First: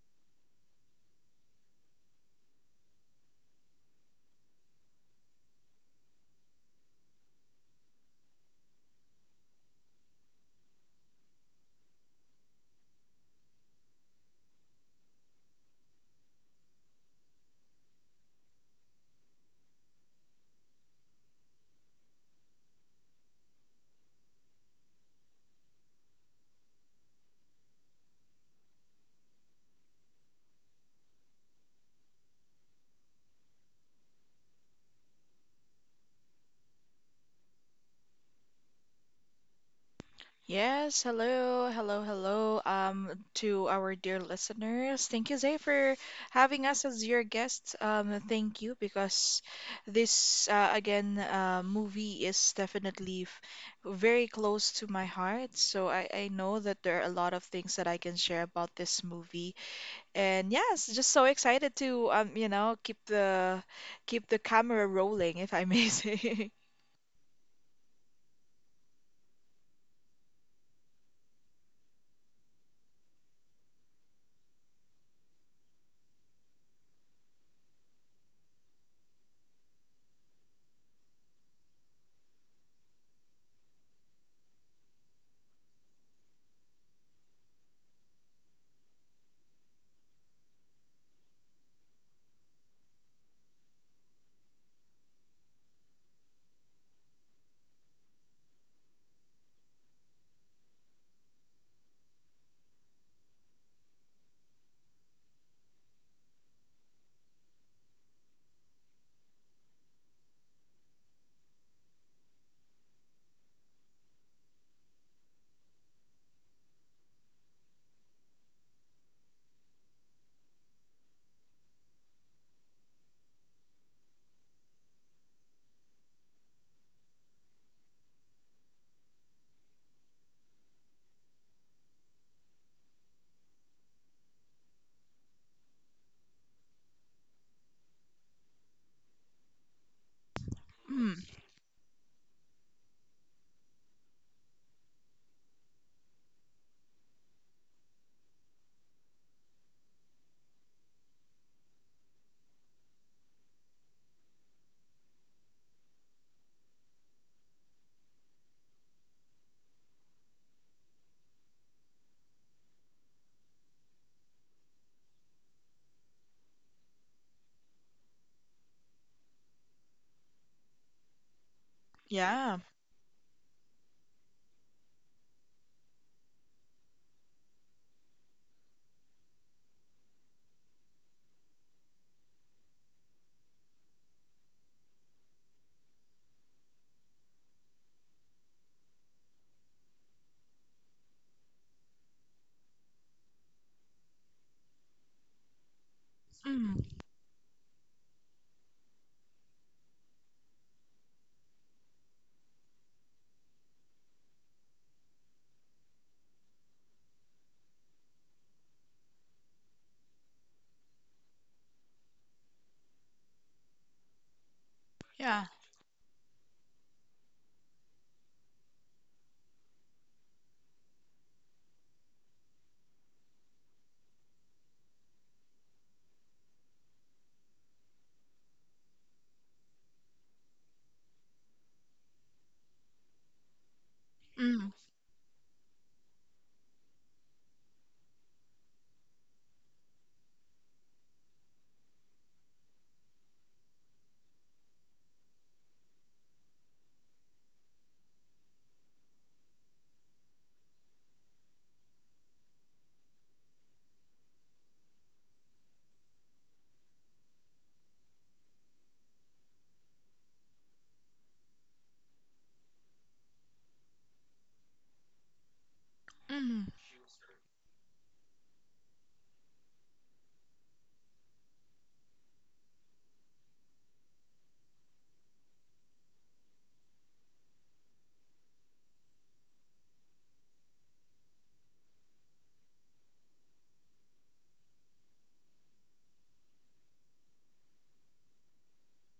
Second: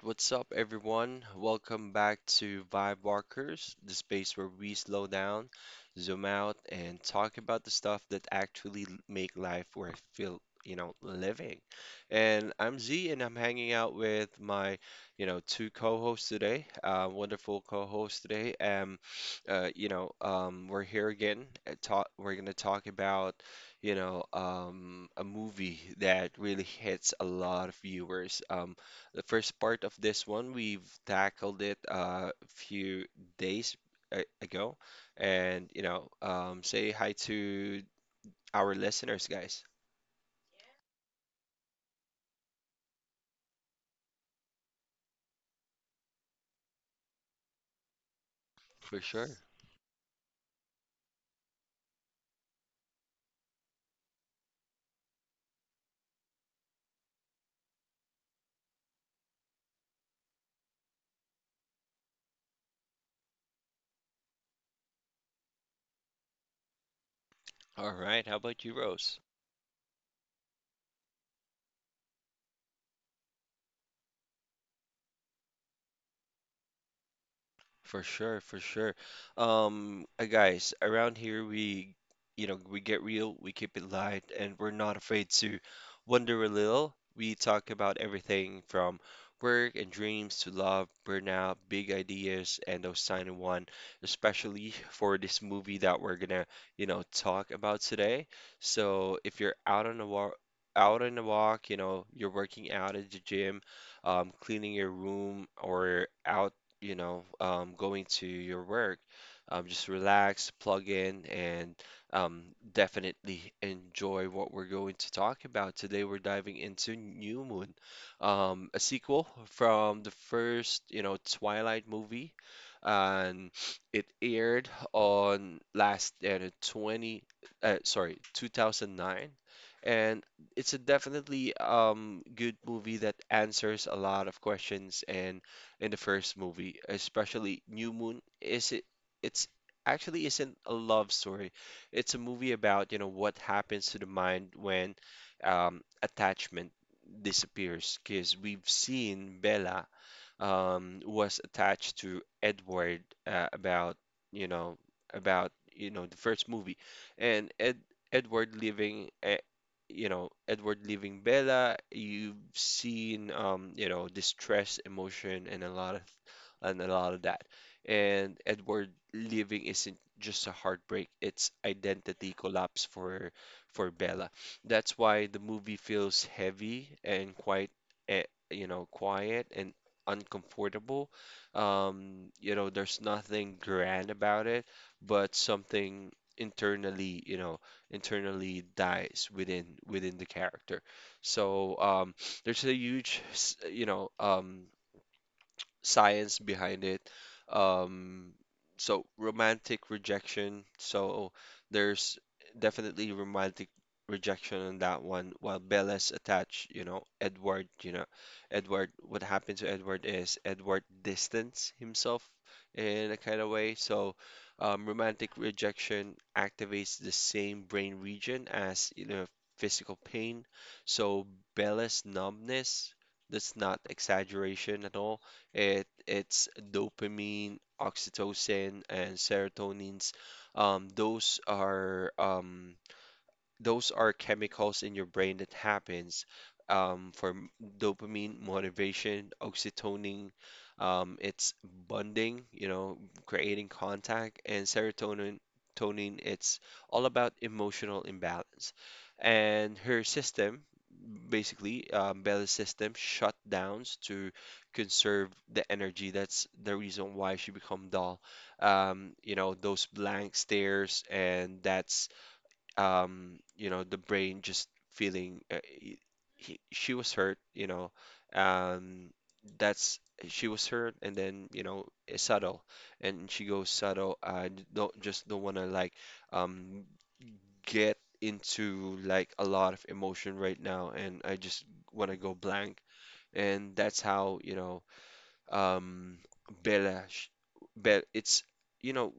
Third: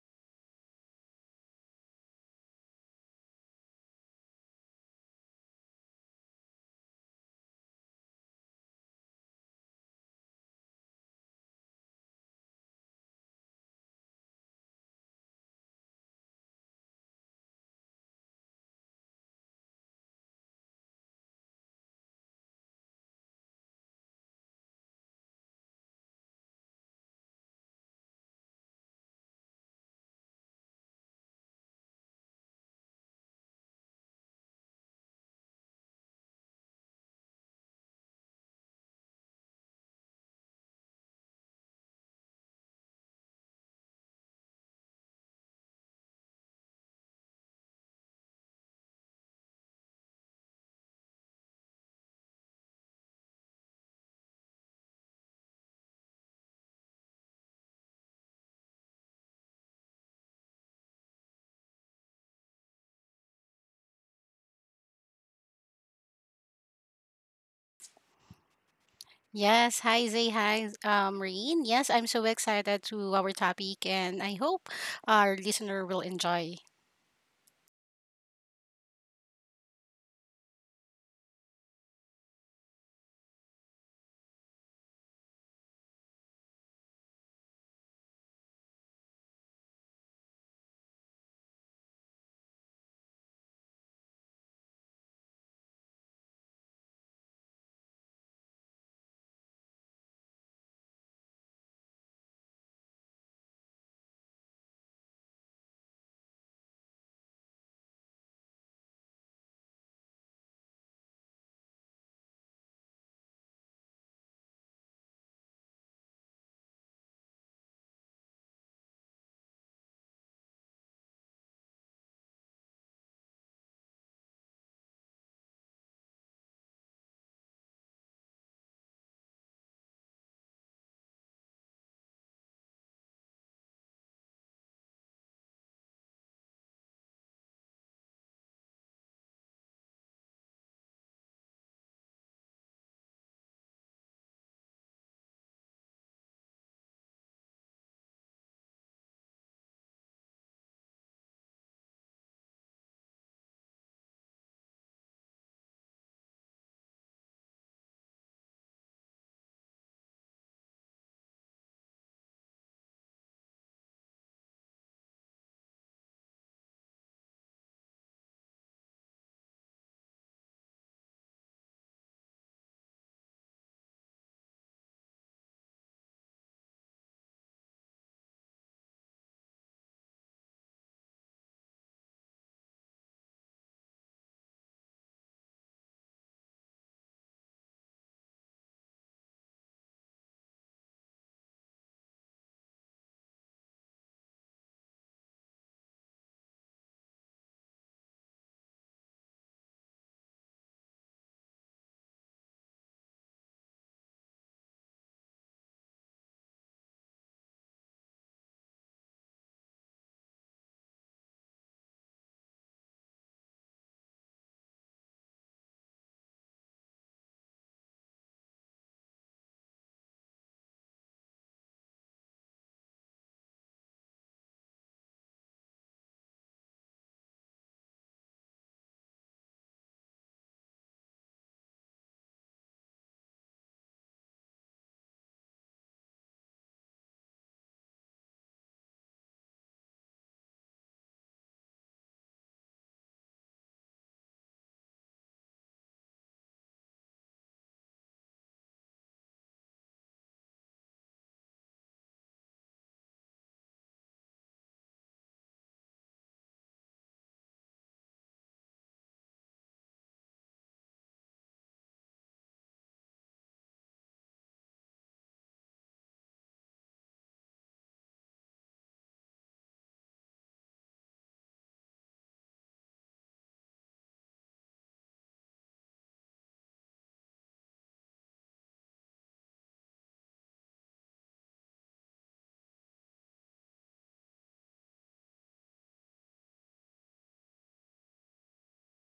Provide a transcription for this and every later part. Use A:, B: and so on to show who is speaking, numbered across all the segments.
A: what's up, everyone? Welcome back to Vibe Walkers, the space where we slow down, zoom out, and talk about the stuff that actually make life worth feel, living. And I'm Z, and I'm hanging out with my, two co-hosts today. Wonderful co-hosts today. We're here again. Talk. We're gonna talk about, a movie that really hits a lot of viewers. The first part of this one, we've tackled it a few days ago. And say hi to our listeners, guys,
B: Yes, hello, to our dear listeners. Thank you, Zay, for having us as your guests. Thank you
A: for sure.
B: because this movie is definitely f very close to my heart. So I know that there are a lot of things that I can share about this movie. And yes, just so excited to, keep the camera rolling, if I may say.
A: All right. How about you, Rose?
C: Yes, hi Zay, hi Maureen. Yes, I'm so excited to our topic and I hope our listener will enjoy.
A: For sure, for sure. Guys, around here we get real, we keep it light, and we're not afraid to wonder a little. We talk about everything from work and dreams to love, burnout, big ideas, and those tiny one, especially for this movie that we're gonna, talk about today. So if you're out on a walk, you're working out at the gym, cleaning your room, or going to your work, just relax, plug in, and um, definitely enjoy what we're going to talk about. Today, we're diving into New Moon, a sequel from the first, Twilight movie. And it aired on last 20, sorry, 2009. And it's a definitely good movie that answers a lot of questions and in the first movie, especially New Moon, is it it's actually isn't a love
B: Mm,
A: story. It's a movie about, what happens to the mind when attachment disappears. Because we've seen Bella was attached to Edward you know about you know the first movie, and Ed Edward leaving. Edward leaving Bella, you've seen, distress, emotion, and and a lot of that. And Edward leaving isn't just a heartbreak, it's identity
B: yeah.
A: collapse for Bella. That's why the movie feels heavy and quite quiet and uncomfortable. There's nothing grand about it, but something internally dies within the character. So there's a huge, science
B: Mm,
A: behind it. Um, so romantic rejection. So there's definitely romantic rejection on that one. While Bella's attached, Edward, what happened to Edward is Edward distanced himself in a kind of way. So romantic
B: yeah.
A: rejection activates the same brain region as, physical pain. So Bella's numbness, that's not exaggeration at all. It's dopamine, oxytocin, and serotonins. Um, those are um, those are
B: Mm,
A: chemicals in your brain that happens um, for m- dopamine, motivation, oxytocin, it's bonding, creating contact, and serotonin, it's all about emotional imbalance. And her system, basically, Bella's system shut downs to conserve the energy. That's the reason why she become dull. Those blank stares, and that's the brain just feeling
B: mm.
A: she was hurt, um, that's she was hurt, and then it's subtle, and she goes subtle. I don't want to like um get into like a lot of emotion right now, and I just want to go blank, and that's how um Bella, sh- Bella, it's you know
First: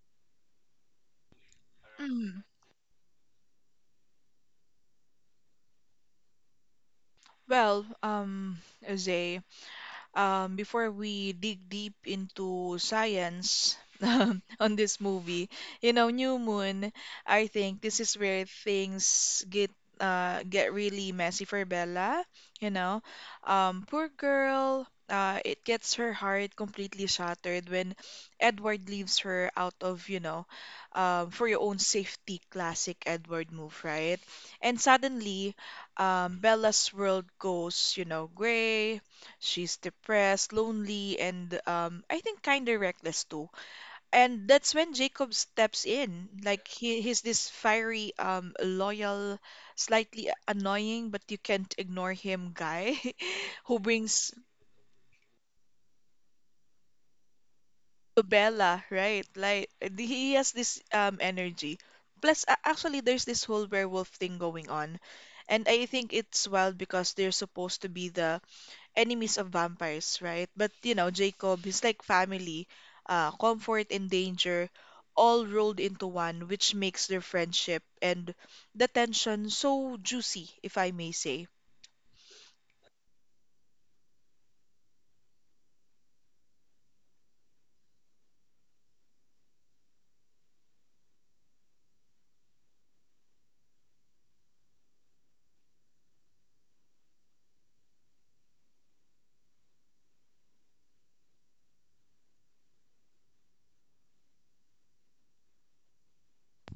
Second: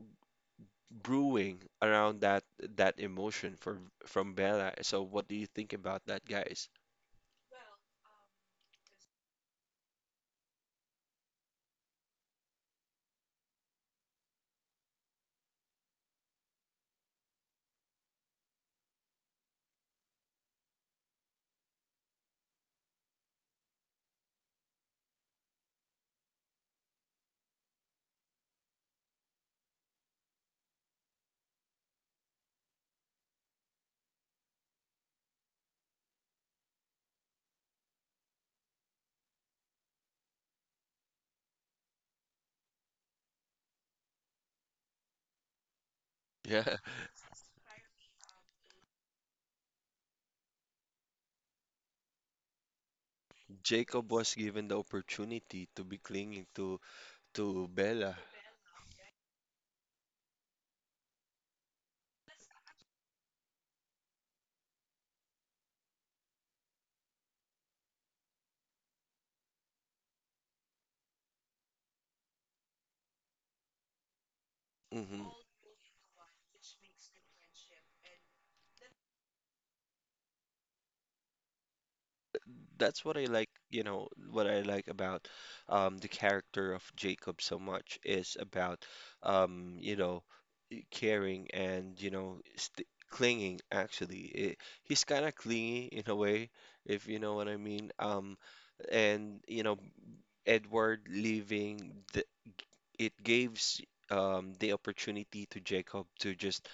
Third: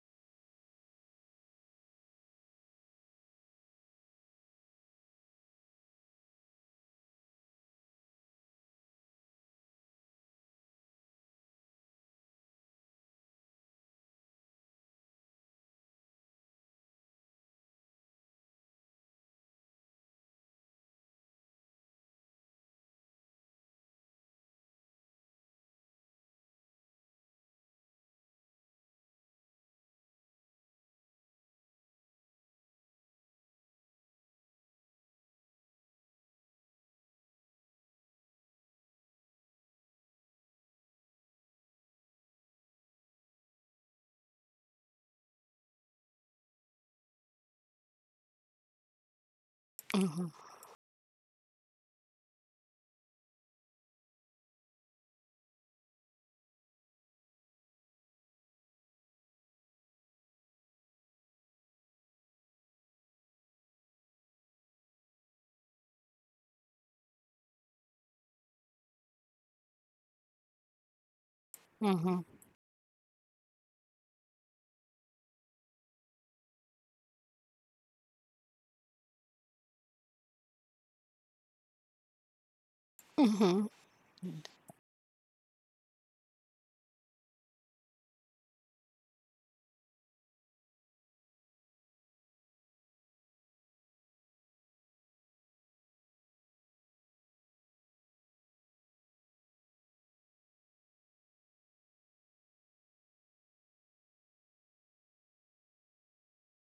A: brewing around that
B: Mm,
A: that emotion from Bella. So what do you think about that, guys?
B: Well, Jose, before we dig deep into science on this movie, you know, New Moon, I think this is where things get really messy for Bella. You know, poor girl. It gets her heart completely shattered when Edward leaves her out of, you know, for your own safety, classic Edward move, right? And suddenly, Bella's world goes, you know, gray. She's depressed, lonely, and I think kind of reckless too. And that's when Jacob steps in. Like
A: Yeah,
B: he's this fiery, loyal,
C: Mm-hmm,
B: slightly annoying, but you can't ignore him guy who
A: Jacob
B: brings
A: was given the opportunity to be clinging to Bella.
B: to Bella, right? Like he has this energy. Plus, actually, there's this whole werewolf thing going on, and I think it's wild because they're supposed to be the enemies of vampires, right? But you know, Jacob, his like
C: mm-hmm,
B: family, comfort and danger
A: hmm
B: all rolled into one, which makes their friendship and the tension so juicy, if I may say.
A: That's what I like,
C: mm-hmm.
A: you know, what I like about the character of Jacob so much is about, um, you know, caring and, you know, st clinging actually. He's kind of clingy in a way, if you know what I mean. And Edward leaving the it gives the opportunity to Jacob to just,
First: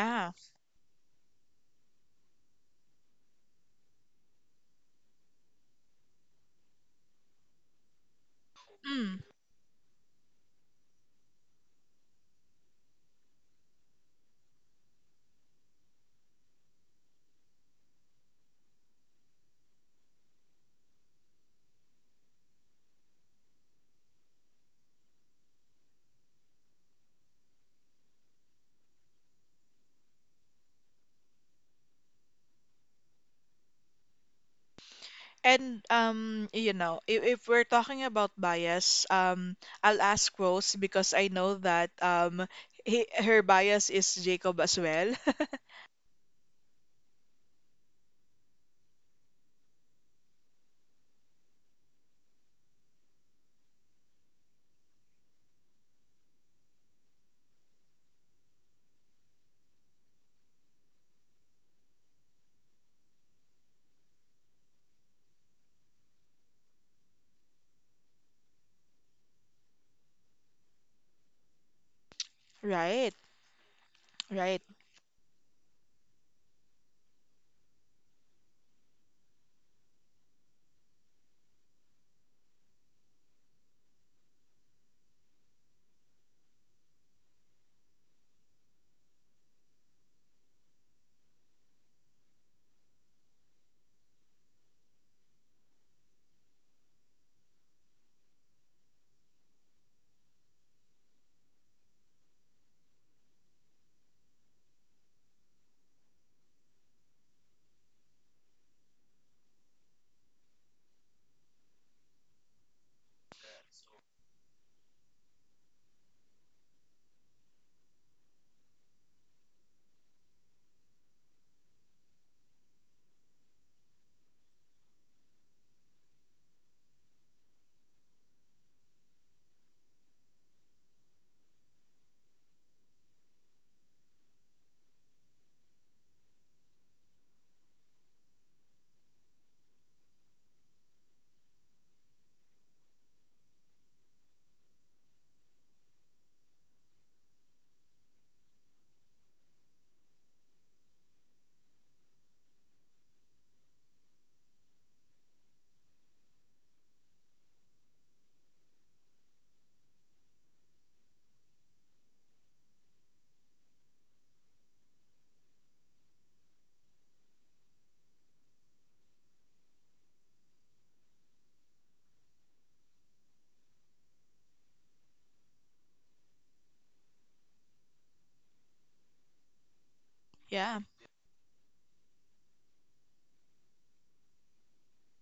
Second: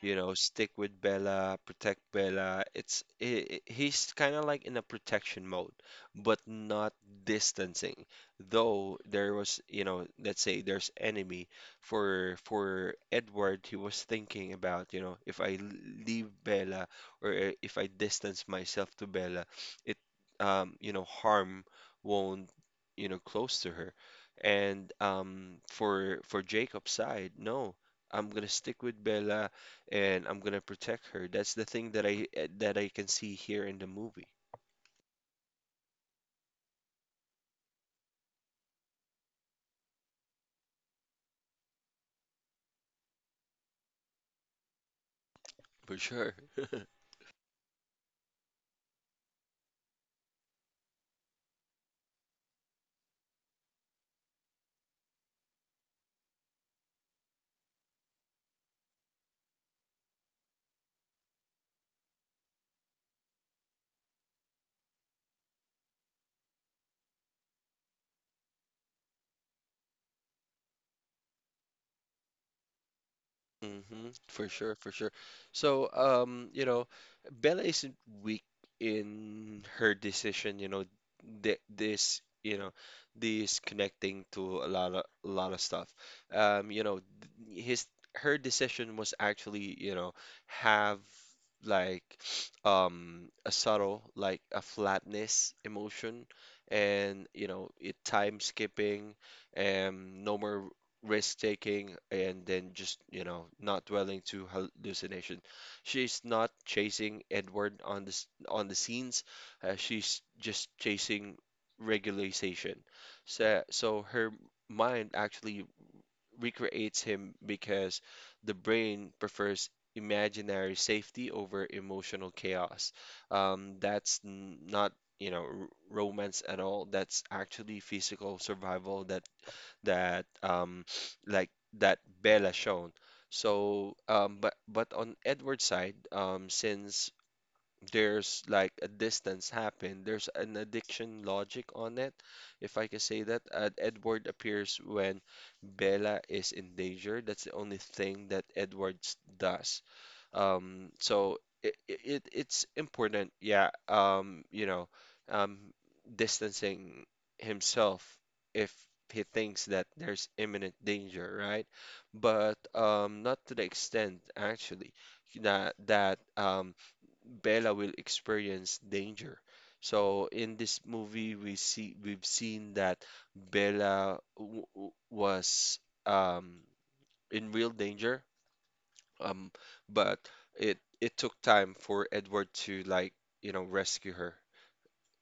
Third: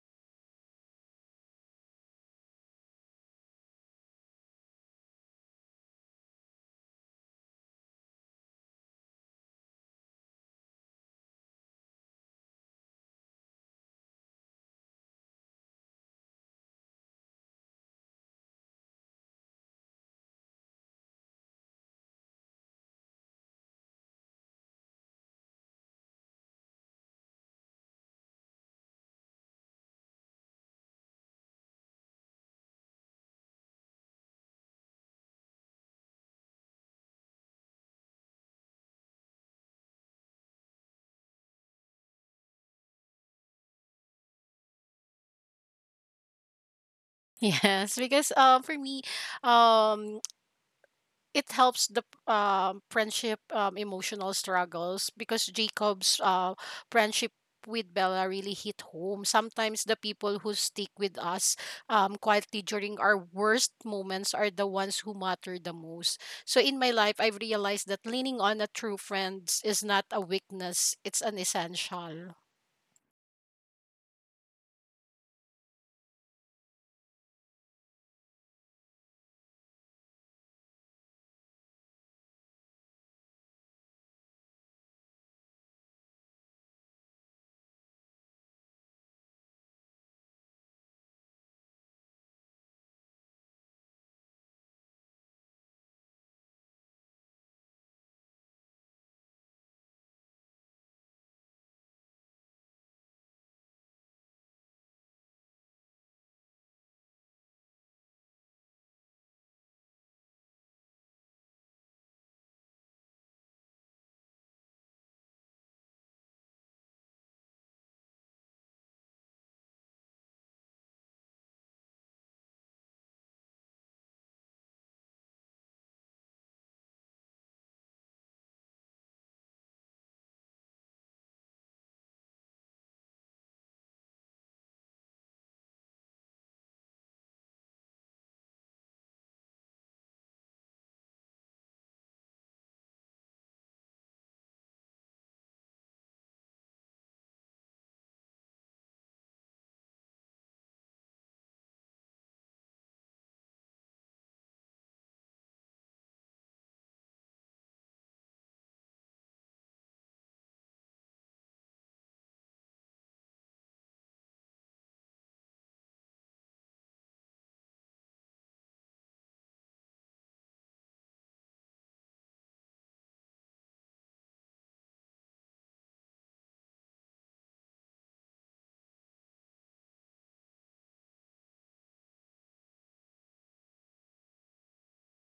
A: stick with Bella, protect Bella. He's kind of like in a protection mode, but not distancing. Though
B: Mm.
A: there was, let's say there's enemy for Edward, he was thinking about, if I leave Bella or if I distance myself to Bella, it harm won't, close to her. And for Jacob's side, no, I'm gonna stick with Bella and I'm gonna protect her. That's the thing that I can see here in the movie.
B: And you know, if we're talking about bias, I'll ask Rose because I know that her bias is Jacob as well.
A: For sure.
C: Yes, because for me, um, it helps the friendship emotional struggles because Jacob's friendship with Bella really hit home. Sometimes the people who stick with us quietly during our worst moments are the ones who matter the most. So in my life, I've realized that leaning on a true friend is not a weakness; it's an essential.
B: Right,
A: For
B: right.
A: sure, for sure. So, Bella isn't weak in her decision, you know, th this, you know, this connecting to a lot of stuff. You know, th- his Her decision was actually, have like a subtle like a flatness emotion. And it time skipping, and no more risk taking, and then just not dwelling to hallucination. She's not chasing Edward on the scenes. She's just chasing regularization. So her mind actually recreates him, because the brain prefers imaginary safety over emotional chaos. That's not, romance at all. That's actually physical survival that like that Bella shown. So, but on Edward's side, since there's like a distance happen. There's an addiction logic on it, if I can say that. Edward appears when Bella is in danger. That's the only thing that Edward does. So it's important, yeah. Um, Distancing himself if he thinks that there's imminent danger, right? But not to the extent actually that Bella will experience danger. So in this movie, we've seen that Bella was um, in real danger, um, but it
B: Yeah,
A: it took time for Edward to like, rescue her.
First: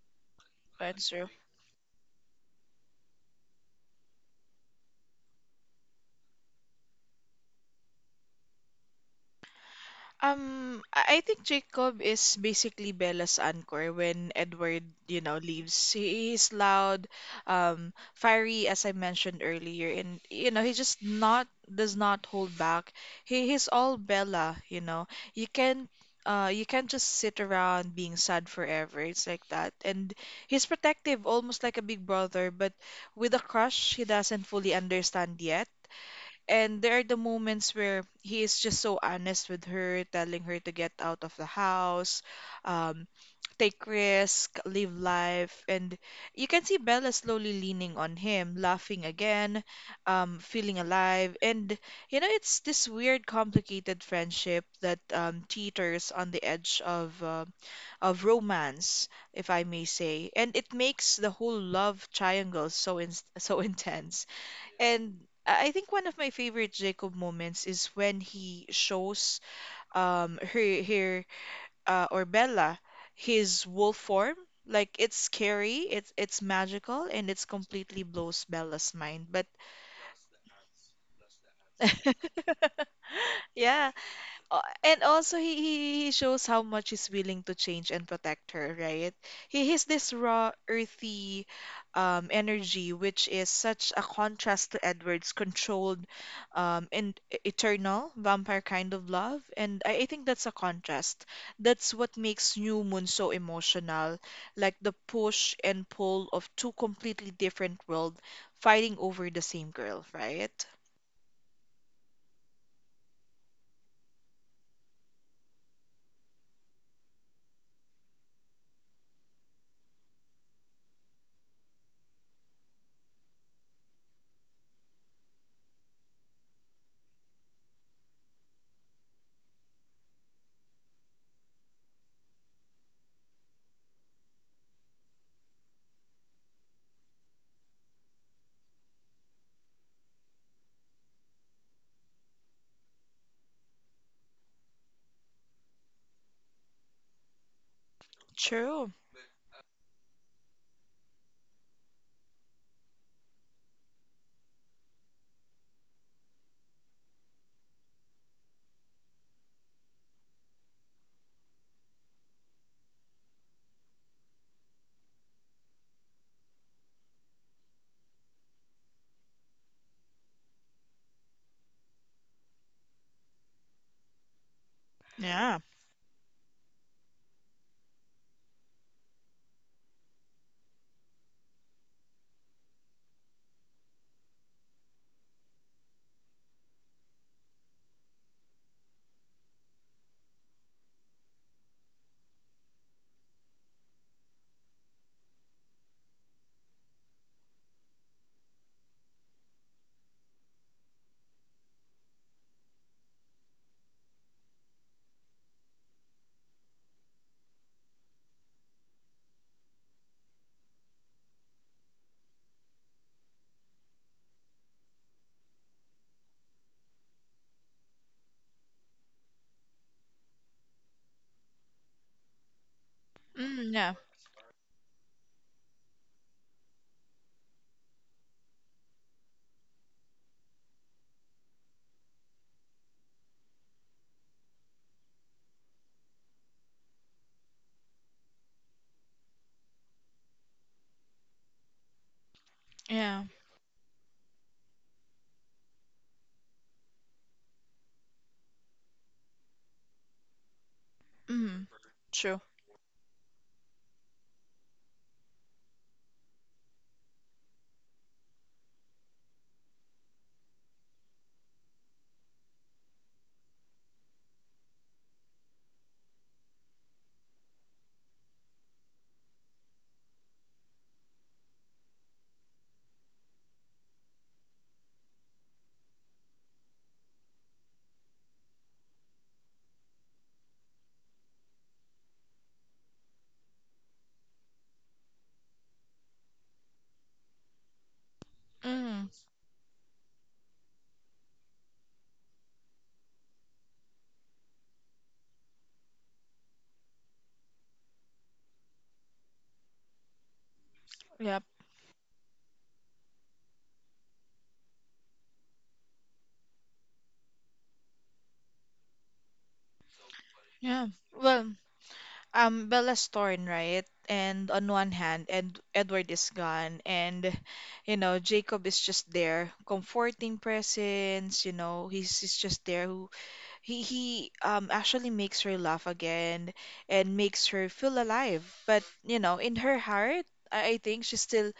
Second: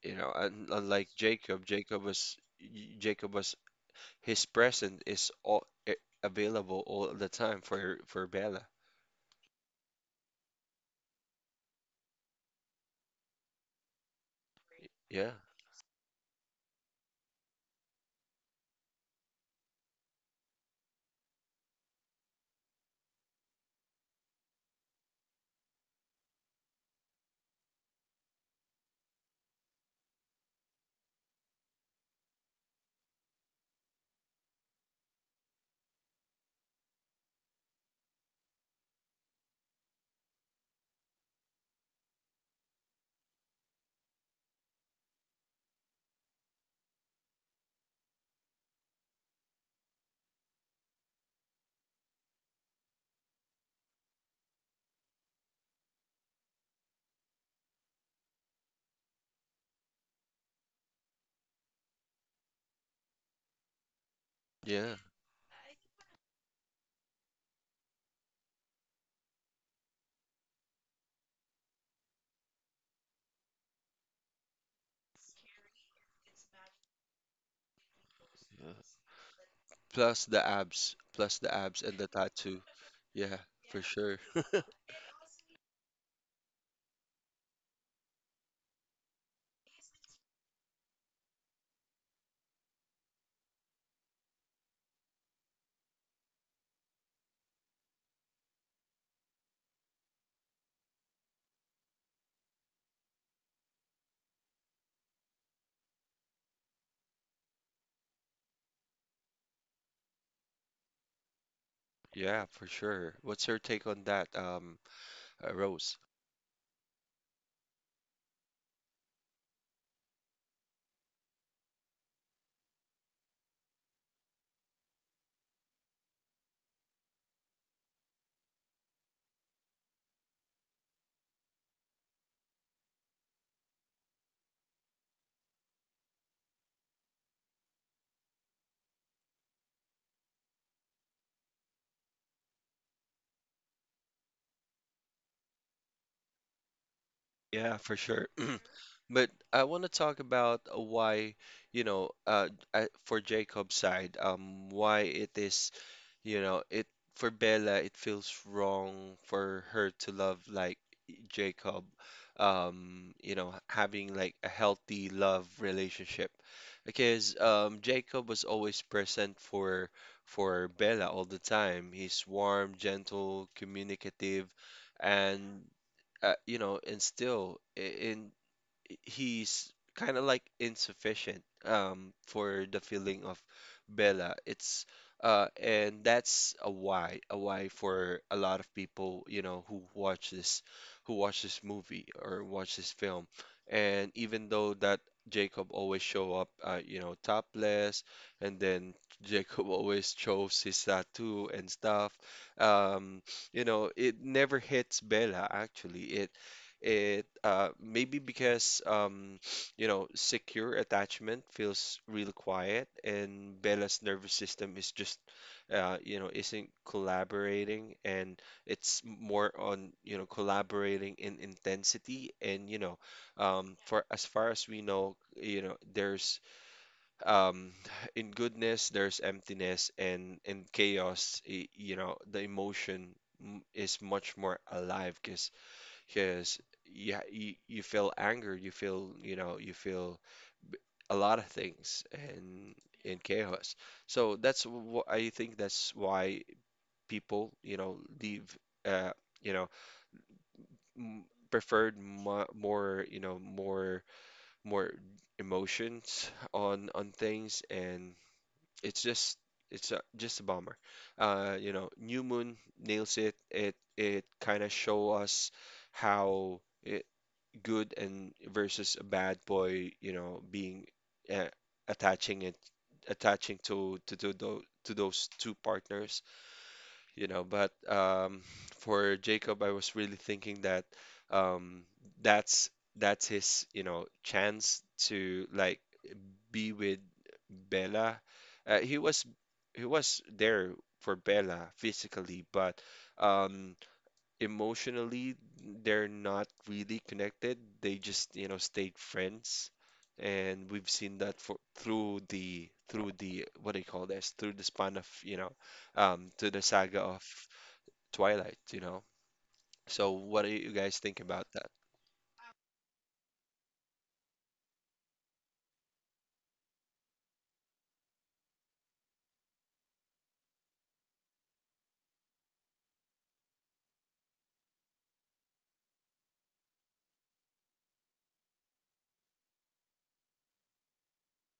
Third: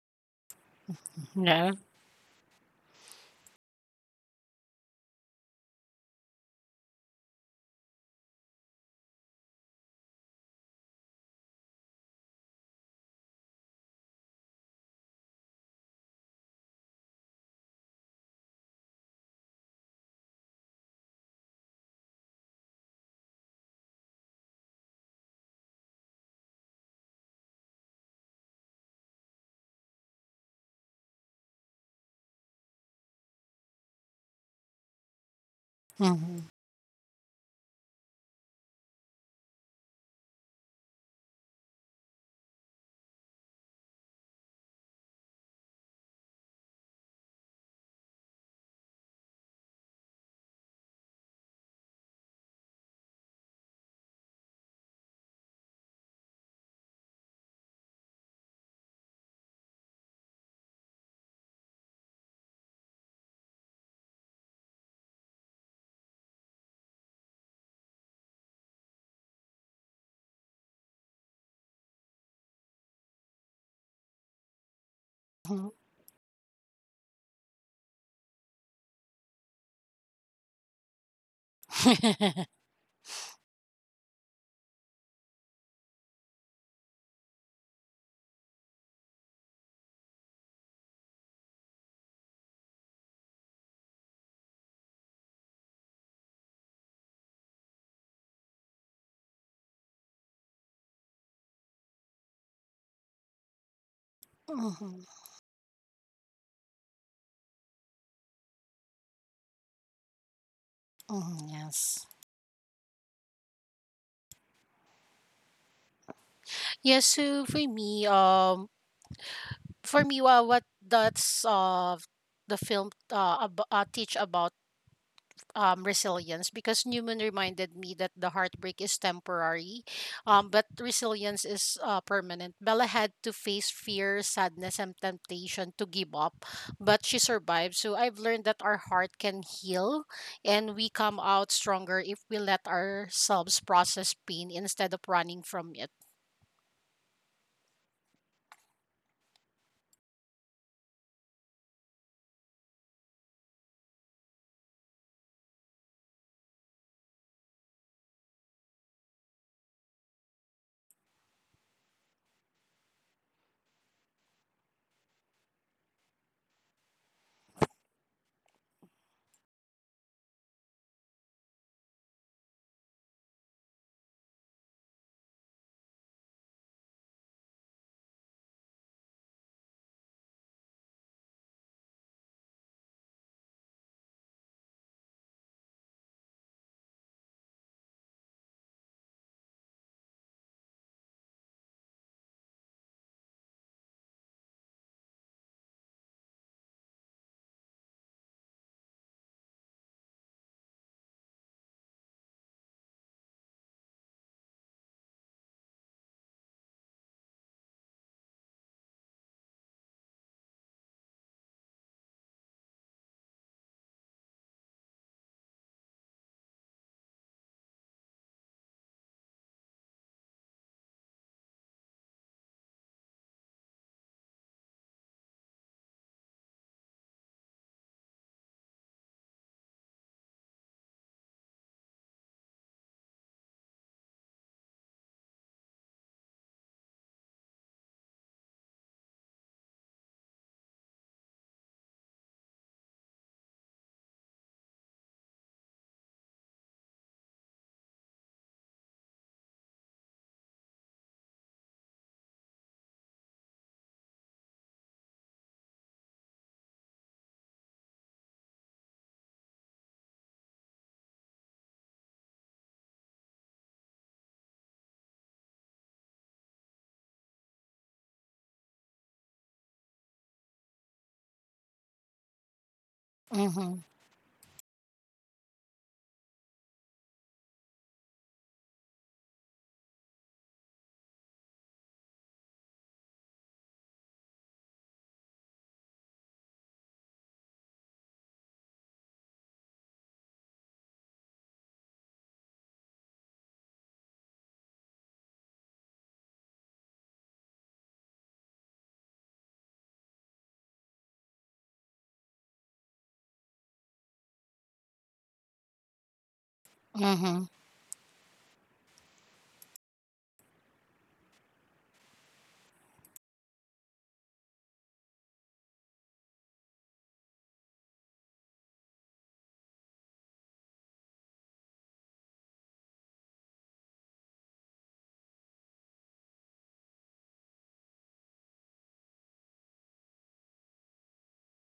A: You know, un
B: that's
A: Unlike
B: true.
A: Jacob,
C: Yeah.
A: Jacob was y- Jacob was his present is all available all the time for Bella.
B: I think Jacob is basically Bella's anchor when Edward, you
A: Yeah,
B: know, leaves. He is loud, fiery, as I mentioned earlier, and you know, he just not does not hold back. He's all Bella, you know. You can you can't just sit around being sad forever. It's like that. And he's protective, almost like a big brother, but with a crush he doesn't fully understand yet.
C: Mm-hmm.
B: And there are the moments where he is just so honest with her, telling her to get out of the house, um, take risk, live life. And you can see Bella slowly leaning on him, laughing again, feeling alive. And, you know, it's this weird, complicated friendship that teeters on the edge of romance, if I may say. And it makes the whole love triangle so, in so intense.
A: yeah.
B: And I think one of my favorite Jacob moments is when he shows her her or Bella his wolf form. Like it's scary, it's magical, and it's completely blows
A: Yeah.
B: Bella's mind. But
A: Plus the abs and the tattoo. Yeah, for
B: yeah,
A: sure.
B: And also he shows how much he's willing to change and protect her, right? He has this raw, earthy energy, which is such a contrast to Edward's controlled and eternal vampire kind of love. And I think that's a contrast. That's what makes New Moon so emotional, like the
C: Mm-hmm.
B: push and pull of two completely different worlds fighting over the same girl, right?
C: Hmm. Yes.
A: Yeah, for sure. What's your take on that, Rose?
C: Yes. So for me, well, what does the film teach about resilience? Because Newman reminded me that the heartbreak is temporary, but resilience is permanent. Bella had to face fear, sadness, and temptation to give up, but she survived. So I've learned that our heart can heal and we come out stronger if we let ourselves process pain instead of running from it.
A: Yeah, for sure.
B: True.
A: But I want to talk about why, you know, uh, for Jacob's side, why it is, it for Bella, it feels wrong for her to love like Jacob, having like a healthy love relationship, because Jacob was always present for Bella all the time. He's warm, gentle, communicative,
B: Yeah.
A: and you know, instill I- in he's kind of like insufficient for the feeling of Bella. It's and that's a why for a lot of people, who watch this movie or watch this film. And even though that Jacob always show up topless, and then Jacob always shows his tattoo and stuff. Um, it never hits Bella actually. It maybe because secure attachment feels really quiet, and Bella's nervous system is just isn't collaborating, and it's more on collaborating in intensity, and
B: Mm,
A: for as far as we know, there's um, in goodness there's emptiness, and in chaos, the emotion is much more alive, because you feel anger, you feel a lot of things and in
B: yeah.
A: chaos. So that's what I think that's why people leave uh you know m
B: Mm,
A: preferred
B: true.
A: mo more you know more more emotions on things, and it's just it's just a bummer. New Moon nails it. It kind of show us how. I Good and versus a bad boy, being uh, attaching it attaching
C: Mm-hmm.
A: to those two partners. But for Jacob, I was really thinking that um, that's that's his, chance to like be with Bella. Uh, he
B: Mm,
A: was he was there for Bella physically, but um, emotionally they're not really connected. They just, stayed friends. And we've seen that
B: yep.
A: for through the what do you call this? Through the span of, to the saga of
C: Mm-hmm.
A: Twilight. So what do you
B: Yeah.
A: guys think about
B: Well,
A: that?
B: Bella's torn, right? And on one hand, Ed Edward is gone, and you know, Jacob is just there, comforting presence. You know, he's just there. Who he actually makes her laugh again, and makes her feel alive. But you know, in her heart, I think she still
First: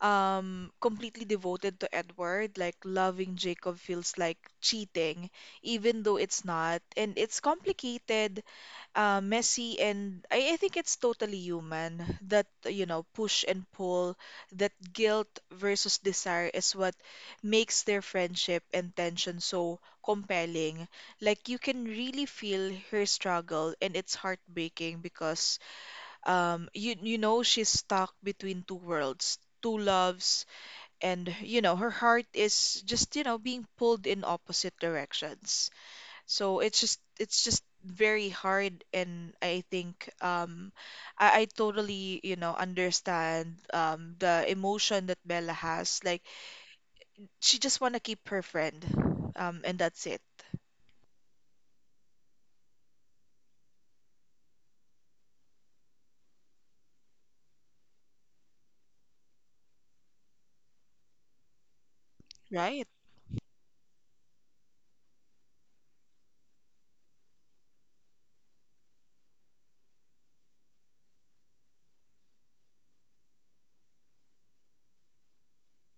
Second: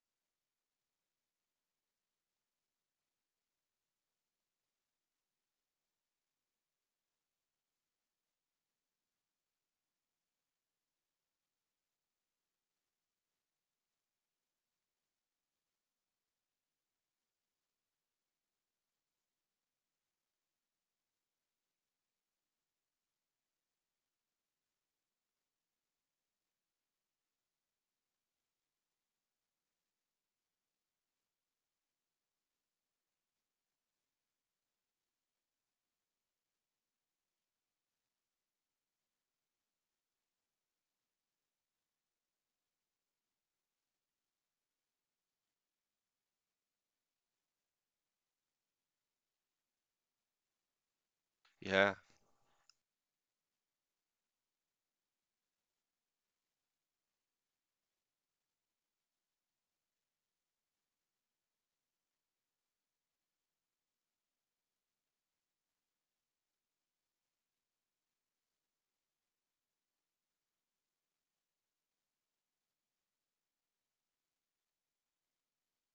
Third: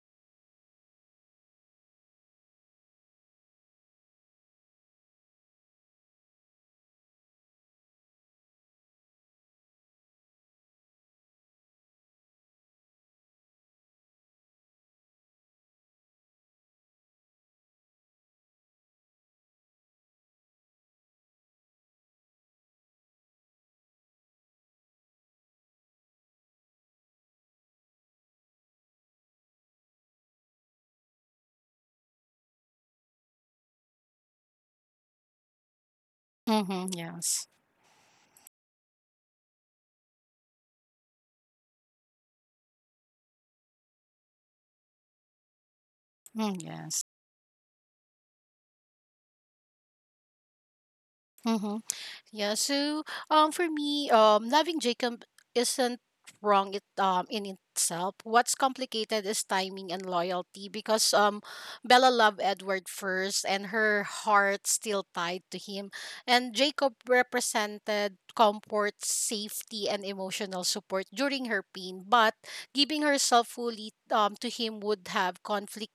B: completely devoted to Edward, like loving Jacob feels like cheating, even though it's not. And it's complicated, messy, and I think it's totally human that, you know, push and pull, that guilt versus desire is what makes their friendship and tension so compelling. Like you can really feel her struggle, and it's heartbreaking because you you know she's stuck between two worlds, two loves, and you know her heart is just you know being pulled in opposite directions. So
C: Mm-hmm.
B: it's
C: Yes.
B: just very hard. And I think I totally you know understand the emotion that bella has. Like
C: Mm, yes.
B: she just want to keep her friend, and that's it.
C: Mm-hmm.
A: Yeah,
C: Yeah, so for me, loving Jacob isn't wrong it in itself. What's complicated is timing and loyalty because Bella loved
B: Right.
C: Edward first and her heart still tied to him. And Jacob represented comfort, safety and emotional support during her pain, but giving herself fully to him would have conflict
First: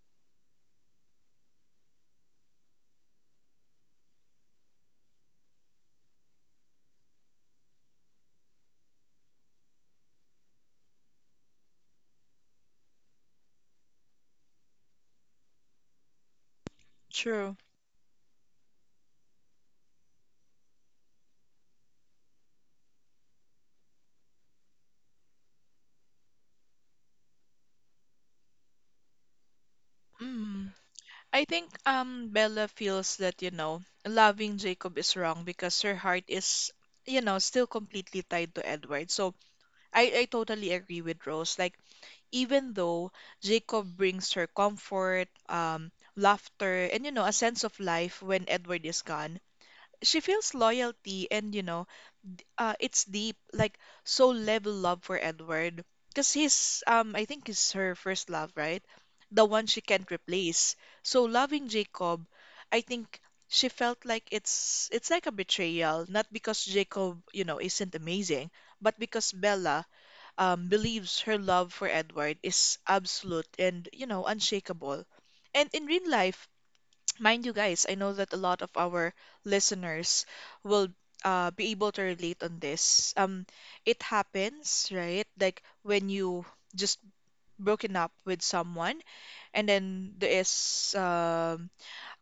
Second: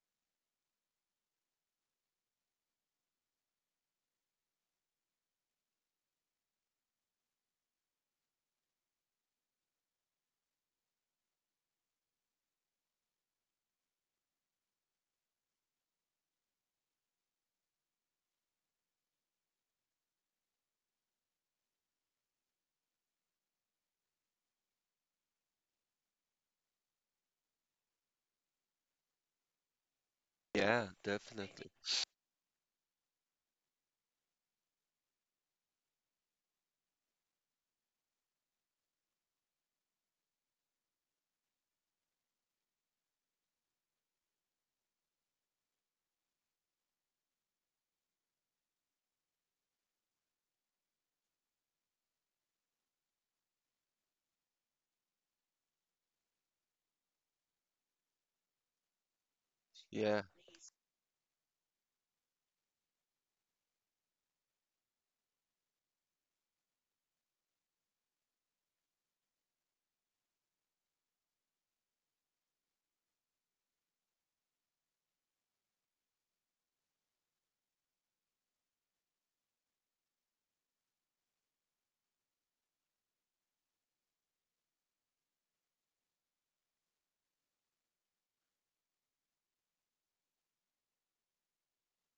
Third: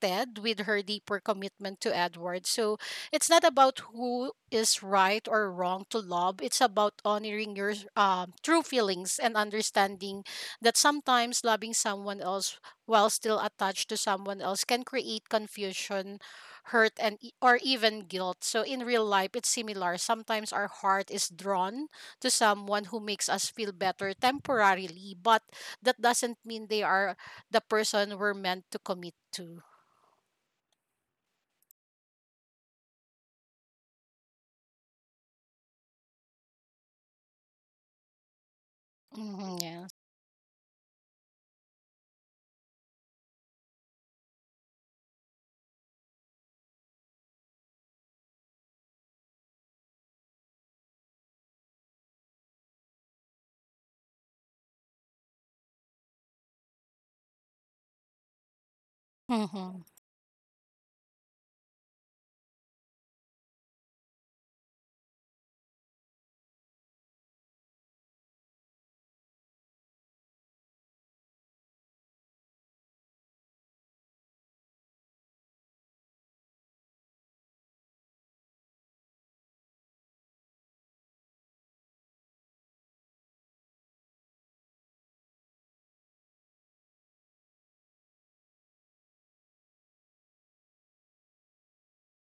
C: Ted with her deeper commitment to Edward. So it's not about who is right or wrong to love. It's about honoring your true feelings and understanding that sometimes loving someone else while still attached to someone else can create confusion, hurt, and or
B: True.
C: even guilt. So in real life, it's similar. Sometimes our heart is drawn to someone who makes us feel better temporarily, but that doesn't mean they are the person we're meant to commit to.
B: Mm.
A: yeah,
B: I
A: definitely.
B: think Bella feels that, you know, loving Jacob is wrong because her heart is, you know, still completely tied to Edward. So
C: Mhm, yes.
B: I totally agree with Rose. Like, even though Jacob brings her comfort, laughter, and, you know, a sense of life when Edward is gone, she feels loyalty and, you know, it's deep, like, so level love for Edward. Because he's, I think he's her first love, right? The one she
C: Mhm,
B: can't
A: Yeah,
B: replace. So loving Jacob, I think she felt like it's like a betrayal, not because Jacob, you know, isn't amazing, but because Bella believes her love for Edward is absolute and, you know, unshakable. And in real life, mind you guys, I know that a lot of our listeners will be able to relate on this. It happens, right? Like when you just broken up with someone, and then there is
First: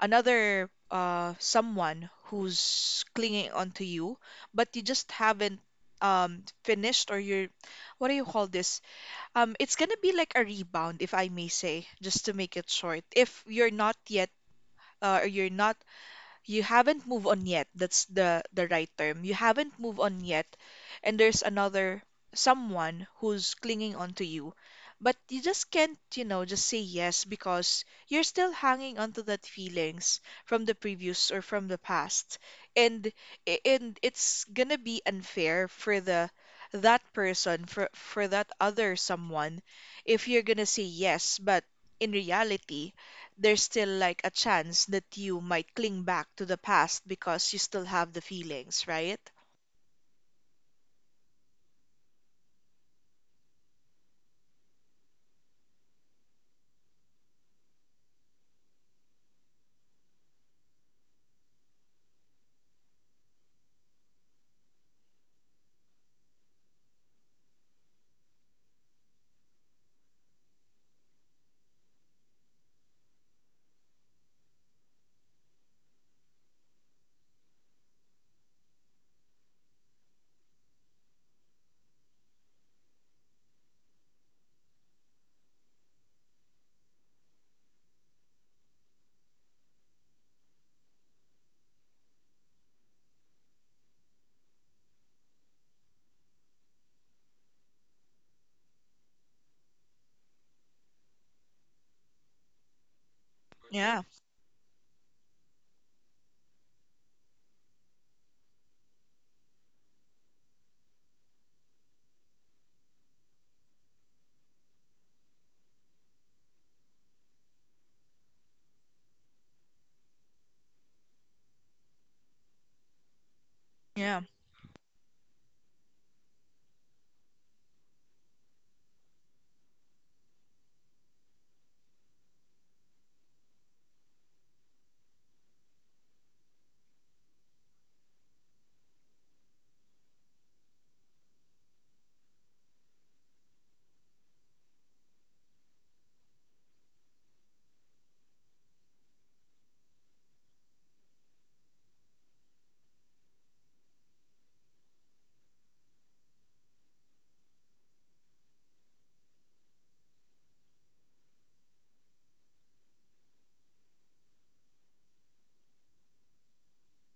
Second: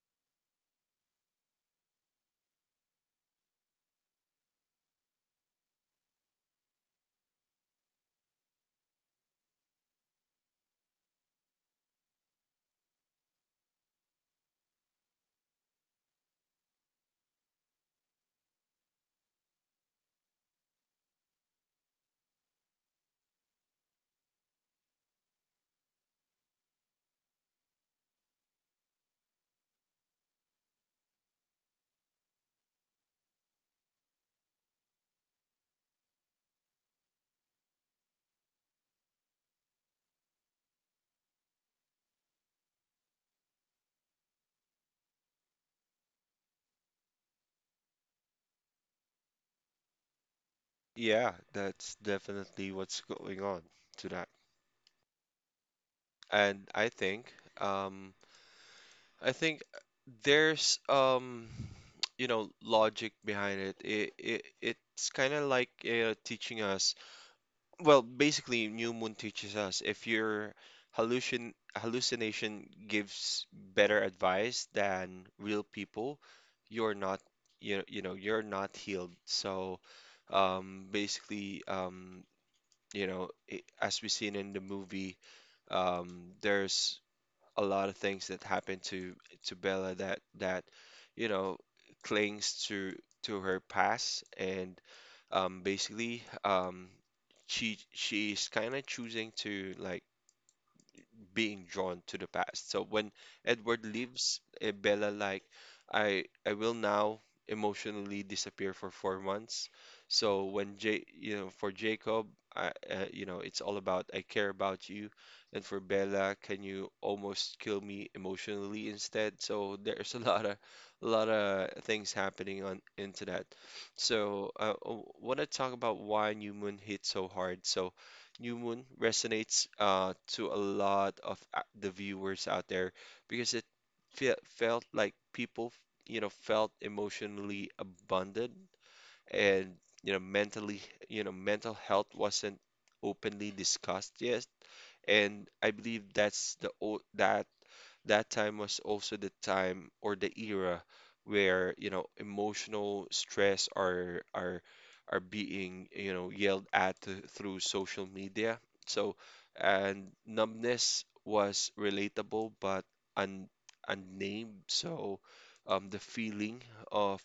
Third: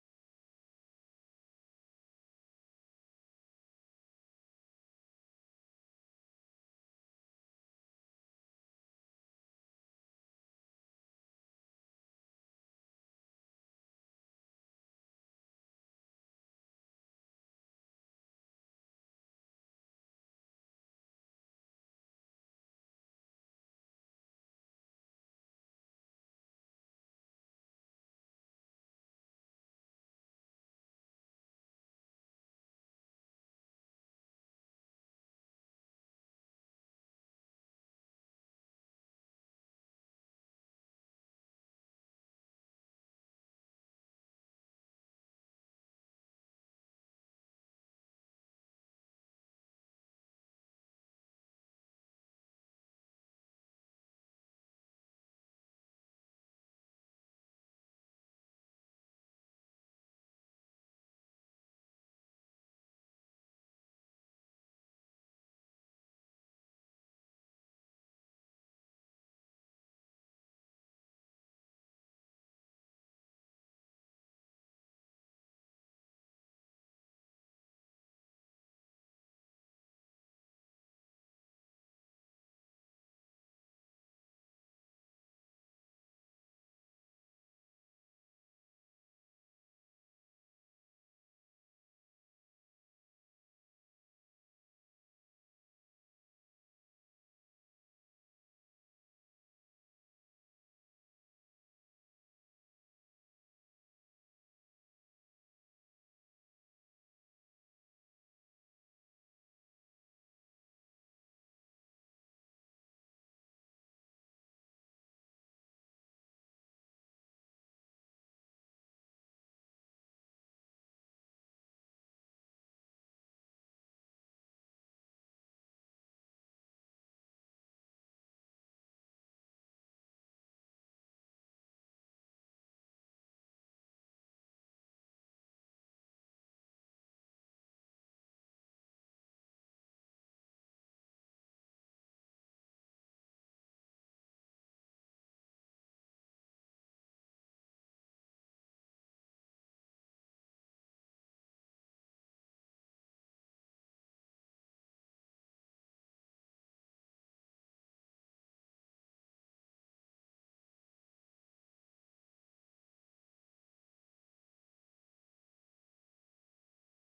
B: another someone who's clinging onto you, but you just haven't finished or you're, what do you call this? It's gonna be like a rebound, if I may say, just to make it short. If you're not yet, or you're not you haven't moved on yet. That's the right term. You haven't moved on yet, and there's another someone who's clinging on to you. But you just can't, you know, just say yes because you're still hanging onto that feelings from the previous or from the past. And and it's gonna be unfair for the that person for that other someone if you're gonna say yes, but in reality there's still like a chance that you might cling back to the past because you still have the feelings, right?
A: yeah, that's definitely what's going on to that. And um, I think there's logic behind it. It's kind of like teaching us. Well, basically, New Moon teaches us if your hallucination gives better advice than real people, you're not you're not healed. So basically, I as we seen in the movie, there's a lot of things that happened to Bella that you know clings to her past and basically she is kind of choosing to like being drawn to the past. So when Edward
B: Yeah,
A: leaves, Bella like, I will now emotionally disappear for 4 months. So when J you know for Jacob, I you know it's all about I care about you, and for Bella, can you almost kill me emotionally instead? So there's a lot of things happening on into that.
B: yeah,
A: So I want to talk about why New Moon hit so hard. So New Moon resonates to a lot of a- the viewers out there because it fe felt like people, felt emotionally abundant and, mentally, mental health wasn't openly discussed yet. And I believe that's the o that that time was also the time or the era where, emotional stress are being, yelled at through social media. So, and numbness was relatable but un unnamed. So, the feeling of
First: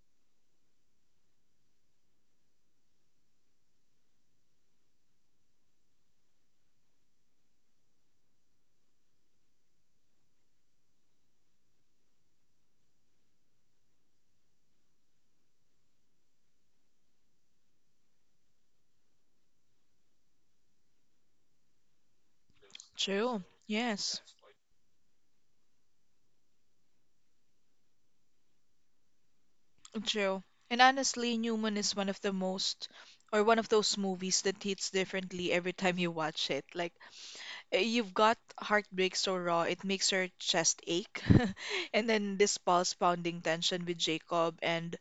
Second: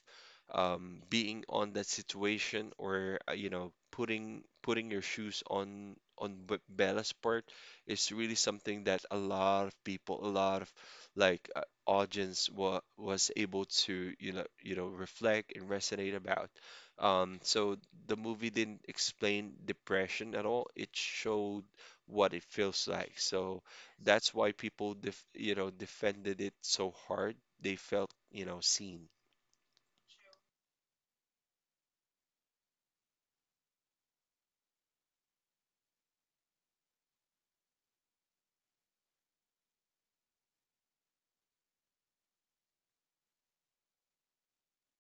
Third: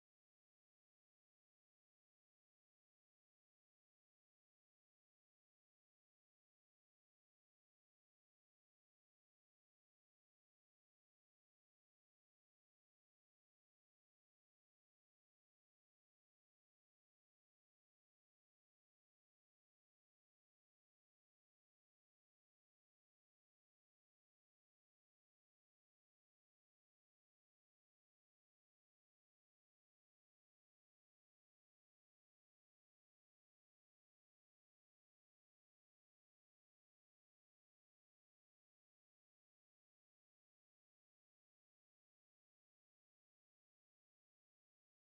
A: being on that situation or putting your shoes on Bella's part is really something that a lot of like audience wa was able to reflect and resonate about. So the movie didn't explain depression at all. It showed what it feels like.
B: true.
A: So
B: Yes,
A: that's why people defended it so hard. They felt seen.
B: true. And honestly, Newman is one of the most, or one of those movies that hits differently every time you watch it. Like, you've got heartbreak so raw, it makes your chest ache. And then this pulse pounding tension with Jacob and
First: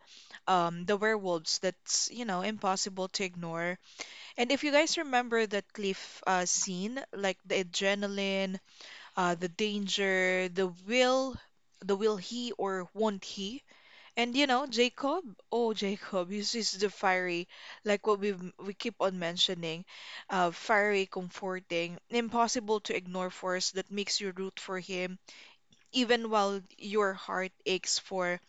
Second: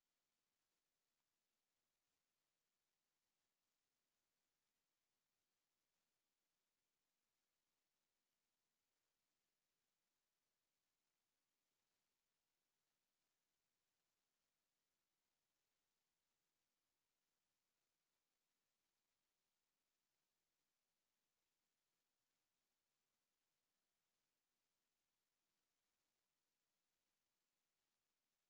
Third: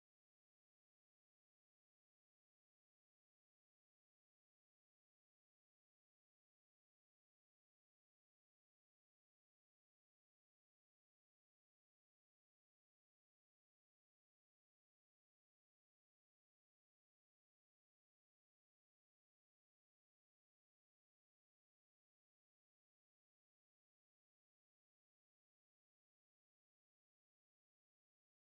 B: the werewolves that's, you know, impossible to ignore. And if you guys remember that cliff scene, like the adrenaline, the danger, the will he or won't he? And you know, Jacob, oh Jacob, he's the fiery, like what we keep on mentioning, fiery, comforting, impossible to ignore force that makes you root for him, even while your heart aches for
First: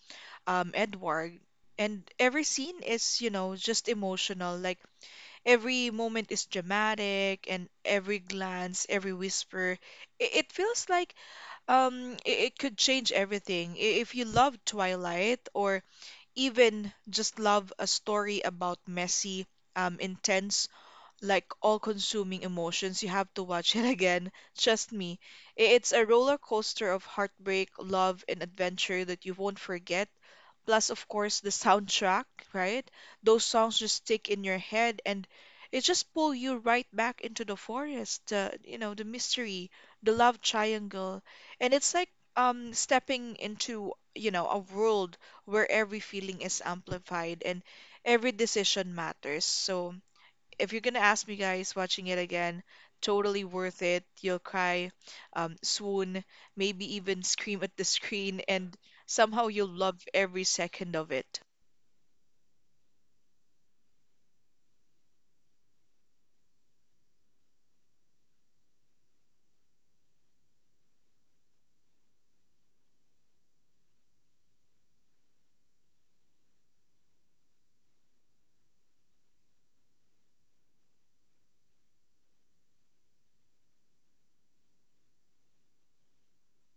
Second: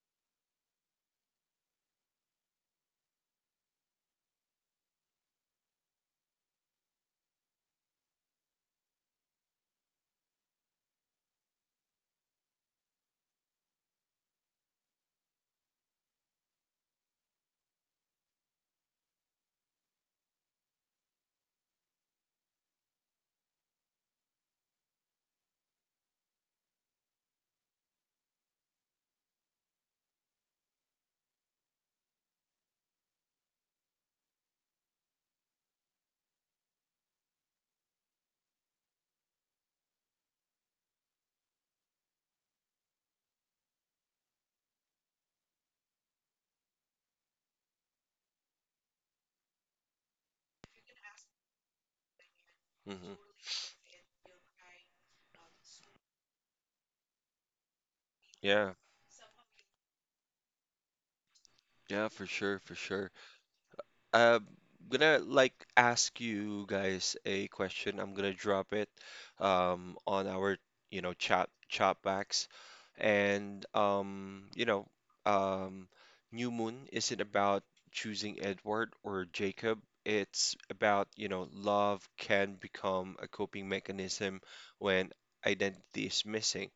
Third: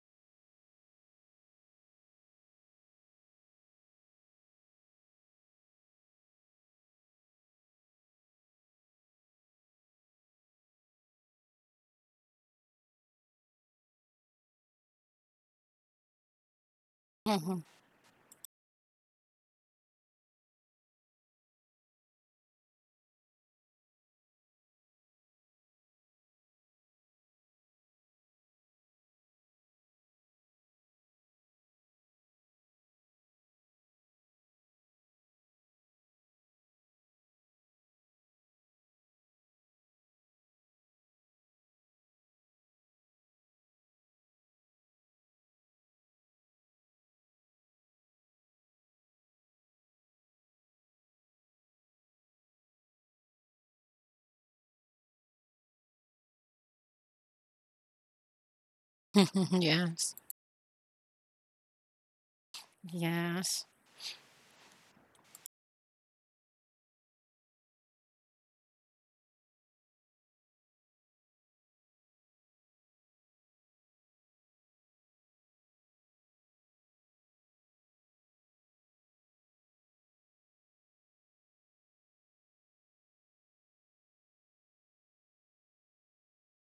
B: Edward. And every scene is, you know, just emotional, like every moment is dramatic, and every glance, every whisper, it feels like it could change everything. If you love Twilight, or even just
C: mhm,
B: love a story about messy, intense, like all-consuming emotions, you have to watch it again. Trust me, it's a roller coaster of heartbreak, love, and adventure that you won't forget, plus of course the soundtrack, right? Those songs just stick in your head and it just pull you right back into the forest, the, you know, the mystery, the love triangle. And it's like stepping into, you know, a world where every feeling is amplified and every decision matters. So if you're gonna ask me guys, watching it again,
A: Hmm.
B: totally worth it. You'll cry, swoon, maybe even scream at the screen,
A: Yeah,
B: and somehow
C: mhm,
B: you'll love
C: yes.
B: every second of it.
A: yeah, for sure, for sure.
C: Yes.
A: I'm gonna like ask you guys a question. I'm gonna drop it on our chat backs. And um New Moon isn't about choosing Edward or Jacob. It's about, love can become a coping mechanism when identity is missing.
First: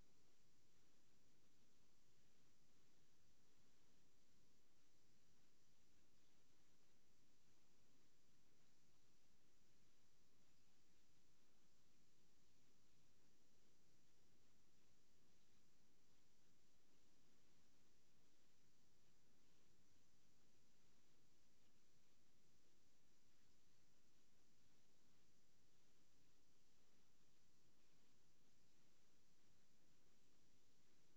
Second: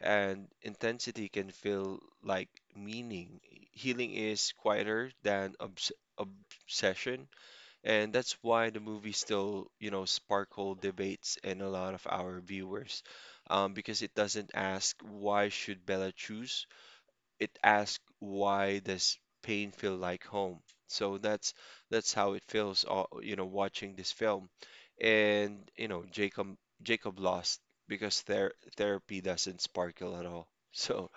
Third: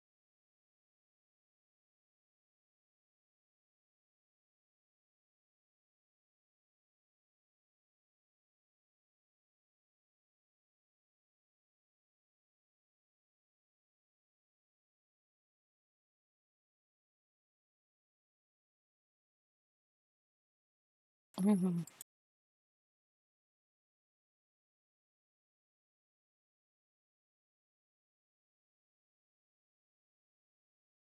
A: And intensity can feel like meaning. Healing is quieter than obs session, and that's why the movie still, sparkle debates in a lot of our viewers, because it doesn't ask why should Bella choose, it asks why does pain feel like home. So
C: Mhm.
A: that's how it feels watching this film. And you know jacob lost because therapy doesn't sparkle at all so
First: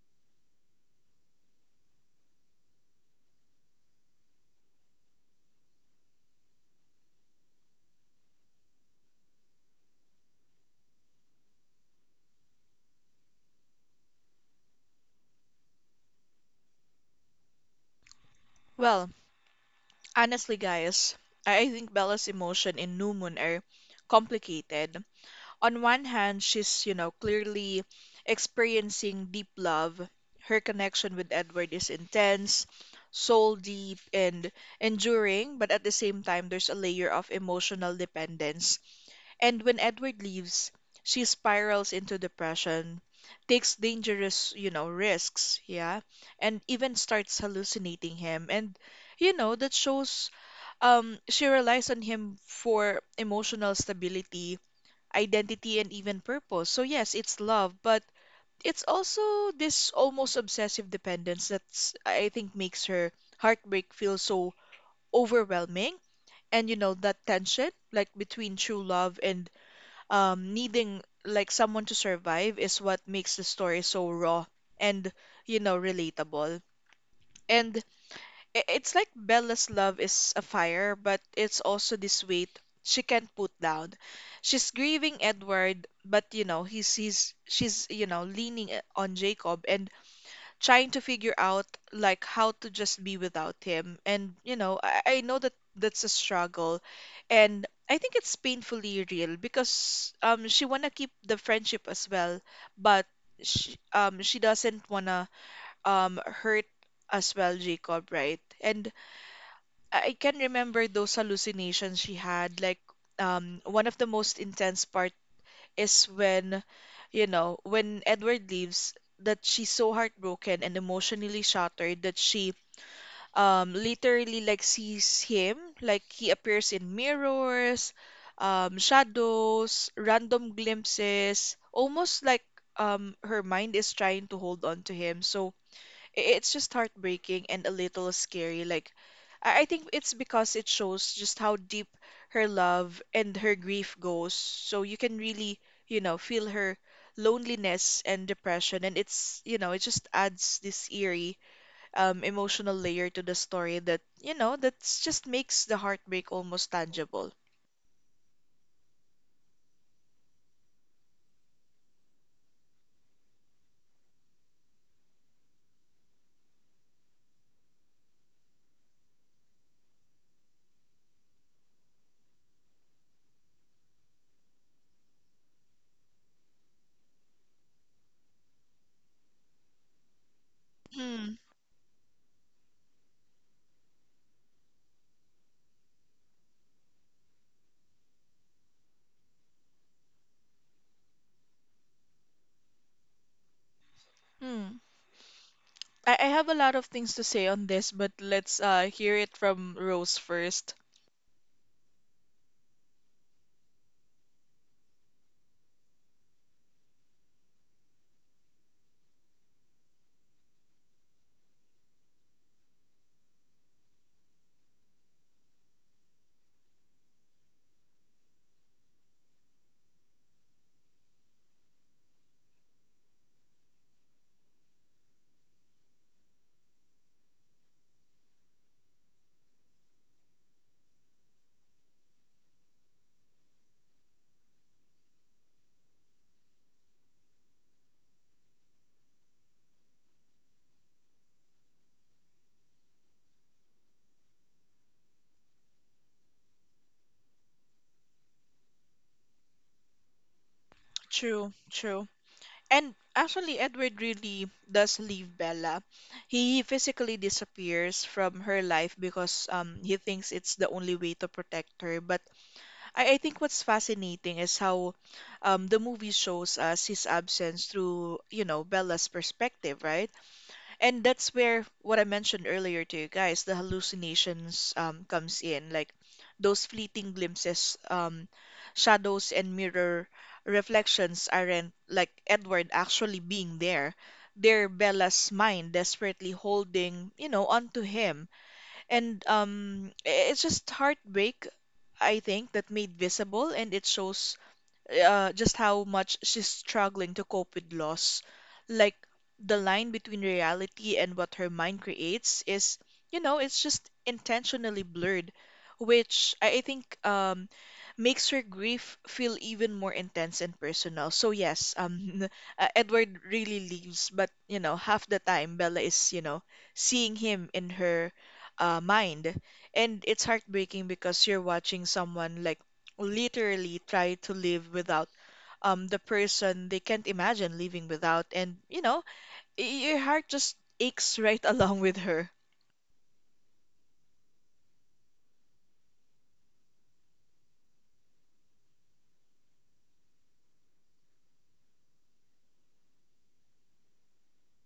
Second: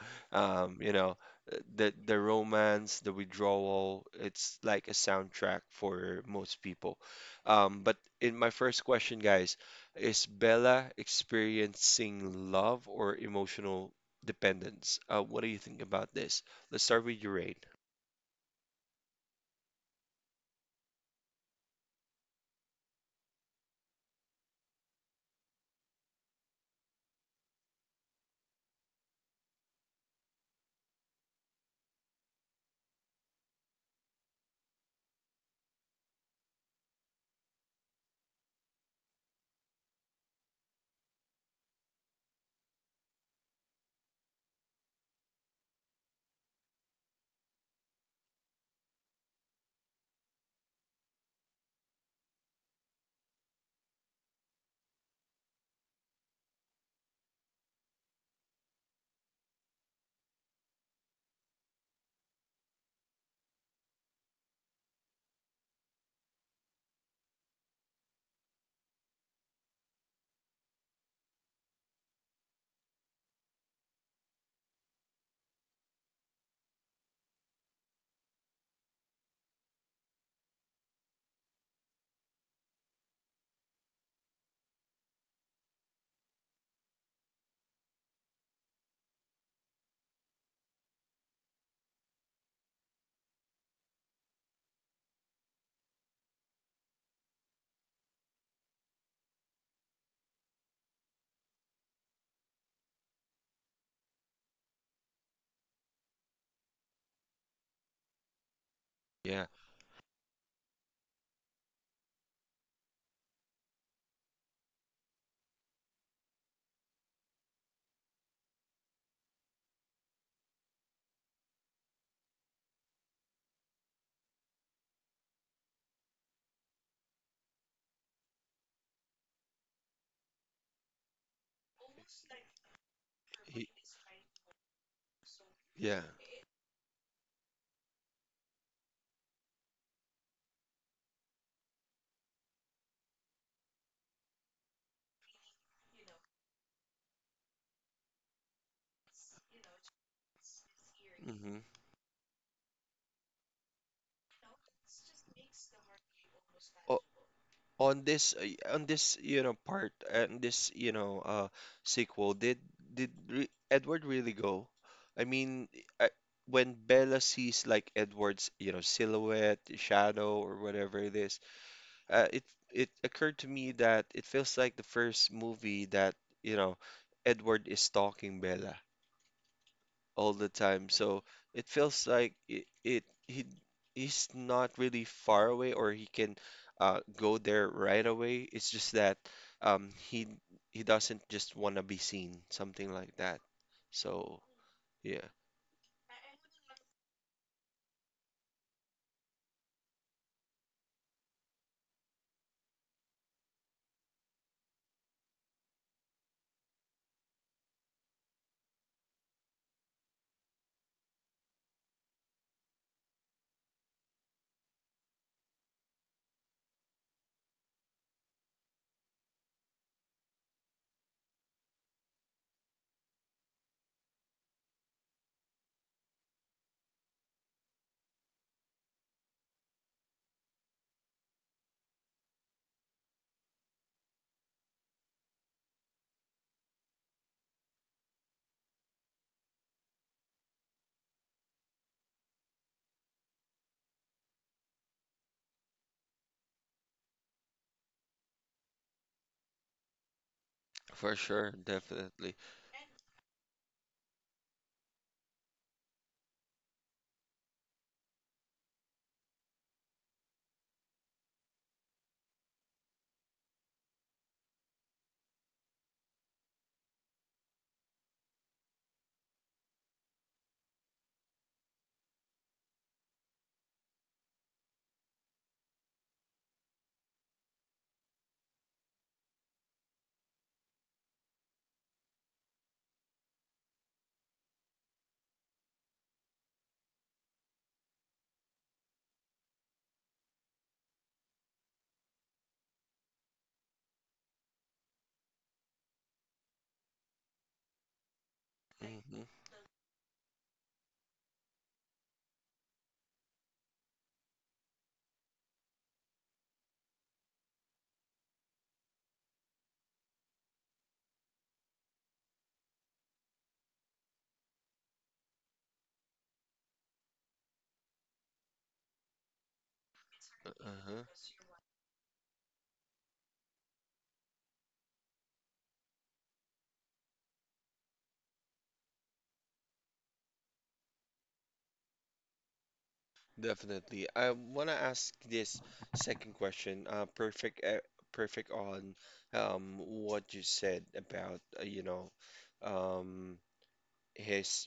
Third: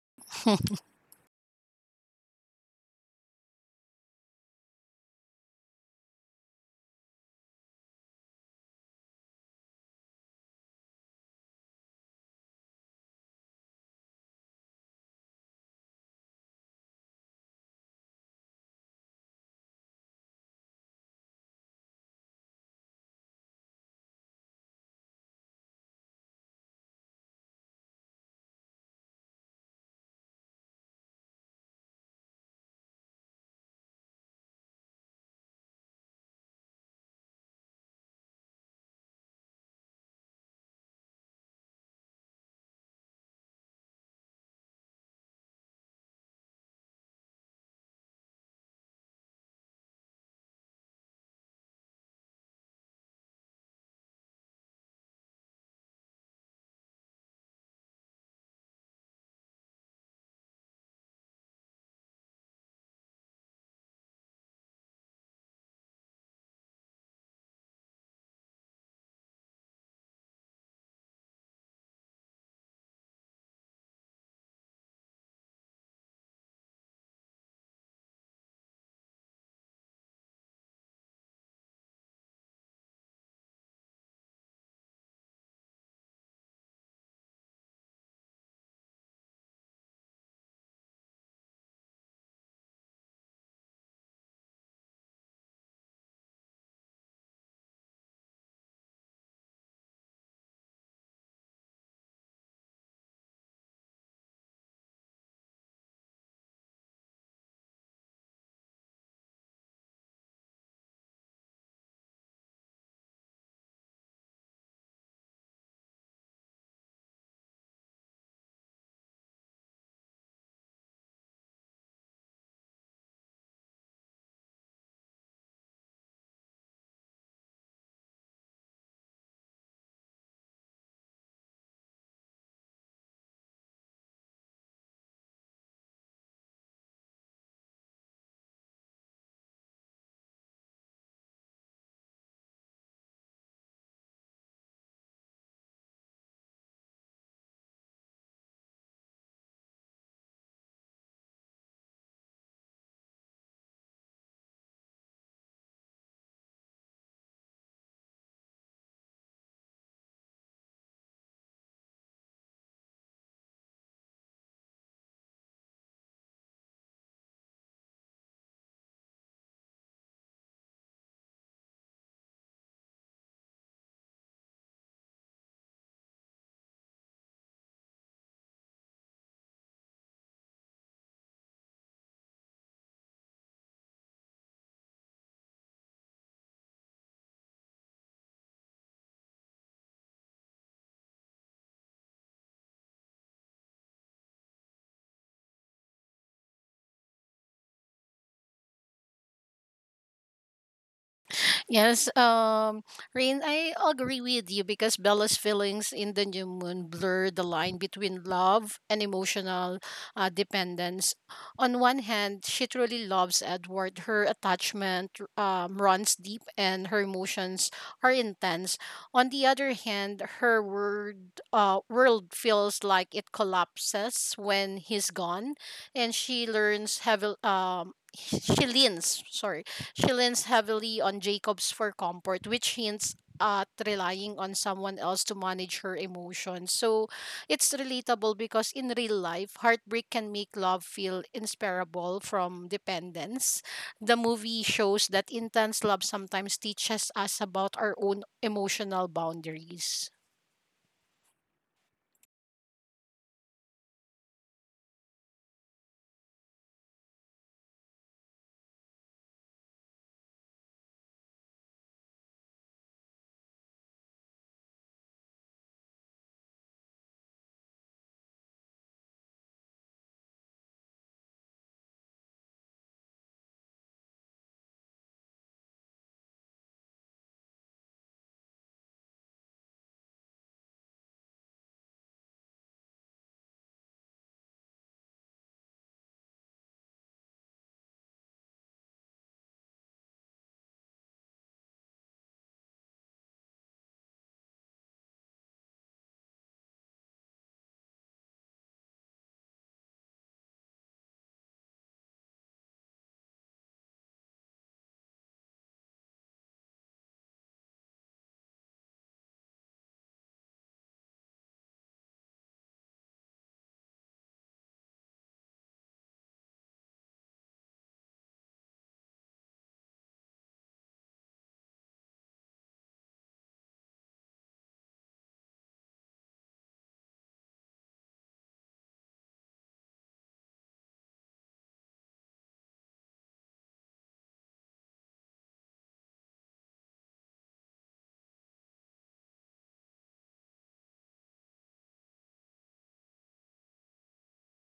A: um you know the romance the withdrawal it's like a soundtrack for most people. But in my first question guys, is Bella experiencing love or emotional dependence? What do you think about this? Let's start with your Rain.
B: Well honestly guys, I think bella's emotion in new moon are complicated. On one hand, she's, you know, clearly experiencing deep love. Her connection with Edward is intense, soul deep, and enduring, but at the same time, there's a layer of emotional dependence. And when Edward leaves, she spirals into depression, takes dangerous, you know, risks, yeah, and even starts hallucinating him. And, you know, that shows she relies on him for emotional stability, identity, and even purpose. So yes, it's love, but it's also this almost obsessive dependence that's I think makes her heartbreak feel so overwhelming. And you know that tension, like between true love and needing like someone to survive, is what makes the story so raw and you know relatable. And it's like Bella's love is a fire, but it's also this weight she can't put down. She's grieving Edward, but you know, he's she's you know leaning on Jacob and trying to figure out like how to just be without him. And you know, I know that that's a struggle, and I think it's painfully real because she wanna keep the friendship as well, but she doesn't wanna hurt as well Jacob, right? And
A: Yeah.
B: I can remember those hallucinations she had. One of the most intense part is you know, when Edward leaves, that she's so heartbroken and emotionally shattered that she literally like sees him, like he appears in mirrors, shadows, random glimpses, almost like her
A: He-
B: mind is trying to hold on to him. So,
A: Yeah.
B: it's just heartbreaking and a little scary. I think it's because it shows just how deep her love and her grief goes. So you can really, you know, feel her loneliness and depression. And it's, you know, it just adds this eerie,
A: Mm-hmm.
B: emotional layer to the story that, you know, that's just makes the heartbreak almost tangible.
A: On this, part, and this, sequel, did re Edward really go? I mean, I, when Bella sees like Edward's, silhouette, shadow, or whatever it is, it it occurred to me that it feels like the first movie that, you know, Edward is stalking Bella all the time. So
B: Hmm.
A: it feels like it he he's not really far away or he can go there right away. It's just that um, he he doesn't just want to be seen, something like that. So
B: Hmm.
A: yeah,
B: I have a lot of things to say on this, but let's hear it from Rose first.
C: Yes, Rain, I agree with you because Bella's feelings in the new moon blur the line between love and emotional dependence. On one hand, she truly loves Edward. Her attachment runs deep and her emotions are intense. On the other hand, her world feels like it collapses when he's gone, and she learns heavily. She leans, sorry she leans heavily on Jacobs for comfort, which hints at relying on someone else to manage her emotions. So it's relatable because in real life, heartbreak can make love feel inseparable from dependence. The movie shows that intense love sometimes teaches us about our own emotional boundaries.
A: for sure,
B: True, true.
A: definitely.
B: And actually, Edward really does leave Bella. He physically disappears from her life because he thinks it's the only way to protect her. But I think what's fascinating is how the movie shows us his absence through, you know, Bella's perspective, right? And that's where what I mentioned earlier to you guys, the hallucinations comes in, like those fleeting glimpses, shadows and mirror reflections aren't like Edward actually being there. They're Bella's mind desperately holding, you know, onto him. And it's just heartbreak, I think, that made visible, and it shows just how much she's struggling to cope with loss. Like
A: Hmm.
B: the line between reality and what her mind creates is, you know, it's just intentionally blurred, which I think makes her grief feel even more intense and personal. So yes, Edward really leaves, but you know, half the time Bella is, you know, seeing him in her mind, and it's heartbreaking
A: Uh-huh.
B: because you're watching someone like literally try to live without the person they can't imagine living without, and y- your heart just aches, right, along with her.
A: Definitely. I want to ask this second question. Perfect on what you said about um, his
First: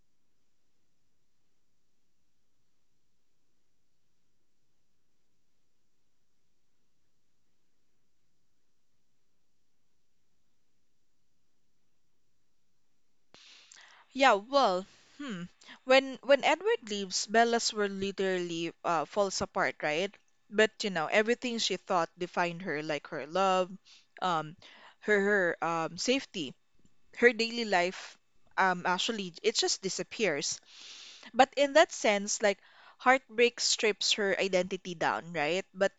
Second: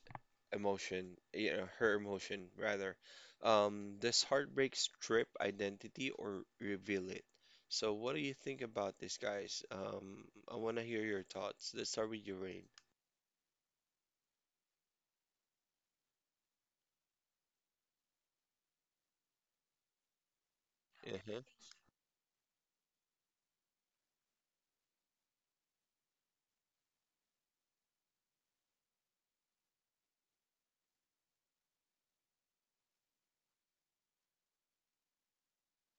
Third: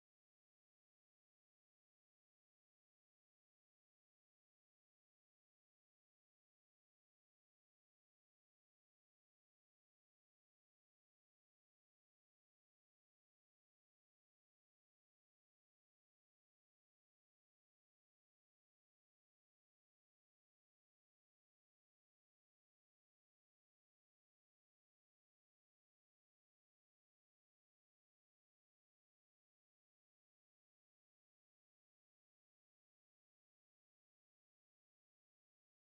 A: emotion, you know, her emotion rather. Does heartbreak strip identity or reveal it? So, what do you think about this, guys? I want to hear your thoughts. Let's start with you, Rain.
B: Yeah, well, hmm, when Edward leaves, Bella's world literally falls apart, right? But you know
A: Uh-huh,
B: everything she thought defined her, like her love, um her her safety, her daily life, actually it just disappears. But in that sense, like, heartbreak strips her identity down, right? But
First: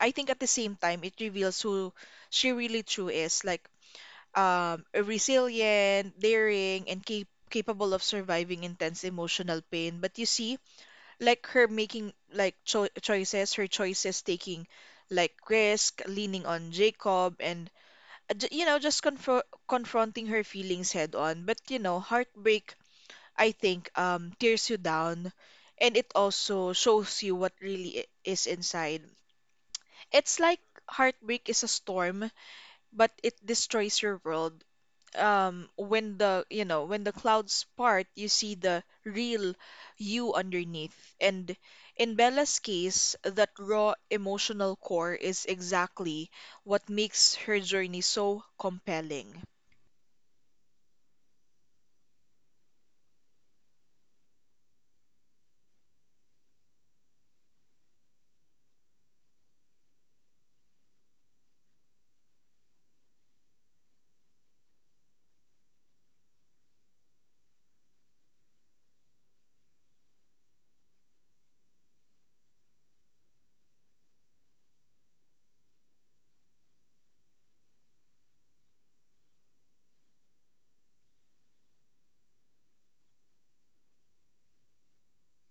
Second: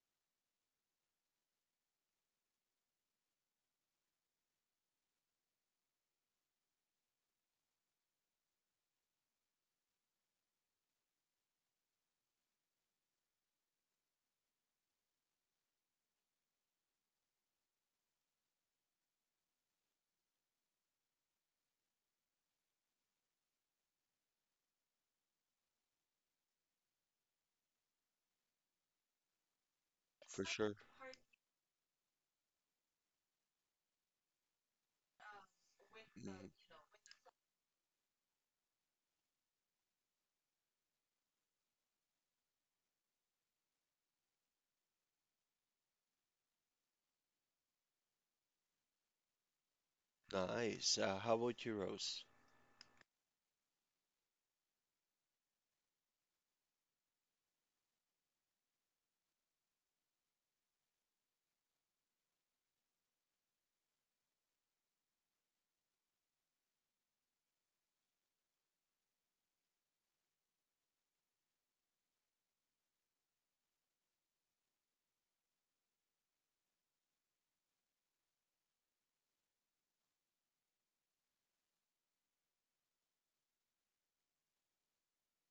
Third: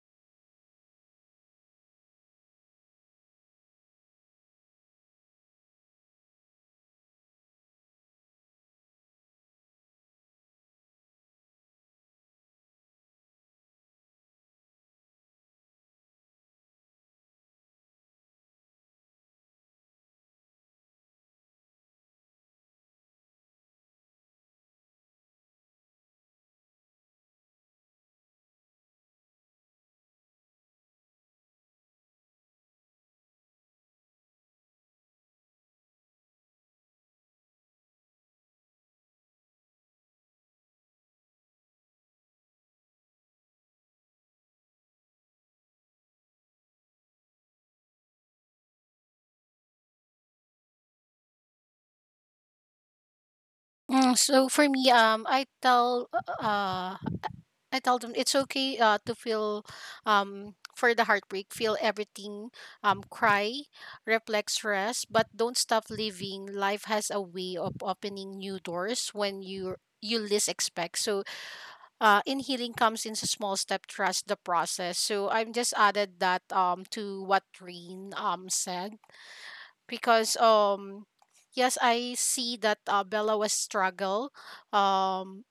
B: I think at the same time, it reveals who she really true is, like a resilient, daring, and capable of surviving intense emotional pain. But you see, like her making like choices, her choices taking like risk, leaning on Jacob, and you know, just confronting her feelings head on. But you know, heartbreak, I think, tears you down, and it also shows you what really is inside. It's
A: for
B: like
A: sure.
B: heartbreak is a storm, but it destroys your world. When
A: Mm.
B: when the clouds part, you see the real you underneath. And in Bella's case, that raw emotional core is exactly what makes her journey so compelling.
A: Nice. How about you, Rose?
C: Mm, so for me, uh I tell them it's okay to feel for the heartbreak, feel everything, cry, reflect, stress, but don't stop living. Life has a way of opening new doors when you least expect. So in healing comes in a small step, trust the process. So I've just added that to what Rain said because yes, I see that Bella was struggle um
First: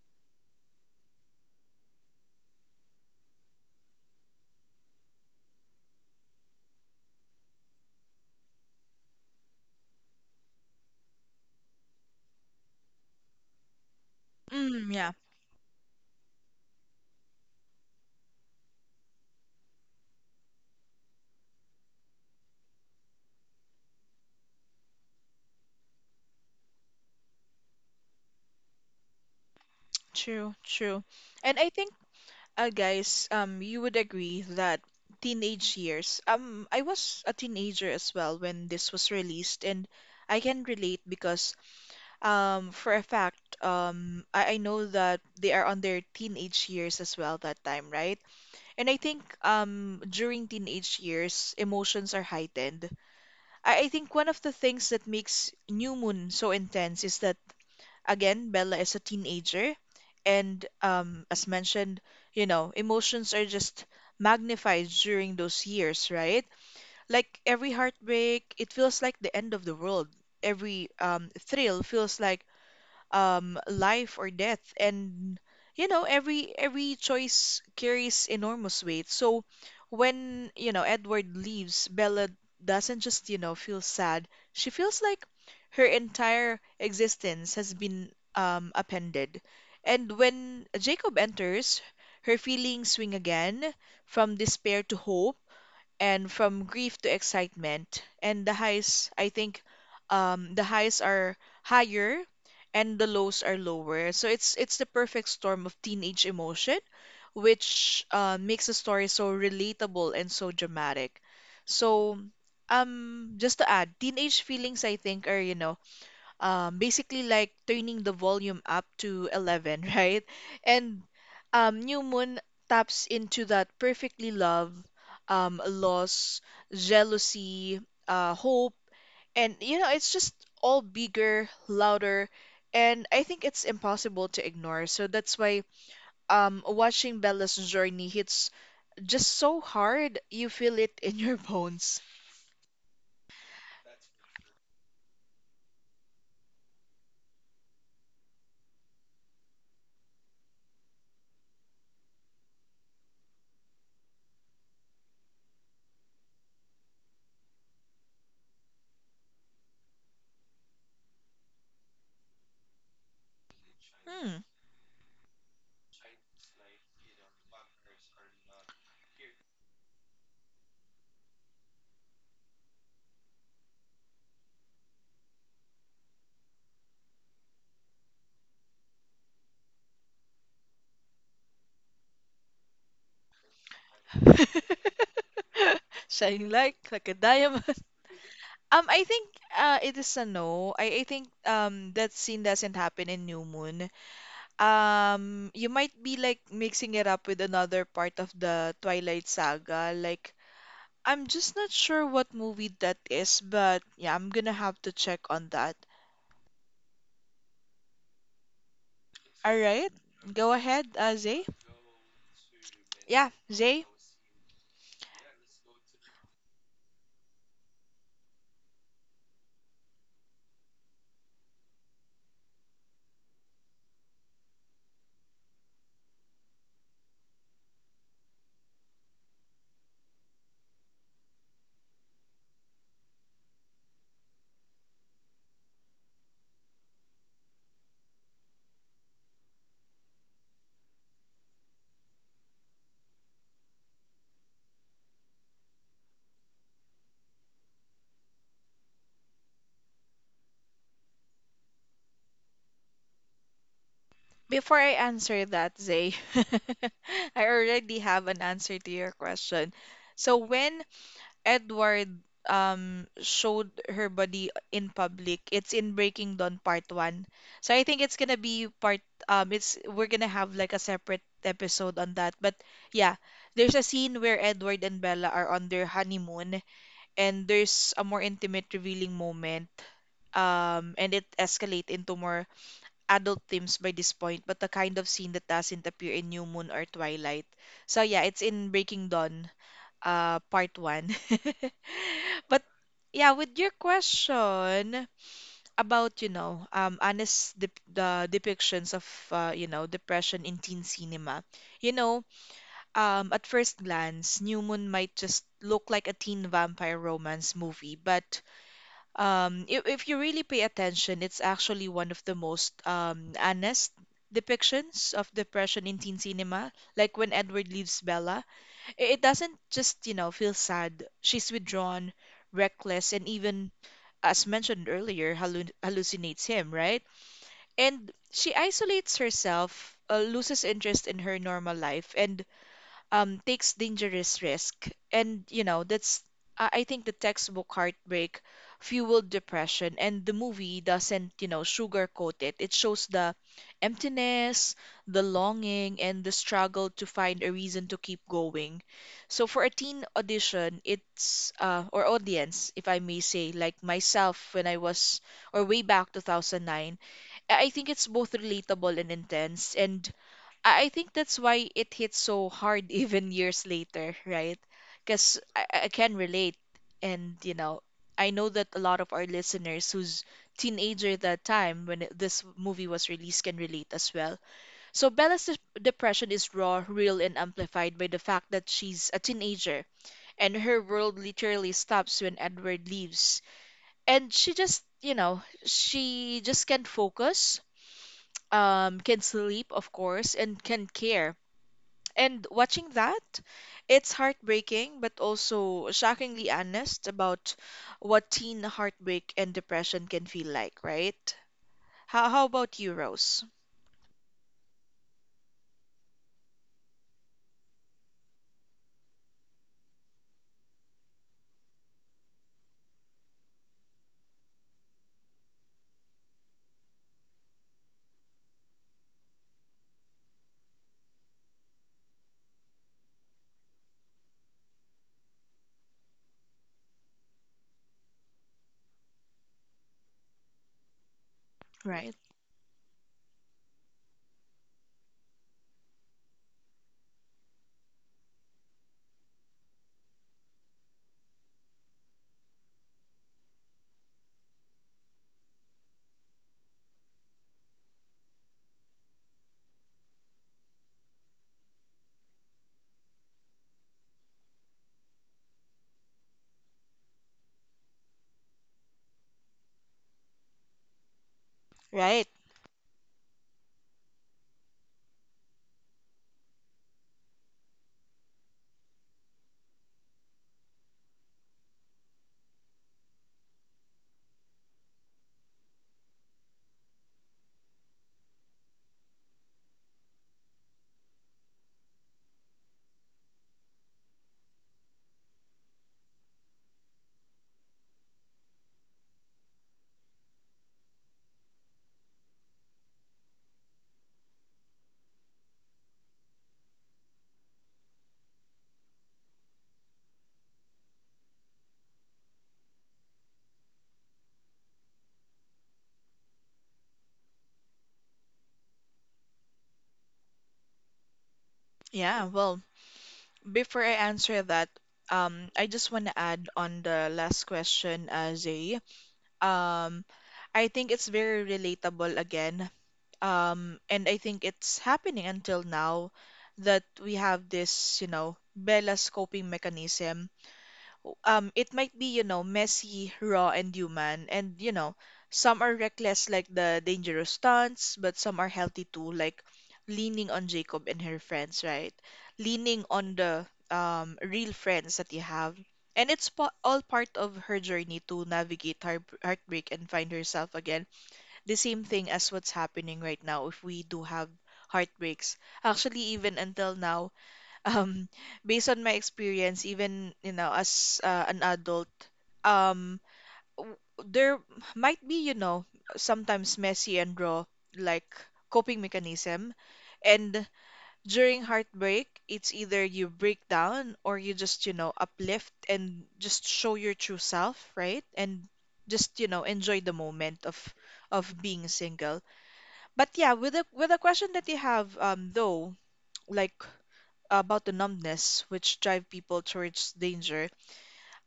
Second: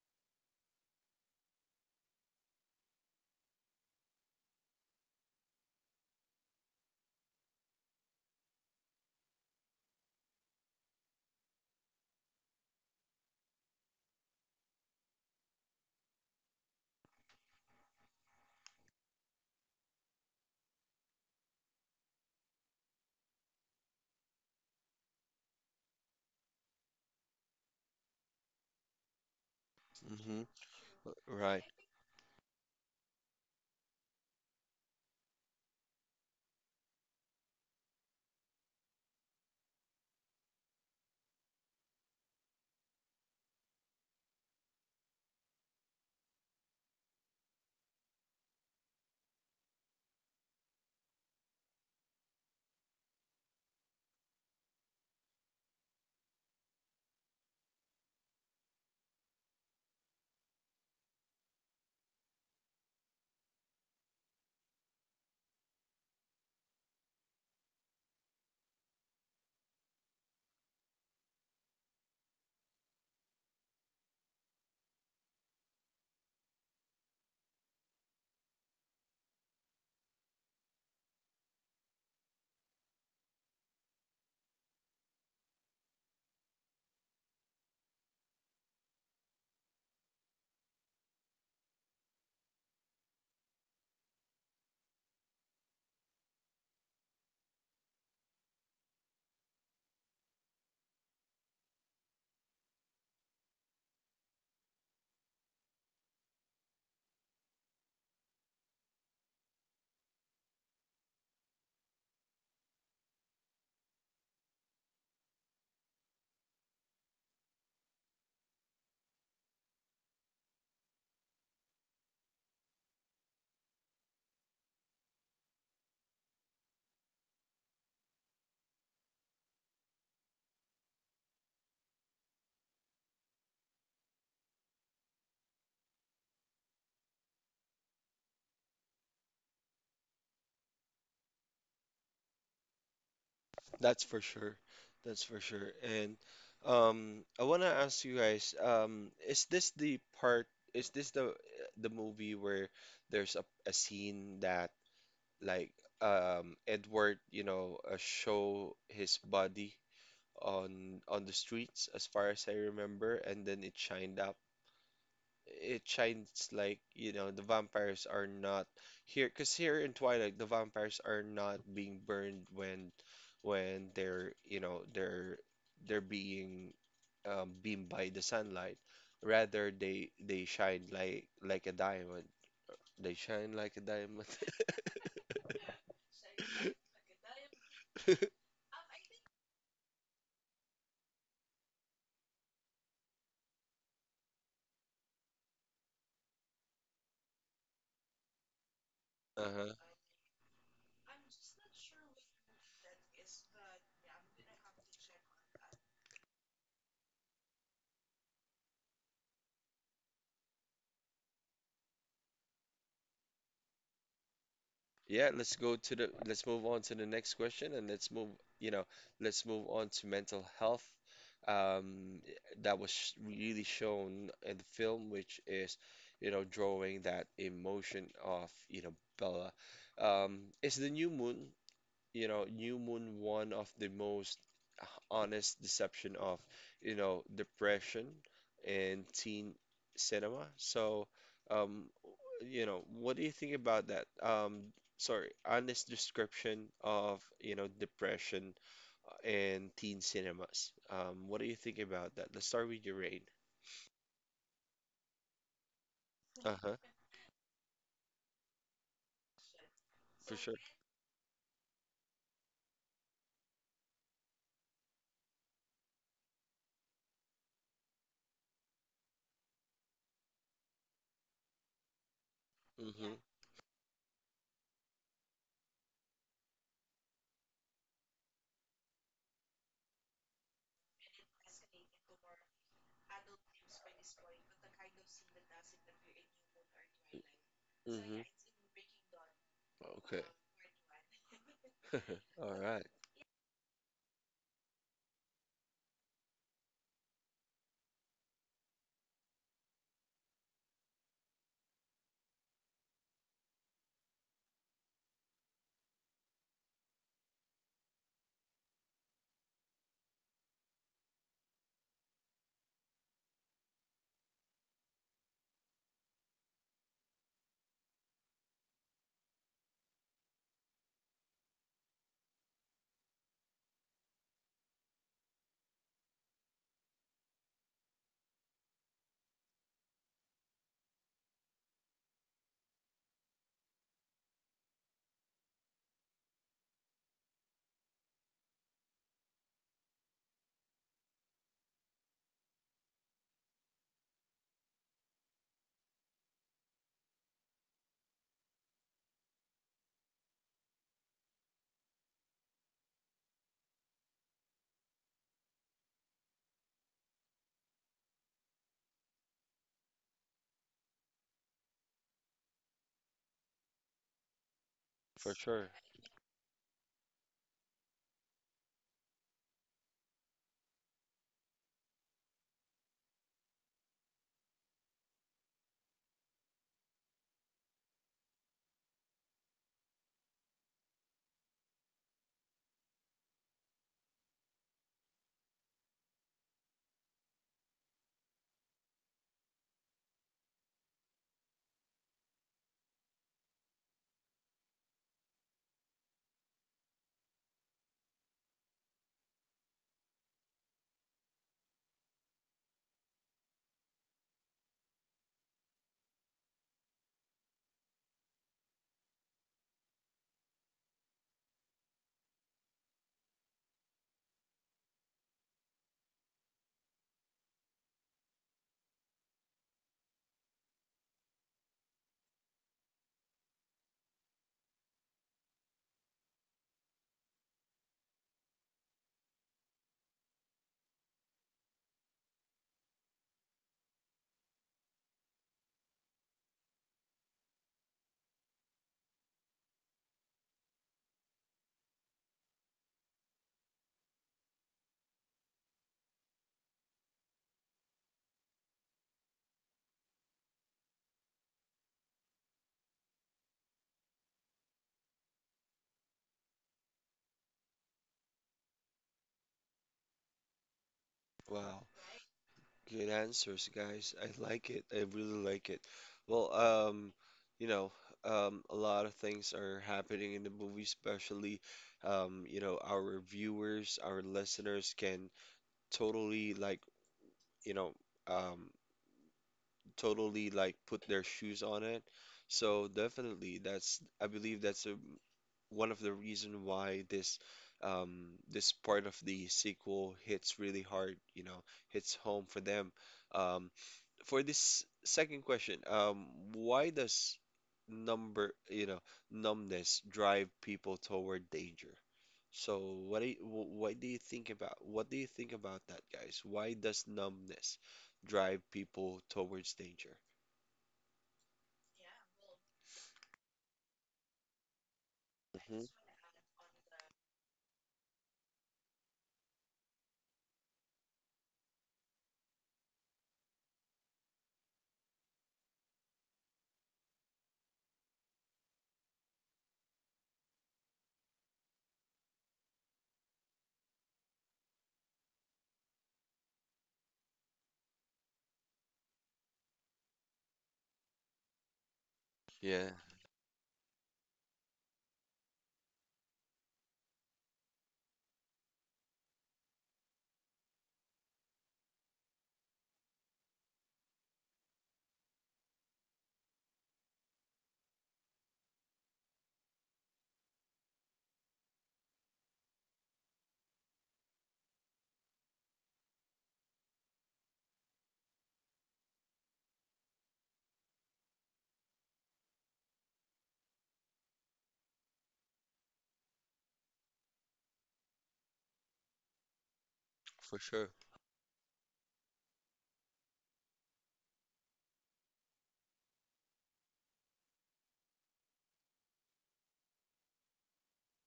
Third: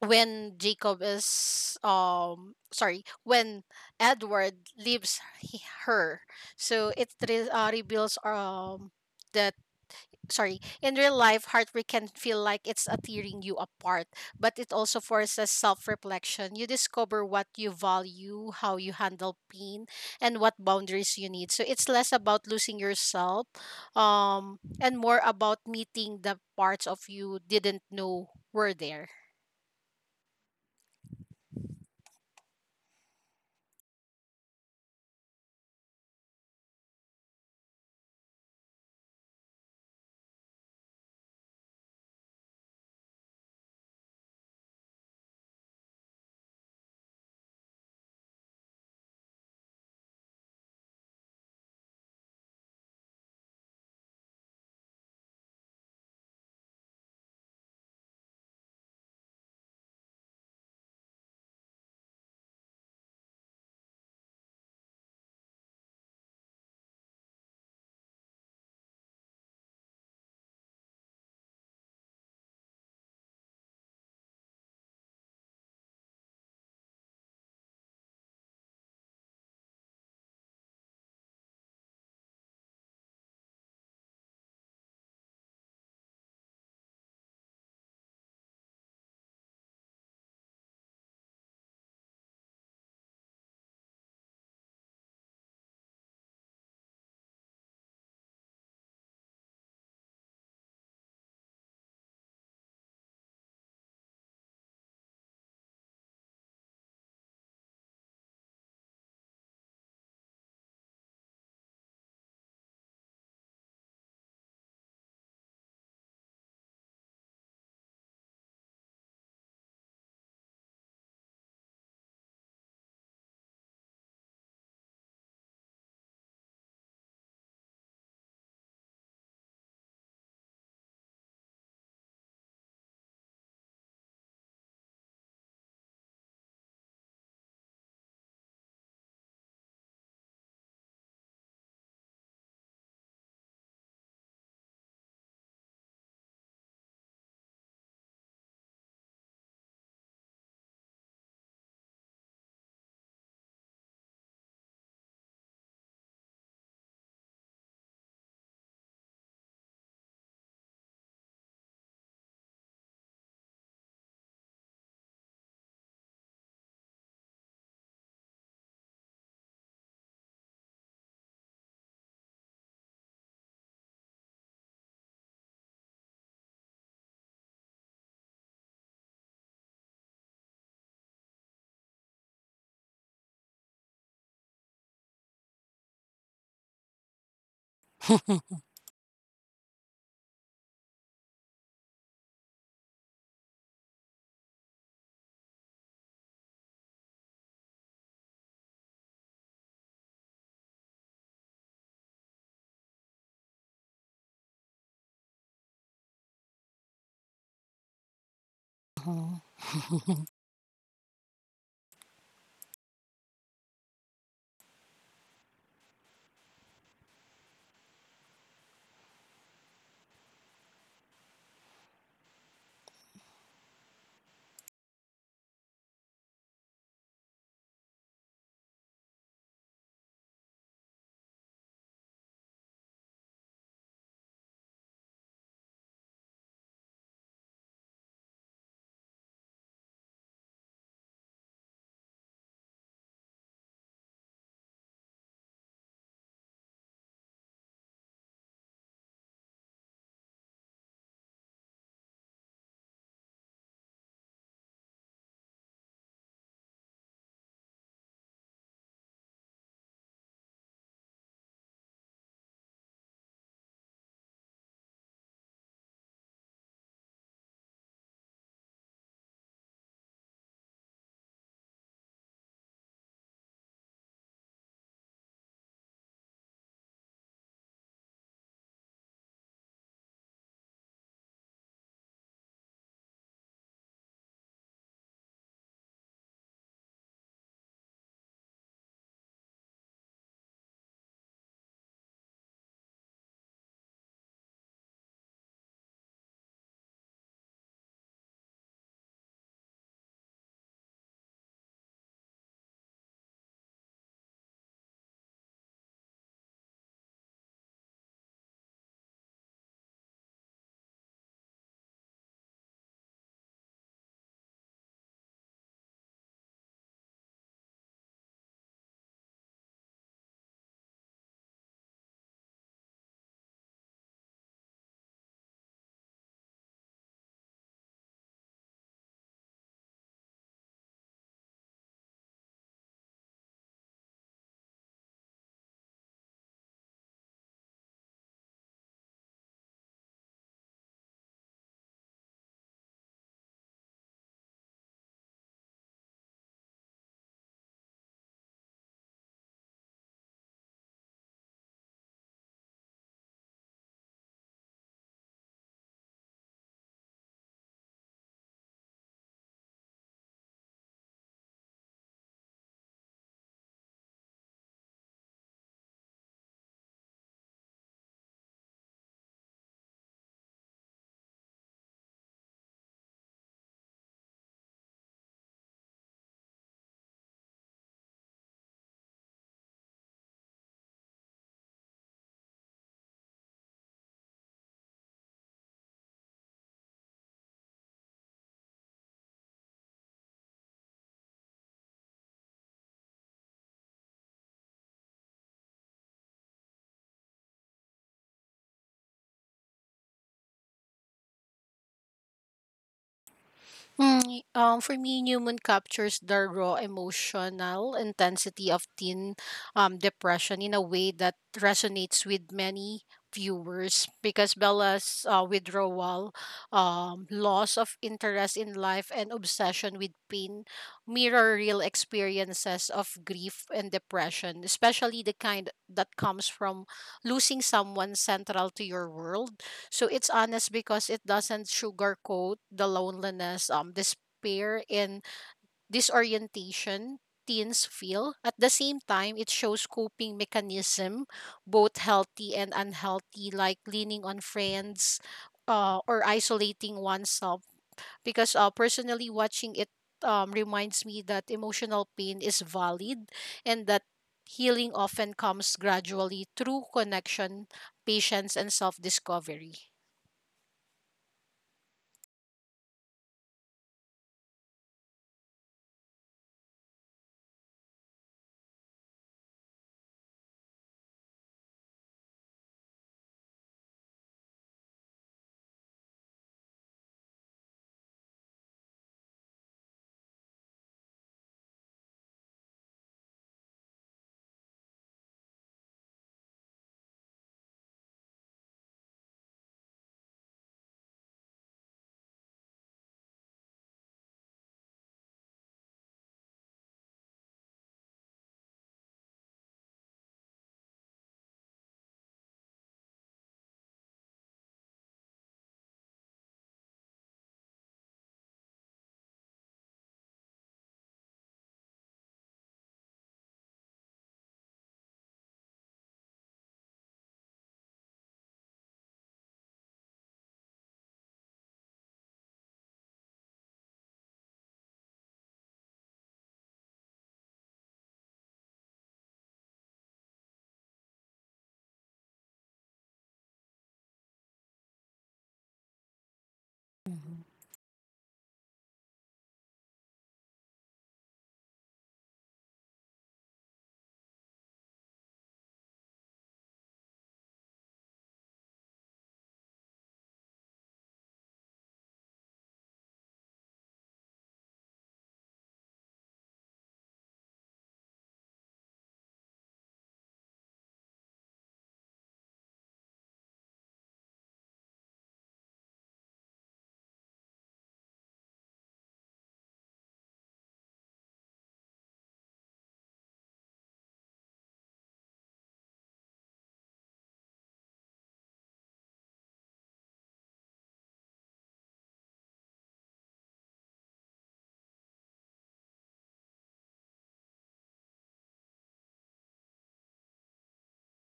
C: when Jacob is sorry when Edward leaves he, her so it reveals that sorry in real life heartbreak can feel like it's a tearing you apart but it
B: Mm,
C: also
B: yeah,
C: forces self-reflection. You discover what you value, how you handle pain and what boundaries you need, so it's less about losing yourself and more about meeting the parts of you didn't know were there.
A: Mm-hmm.
B: true, true. And
A: Right.
B: I think, guys, you would agree that teenage years. I was a teenager as well when this was released, and I can relate because, for a fact, I know that they are on their teenage years as well that time, right? And I think, during teenage years, emotions are heightened. I think one of the things that makes New Moon so intense is that again, Bella is a teenager, and as mentioned, you know, emotions are just magnified during those years, right? Like every heartbreak, it feels like the end of the world. Every thrill feels like life or death. And you know, every choice carries enormous weight. So when, you know, Edward leaves, Bella doesn't just, you know, feel sad. She feels like her entire existence has been upended. And when Jacob enters, her feelings swing again from despair to hope and from grief to excitement. And the highs, I think, the highs are higher and the lows are lower. So it's the perfect storm of teenage emotion, which makes the story so relatable and so dramatic. So just to add, teenage feelings, I think, are, you know, basically like turning the volume up to 11, right? And New Moon taps into that perfectly: love, loss, jealousy, hope, and you know, it's just all bigger, louder, and I think it's impossible to ignore. So that's why watching Bella's journey hits just so hard, you feel it in your bones.
A: That's for sure. That's for sure. And I want to ask you guys, is this the part, is this the movie where there's a scene that like Edward, show his body on the streets, as far as I remember, and then it shined up,
B: Hmm.
A: it shines like you know the vampires are not here because here in Twilight the vampires are not being burned when they're they're being beamed by the sunlight, rather they shine like a diamond, they shine like a diamond.
B: Shining like a diamond. I think it is a no. I think that scene doesn't happen in New Moon. You might be like mixing it up with another part of the Twilight Saga. Like, I'm just not sure what movie that is, but yeah, I'm gonna have to check on that.
C: uh
B: All right, go ahead, Zay. Yeah, Zay.
A: Yeah, let's move on to the next question and let's move, you know, let's move on to mental health. Um, that was really shown in the film, which is, drawing that emotion of, Bella. It's the new moon, you know, New Moon one of the most honest deception of, depression and teen cinema. So, um, what do you think about that? Sorry, honest description of, depression and teen cinemas. What do you think about that? Let's start with your rain.
B: Before I answer that, Zay,
A: Uh-huh,
B: I already have an answer to your question. So
A: for sure.
B: when Edward showed her body in public. It's in Breaking Dawn Part 1. So I think it's gonna be part it's we're gonna have like a separate episode on that. But
A: Mm-hmm,
B: yeah, there's a scene where Edward and Bella are on their honeymoon and there's a more intimate revealing moment. And it escalate into more adult themes by this point, but the kind of scene that doesn't appear in New Moon or Twilight. So
A: mm-hmm.
B: yeah, it's in Breaking Dawn,
A: Okay.
B: part one.
A: All
B: But
A: right,
B: yeah, with your question about, you know, honest dep the depictions of, you know, depression in teen cinema, you know, at first glance, New Moon might just look like a teen vampire romance movie, but if you really pay attention, it's actually one of the most honest depictions of depression in teen cinema, like when Edward leaves Bella. It doesn't just, you know, feel sad. She's withdrawn, reckless, and even, as mentioned earlier, hallucinates him, right? And she isolates herself, loses interest in her normal life, and takes dangerous risk. And, you know, that's, I think the textbook heartbreak fueled depression, and the movie doesn't, you know, sugarcoat it. It shows the emptiness, the longing, and the struggle to find a reason to keep going. So for a teen audition, it's, or audience, if I may say, like myself when I was, or way back 2009, I think it's both relatable and intense. And I think that's why it hits so hard even years later, right?
A: for
B: Because I,
A: sure.
B: I I can relate. And, you know, I know that a lot of our listeners who's teenager at that time when this movie was released can relate as well. So Bella's depression is raw, real, and amplified by the fact that she's a teenager and her world literally stops when Edward leaves. And she just, you know, she just can't focus, can sleep, of course, and can care, and watching that, it's heartbreaking, but also shockingly honest about what teen heartbreak and depression can feel like, right? How about you, Rose?
C: Mm, for me, New Moon captures the raw emotional intensity of teen depression in a way that resonates with many viewers because Bella's withdrawal, loss of interest in life, and obsession with pain mirror real experiences of grief and depression, especially the kind that comes from losing someone central to your world. So it's honest because it doesn't
B: Right.
C: sugarcoat the loneliness, despair, and disorientation teens feel. At the same time, it shows coping mechanism, both healthy and unhealthy, like leaning on friends, or isolating oneself. Because personally, watching it reminds me that emotional pain is valid, and that healing often comes gradually through connection, patience, and self-discovery.
A: Wow.
B: Right.
A: Good answers, guys. I like it. I really like it. Well, you know, a lot of things are happening in the movie, especially, our viewers, our listeners can totally like, you know, um, totally like put their shoes on it. So definitely, that's I believe that's a, one of the reason why this, this part of the sequel hits really hard. You know, hits home for them. Um, for this second question, why does number, you know, numbness drive people toward danger? So what do you, wh- what do you think about what do you think about that, guys? Why does numbness drive people towards danger?
B: Yeah, well, before I answer that, I
A: Hmm.
B: just want to add on the last question um, I think it's very relatable again. And I think it's happening until now that we have this, you know, Bella's coping mechanism, um, it might be, you know, messy, raw, and human, and you know some are reckless like the dangerous stunts, but some are healthy too, like leaning on Jacob and her friends, right? Leaning
A: Yeah,
B: on the, real friends that you have. And it's all part of her journey to navigate heartbreak and find herself again. The same thing as what's happening right now, if we do have heartbreaks, actually even until now, um, based on my experience, even, you know, as an adult, um w- there might be, you know, sometimes messy and raw, like coping mechanism. And during heartbreak, it's either you break down or you just, you know, uplift and just show your true self, right? And just, you know, enjoy the moment
A: for sure.
B: of being single. But yeah, with the question that you have though, like, about the numbness which drive people towards danger.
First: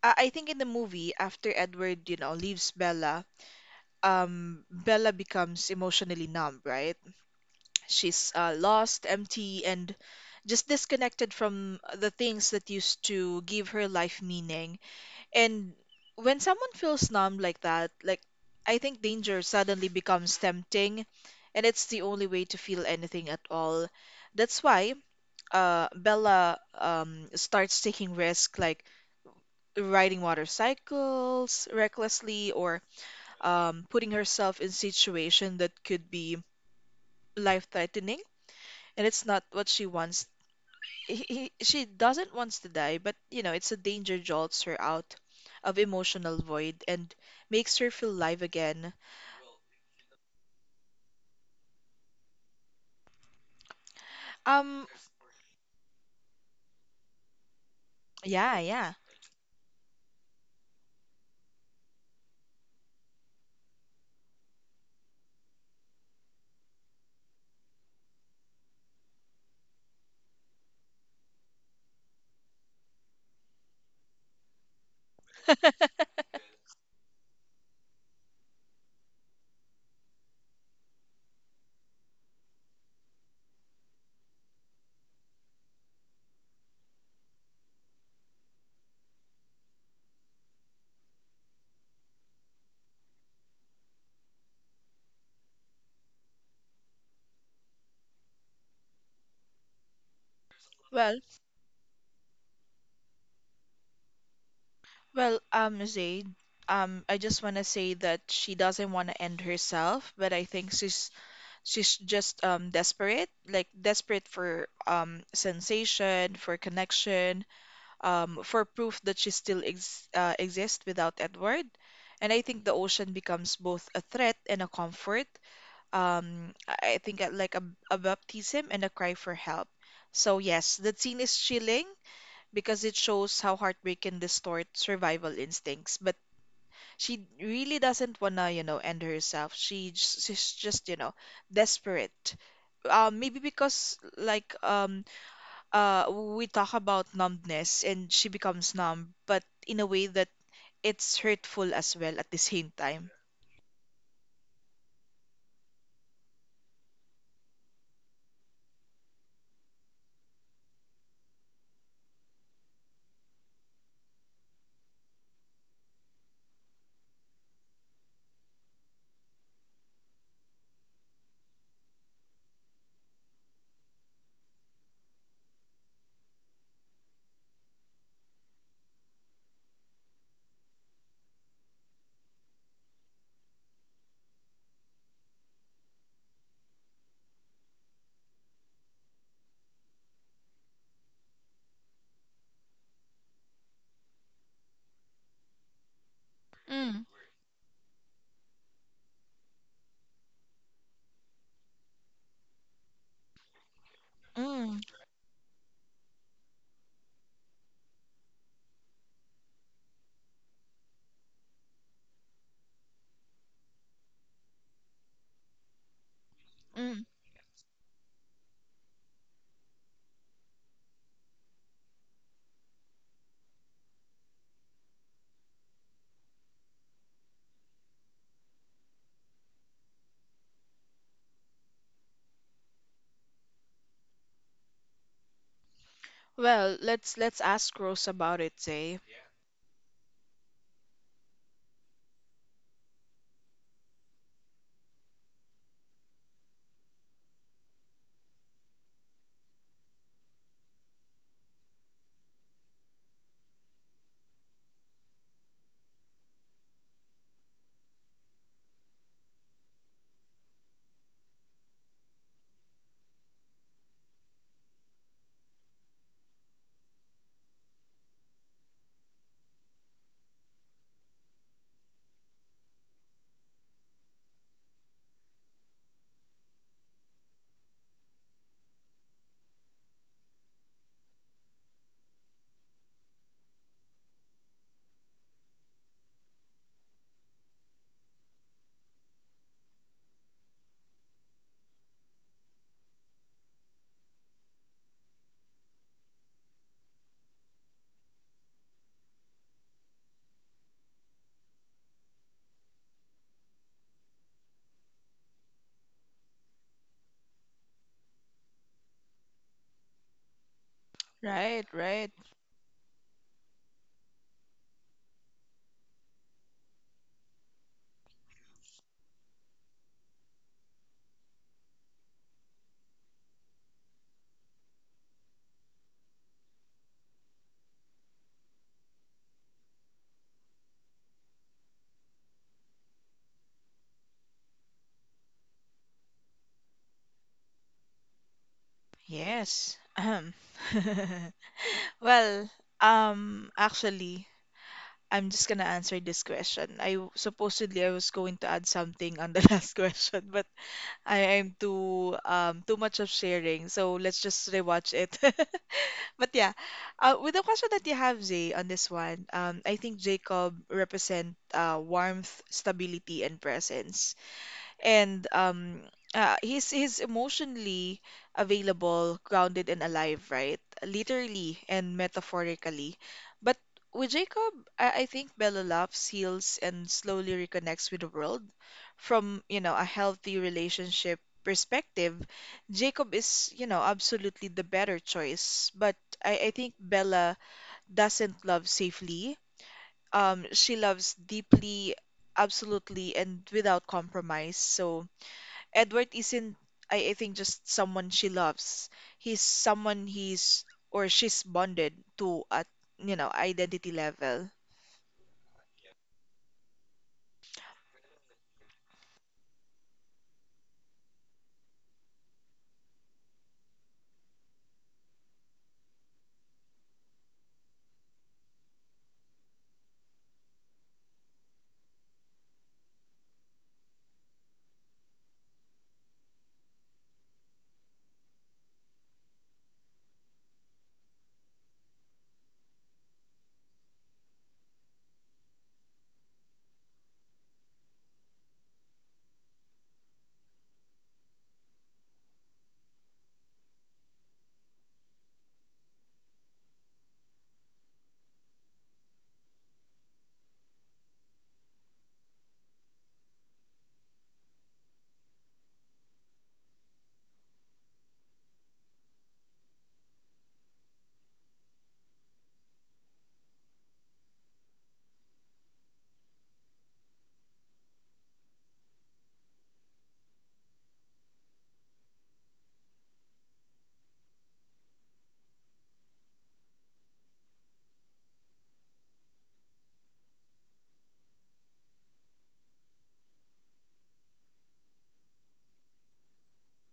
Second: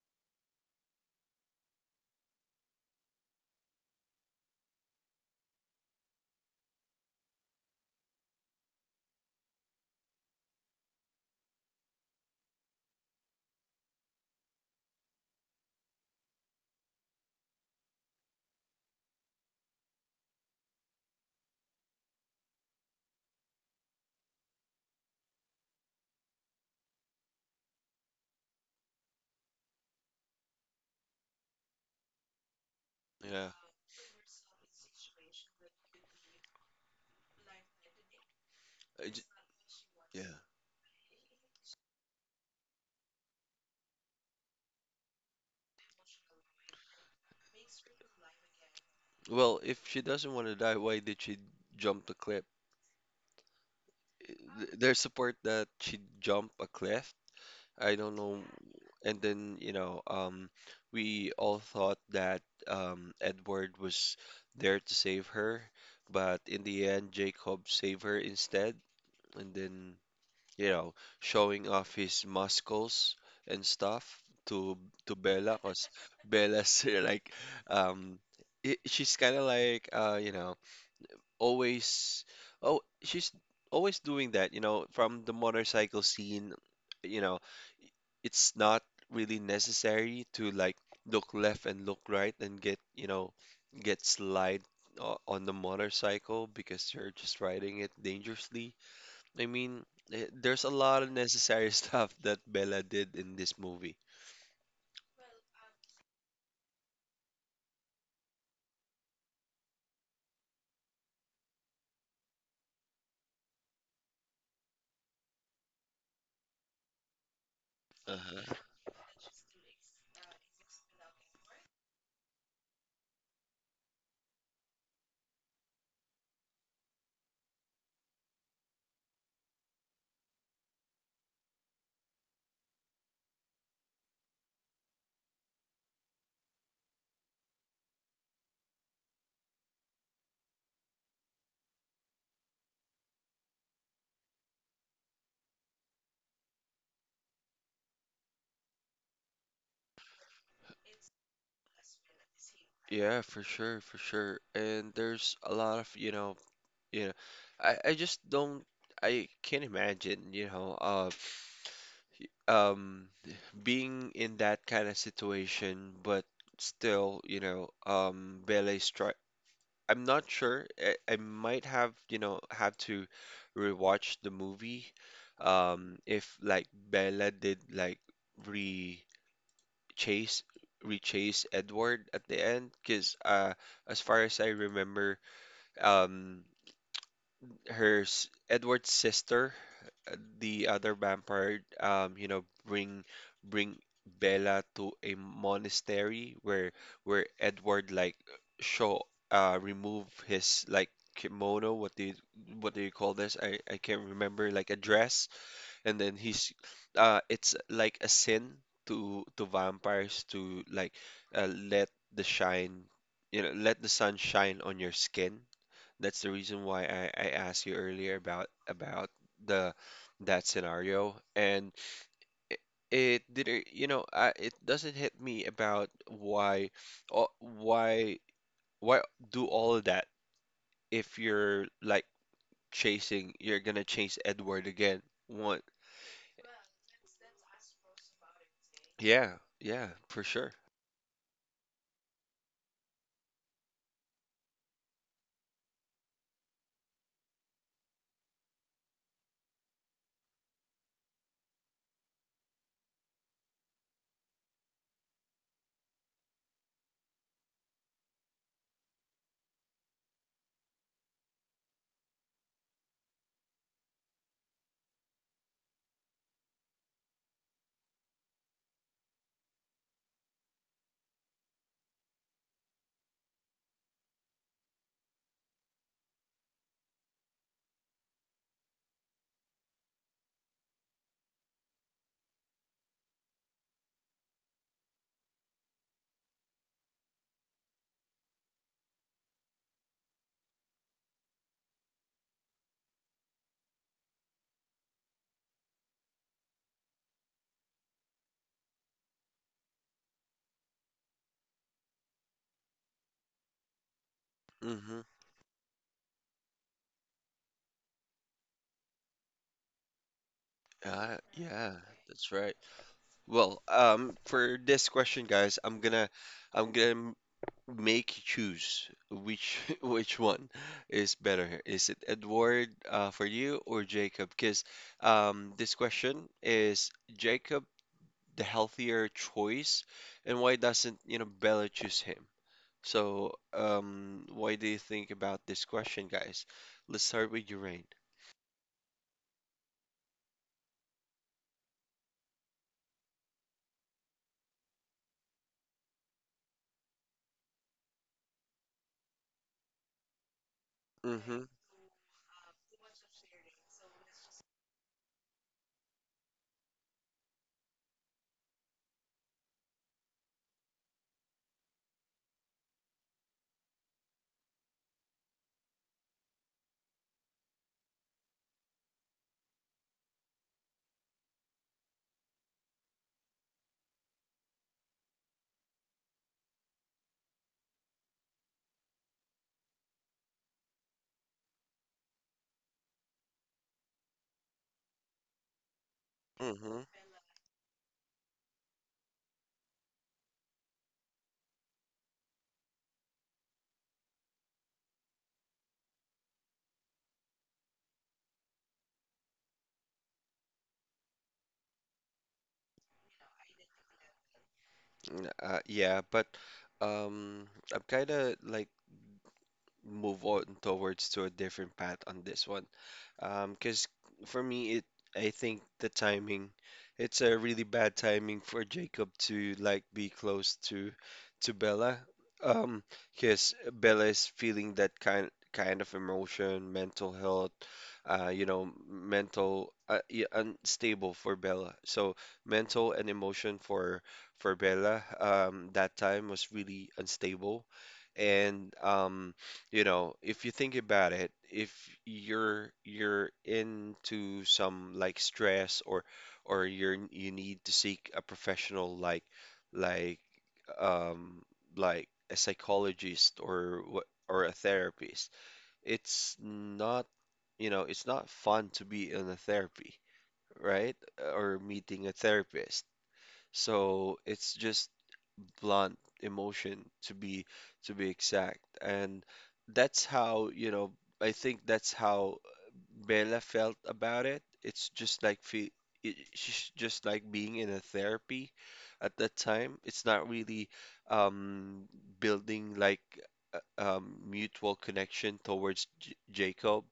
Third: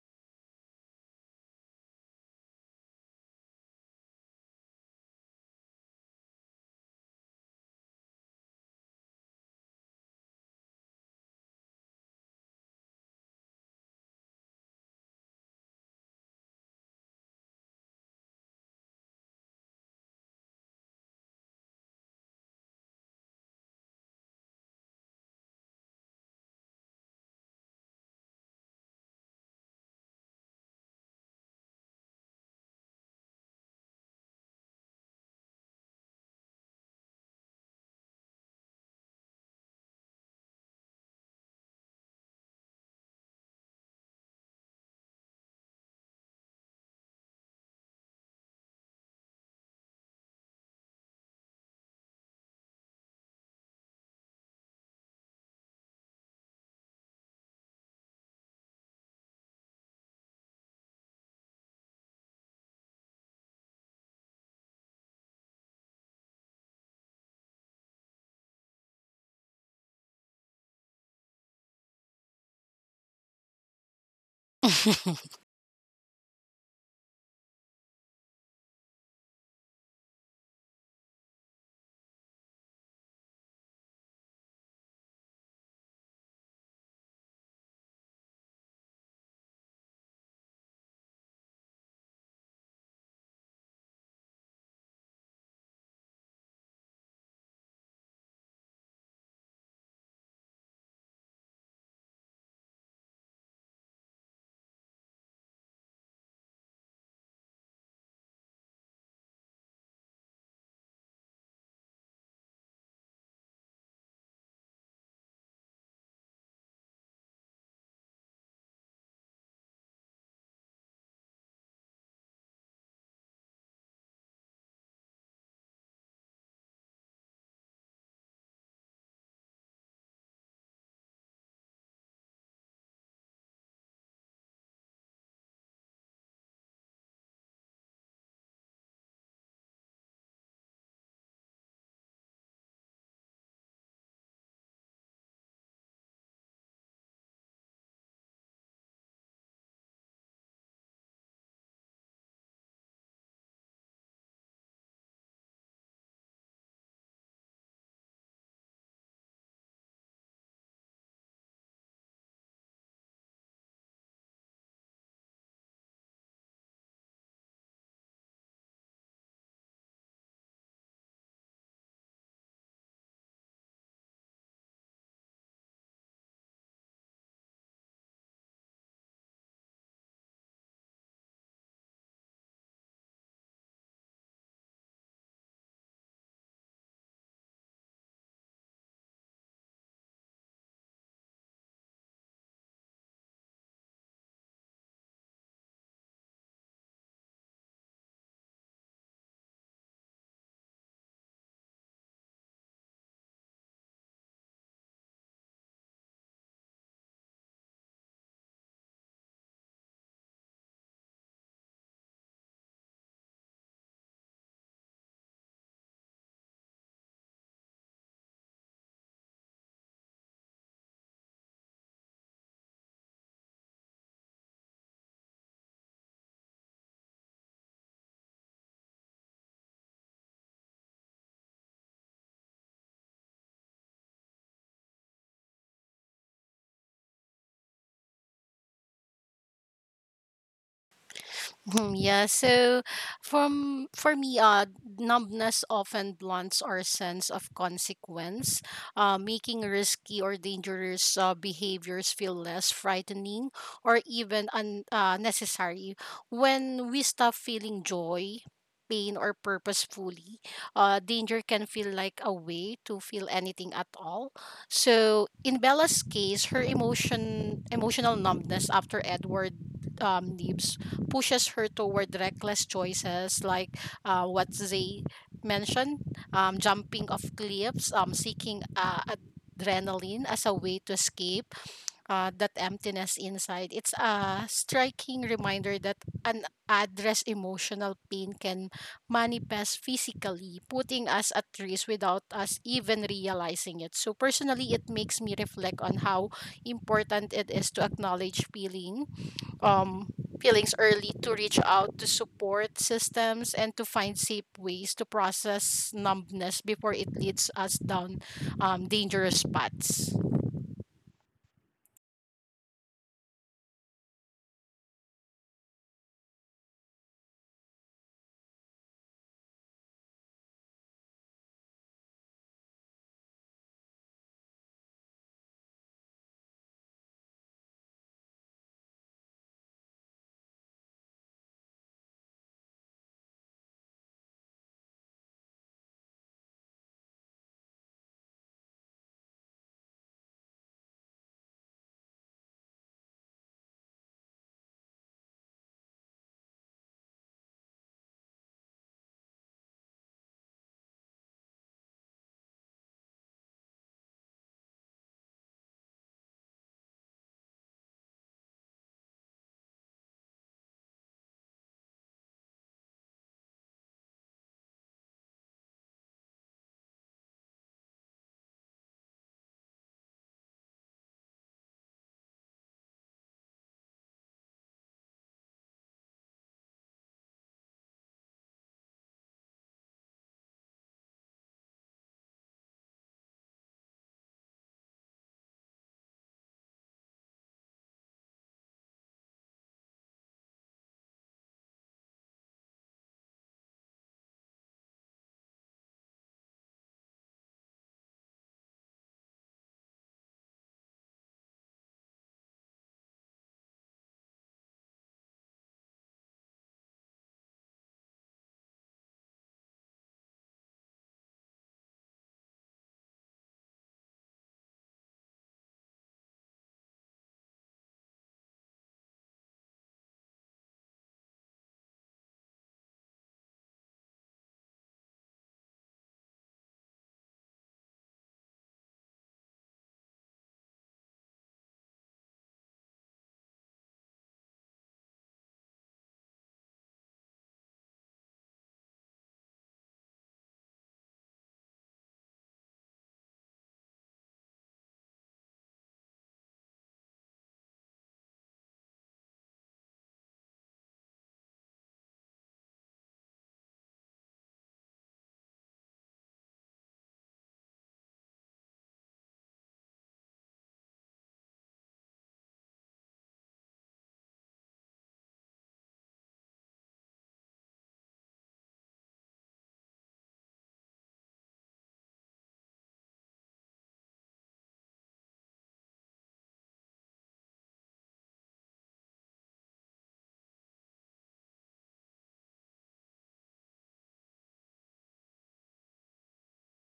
B: I think in the movie, after Edward, you know, leaves Bella, Bella becomes emotionally numb, right? She's lost, empty, and just disconnected from the things that used to give her life meaning. And when someone feels numb like that, like I think danger suddenly becomes tempting, and it's the only way to feel anything at all. That's why Bella starts taking risks like riding motorcycles recklessly or
A: Yeah.
B: putting herself in situation that could be life-threatening, and
A: I j-
B: it's not what she wants.
A: yeah.
B: She doesn't wants to die, but it's a danger jolts her out of emotional void and makes her feel live again.
A: Well, if she doesn't want to die, why did she jump the cliff?
B: Um,
A: There's support that she jumped a cliff, I don't know.
B: yeah, yeah.
A: And then, we all thought that Edward was there to save her, but in the end, Jacob saved her instead. And then, you know, showing off his muscles and stuff to to Bella, 'cause Bella's like, um, I she's kind of like, always, oh she's always doing that, you know from the motorcycle scene, you know it's not really necessary to like look left and look right and get you know get slide on the motorcycle because you're just riding it dangerously. I mean, there's a lot of
B: Well,
A: necessary stuff that Bella did in this movie.
B: Well, Zaid, I just want to say that she doesn't want to end herself, but I think she's just desperate, like desperate for sensation, for connection,
A: Uh-huh.
B: for proof that she still ex exists without Edward. And I think the ocean becomes both a threat and a comfort. I think like a baptism and a cry for help. So yes, the scene is chilling because it shows how heartbreak can distort survival instincts, but she really doesn't wanna, end herself. She's just, desperate. Maybe because uh we talk about numbness and she becomes numb, but in a way that it's hurtful as well at the same time.
A: Yeah, for sure, for sure, and there's a lot of you know, you know, I just don't, I can't imagine, um being in that kind of situation, but still, Bele strike, I'm not sure. I might have, have to rewatch the movie. Um, if like Bella did like re chase rechase Edward at the end, because as far as I remember, um her Edward's sister, the other vampire, bring bring Bella to a monastery
B: Mm.
A: where Edward like show, remove his like kimono, what do you call this? I can't remember, like a
B: Mm,
A: dress, and then he's it's like a sin to vampires to like let the shine, you know, let the sun shine on your skin. That's the reason why
B: mm.
A: I asked you earlier about the that scenario. And it, it didn't you know, I, it doesn't hit me about why, oh, why do all of that if you're like chasing, you're gonna chase Edward again, what?
B: Well, let's ask Rose about it, say.
A: Yeah, yeah for sure.
C: Yeah, so from for me, numbness often blunts our sense of consequence, making risky or dangerous behaviors feel less frightening or even necessary. When we stop feeling joy, pain or purpose fully, danger can feel like a way to feel anything at all. So in Bella's case, her emotion emotional numbness after Edward leaves pushes her toward reckless choices, like what they mentioned, jumping off cliffs, seeking adrenaline as a way to escape that emptiness inside. It's a striking reminder that an address emotional pain can manifest physically, putting us at risk without us even realizing it. So personally it makes me reflect on how important it is to acknowledge um, feelings early, to reach out to support systems and to find safe ways
A: Mm-hmm.
C: to process numbness before it leads us down dangerous paths.
A: Uh,
B: Right,
A: yeah,
B: right.
A: that's right. Well, for this question, guys, I'm gonna make you choose which which one is better. Is it Edward for you or Jacob? Because this question is, Jacob the healthier choice, and why doesn't you know Bella choose him? So, why do you think about this question, guys? Let's start with you, Rain.
B: Yes. Ahem. Well, actually, I'm just gonna answer this question. Supposedly I was going to add something on the last question, but I
A: Mm-hmm.
B: am too too much of sharing, so let's just rewatch it. But yeah, with the question that you have, Zay, on this one, I think Jacob represent warmth, stability, and presence and he's emotionally available, grounded and alive, right? Literally and metaphorically. But with Jacob, I think Bella laughs, heals, and slowly reconnects with the world. From, a healthy relationship perspective, Jacob is, absolutely the better choice. But I think
A: Mm-hmm.
B: Bella doesn't love safely. She loves deeply, absolutely, and without compromise. So Edward isn't, I think, just someone she loves. He's someone he's or she's bonded to at, identity level.
A: Yeah, but um, I'm kind of like move on towards to a different path on this one. 'Cause for me it I think the timing, it's a really bad timing for Jacob to like be close to Bella. Um, 'Cause Bella is feeling that kind of emotion, mental health, you know, mental yeah, unstable for Bella. So mental and emotion for Bella that time was really unstable. And you know, if you think about it, if you're you're into some like stress, or you're you need to seek a professional like um like a psychologist or what or a therapist, it's not you know, it's not fun to be in a therapy, right? Or meeting a therapist. So it's just blunt emotion to be exact. And that's how you know I think that's how Bella felt about it. It's just like fe it, she's just like being in a therapy at that time. It's not really um building like mutual connection towards J Jacob,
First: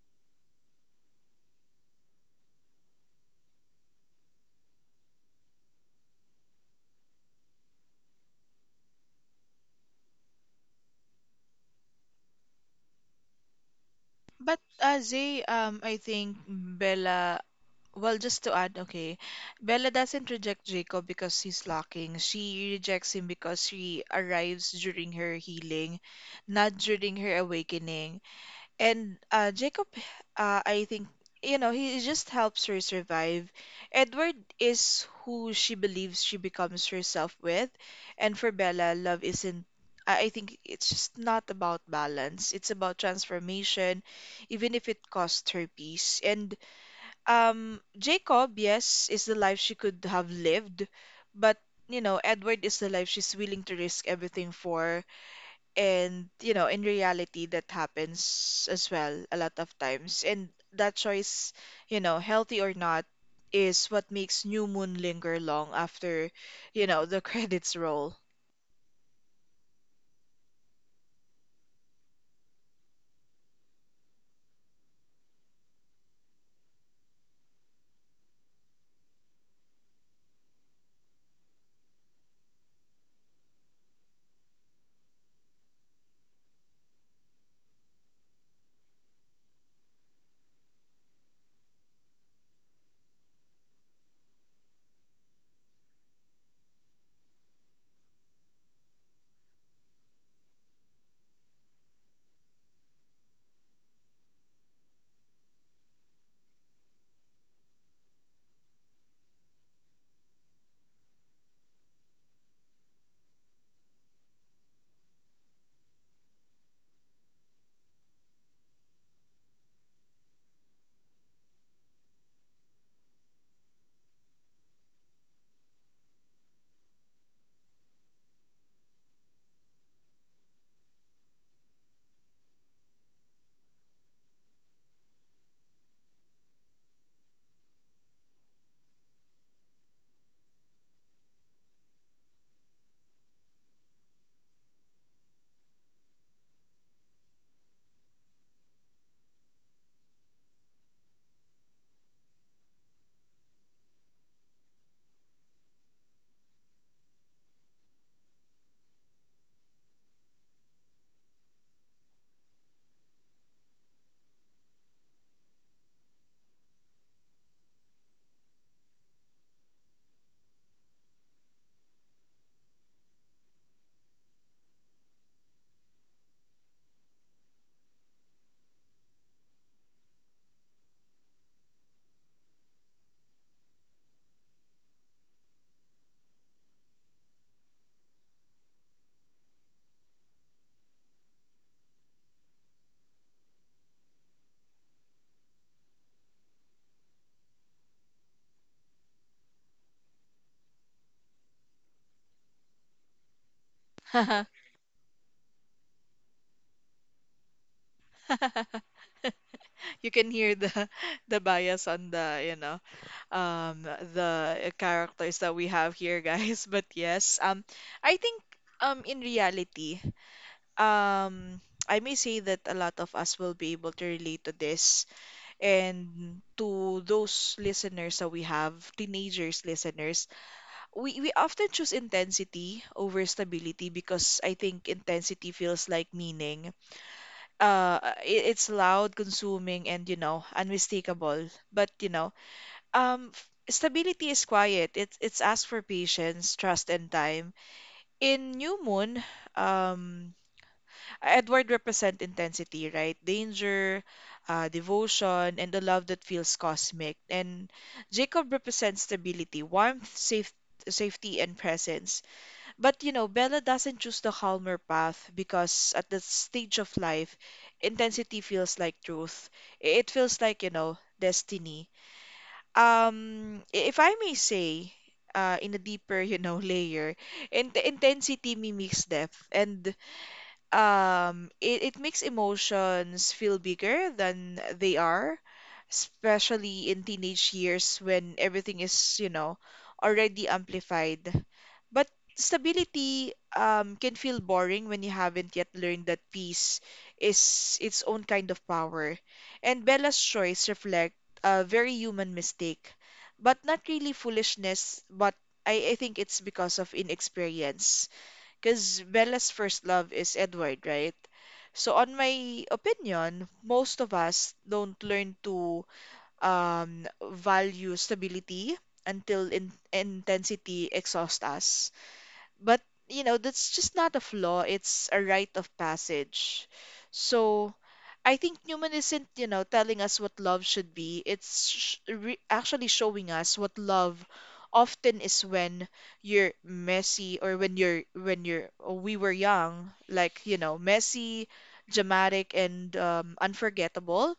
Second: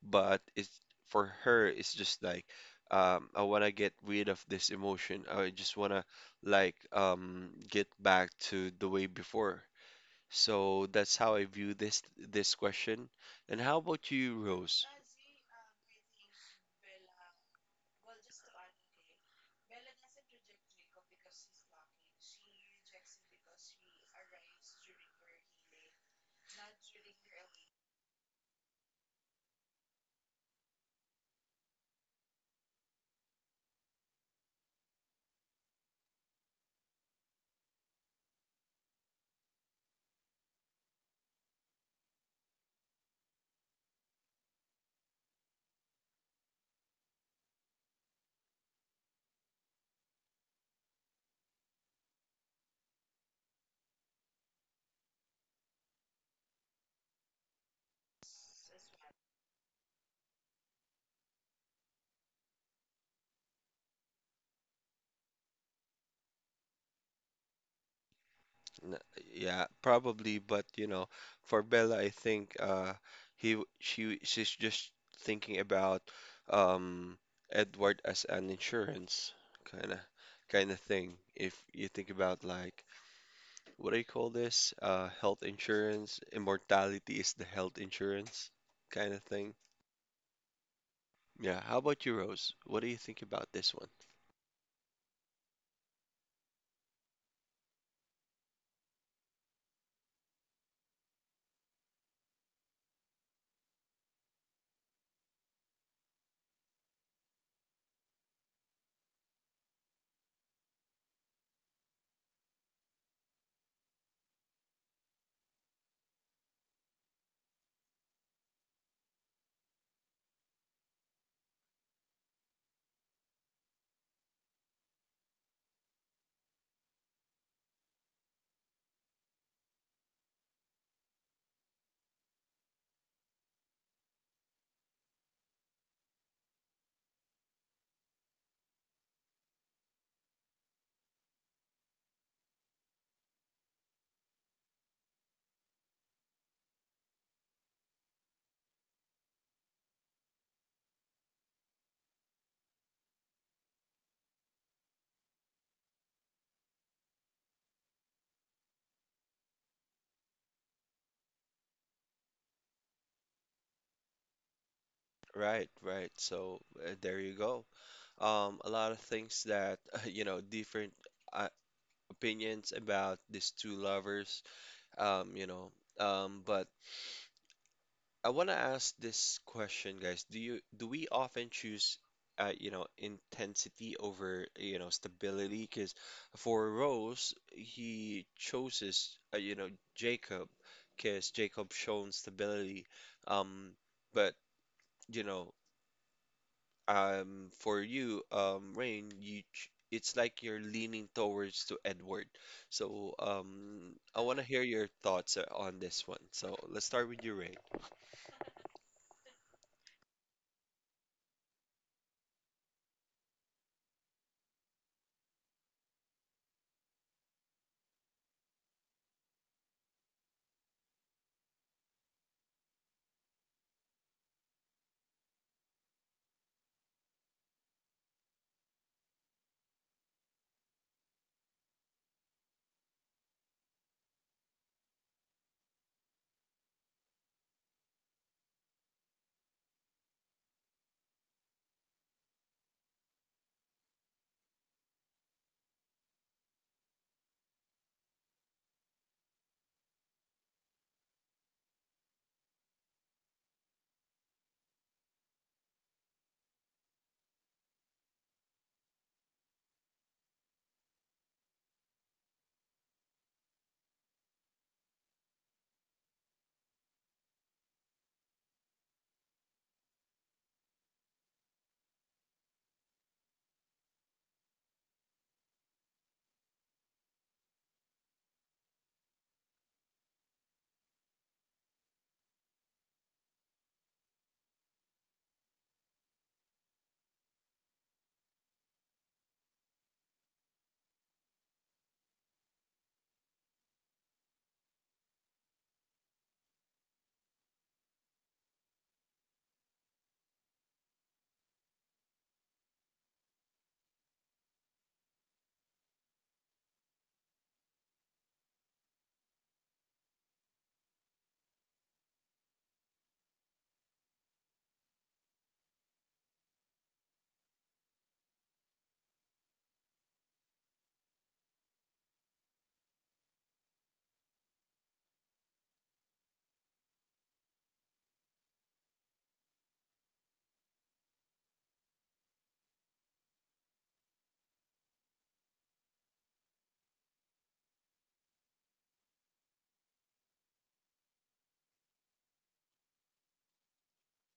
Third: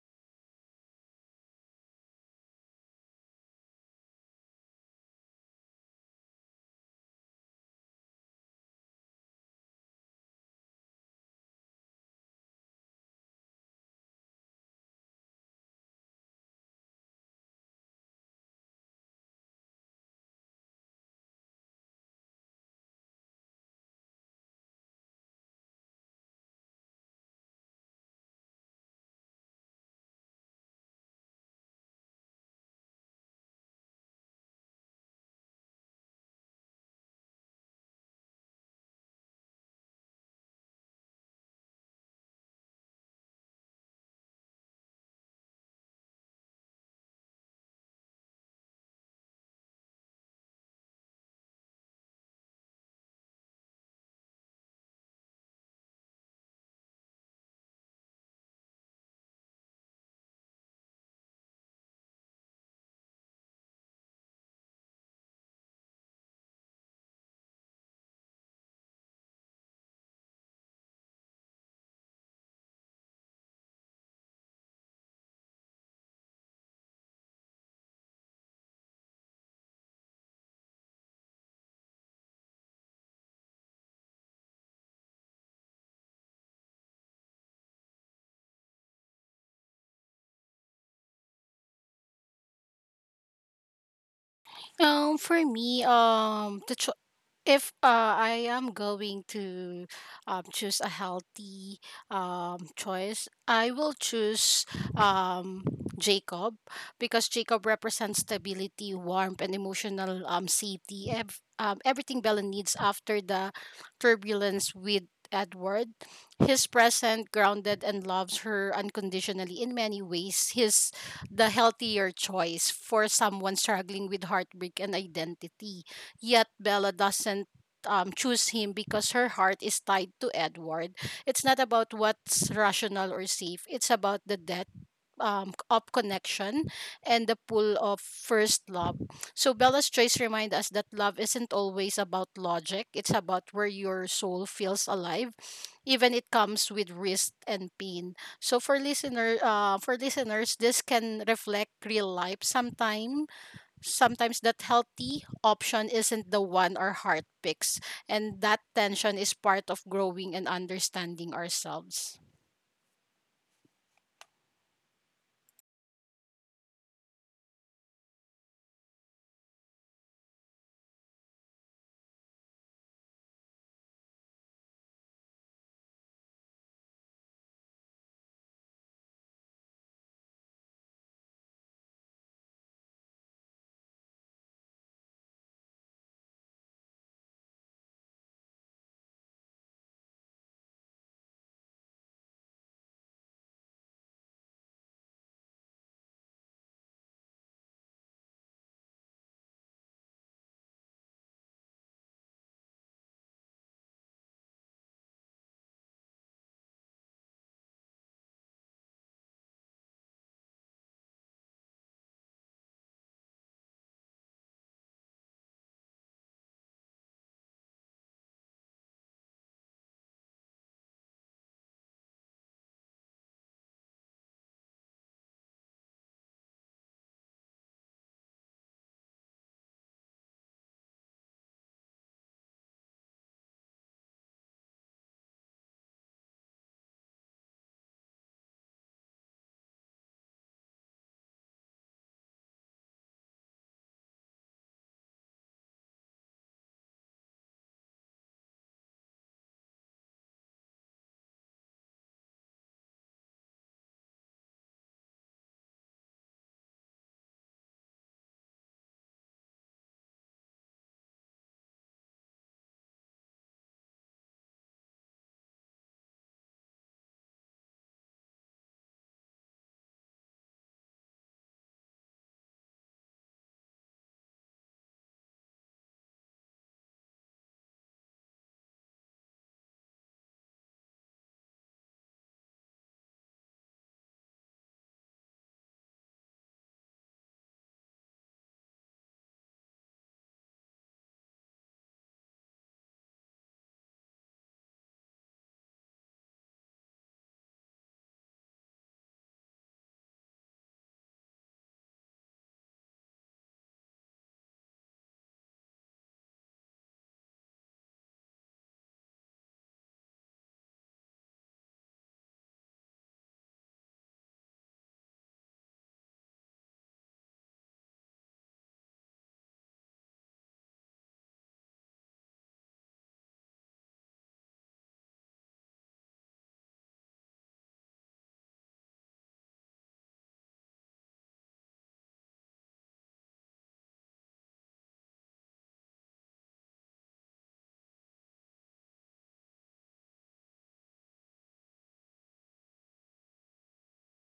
A: but it's for her it's just like, I want to get rid of this emotion. I just want to like get back to the way before. So that's how I view this this question. And how about you,
B: But
A: Rose?
B: Zay, I think well, just to add, okay, Bella doesn't reject Jacob because he's lacking. She rejects him because he arrives during her healing, not during her awakening. And Jacob, I think, he just helps her survive. Edward is who she believes she becomes herself with. And for Bella, love isn't, I think it's just not about balance. It's about transformation, even if it costs her peace. And Jacob, yes, is the life she could have lived, but, Edward is the life she's willing to risk everything for. And, in reality, that happens as well a lot of times. And that choice, healthy or not, is what makes new moon linger long after, the credits roll.
A: N- Yeah, probably, but you know, for Bella, I think she she's just thinking about um Edward as an insurance kind of kind of thing. If you think about like what do you call this? Health insurance. Immortality is the health insurance kind of thing. Yeah. How about you, Rose? What do you think about this one?
C: For me, if I am going to choose a healthy choice, I will choose um, Jacob, because Jacob represents stability, warmth, and emotional safety. Everything Bella needs after the turbulence with Edward. He's present, grounded, and loves her unconditionally in many ways. His the healthier choice for someone struggling with heartbreak and identity. Yet Bella doesn't choose him because her heart is tied to Edward. It's not about what's rational or safe, it's about the depth of connection and the pull of first love. So Bella's choice remind us that love isn't always about logic. It's about where your soul feels alive, even it comes with risk and pain. So for listener, for listeners, this can reflect real life. Sometimes, sometimes that healthy option isn't the one our heart picks, and that tension is part of growing and understanding ourselves.
A: Right, right. So there you go. A lot of things that you know, different uh, opinions about these two lovers. Um, you know, but I want to ask this question, guys. Do you, do we often choose intensity over, stability? Because for Rose, he chooses Jacob, because Jacob shown stability. Um, but you know, for you, Rain, you ch it's like you're leaning towards to Edward. So, I want to hear your thoughts on this one. So, let's start with you, Rain.
B: You can hear the the bias on the, um the characters that we have here, guys. But yes, I think in reality, um I may say that a lot of us will be able to relate to this and to those listeners that we have, teenagers listeners, we often choose intensity over stability because I think intensity feels like meaning. Uh, it's loud, consuming, and unmistakable. But stability is quiet. It's asked for patience, trust, and time. In New Moon, um, Edward represent intensity, right? Danger, devotion, and the love that feels cosmic. And Jacob represents stability, warmth, safety, and presence. But you know, Bella doesn't choose the calmer path because at that stage of life, intensity feels like truth. It feels like, you know, destiny. If I may say, in a deeper, you know, layer, intensity mimics depth, and it makes emotions feel bigger than they are, especially in teenage years when everything is, you know, already amplified. But stability can feel boring when you haven't yet learned that peace is its own kind of power. And Bella's choice reflect a very human mistake, but not really foolishness, but I think it's because of inexperience. Because Bella's first love is Edward, right? So, on my opinion, most of us don't learn to value stability until in intensity exhausts us. But, you know, that's just not a flaw, it's a rite of passage. So I think Newman isn't, you know, telling us what love should be. It's sh re actually showing us what love often is when you're messy or when we were young, like, you know, messy, dramatic and unforgettable.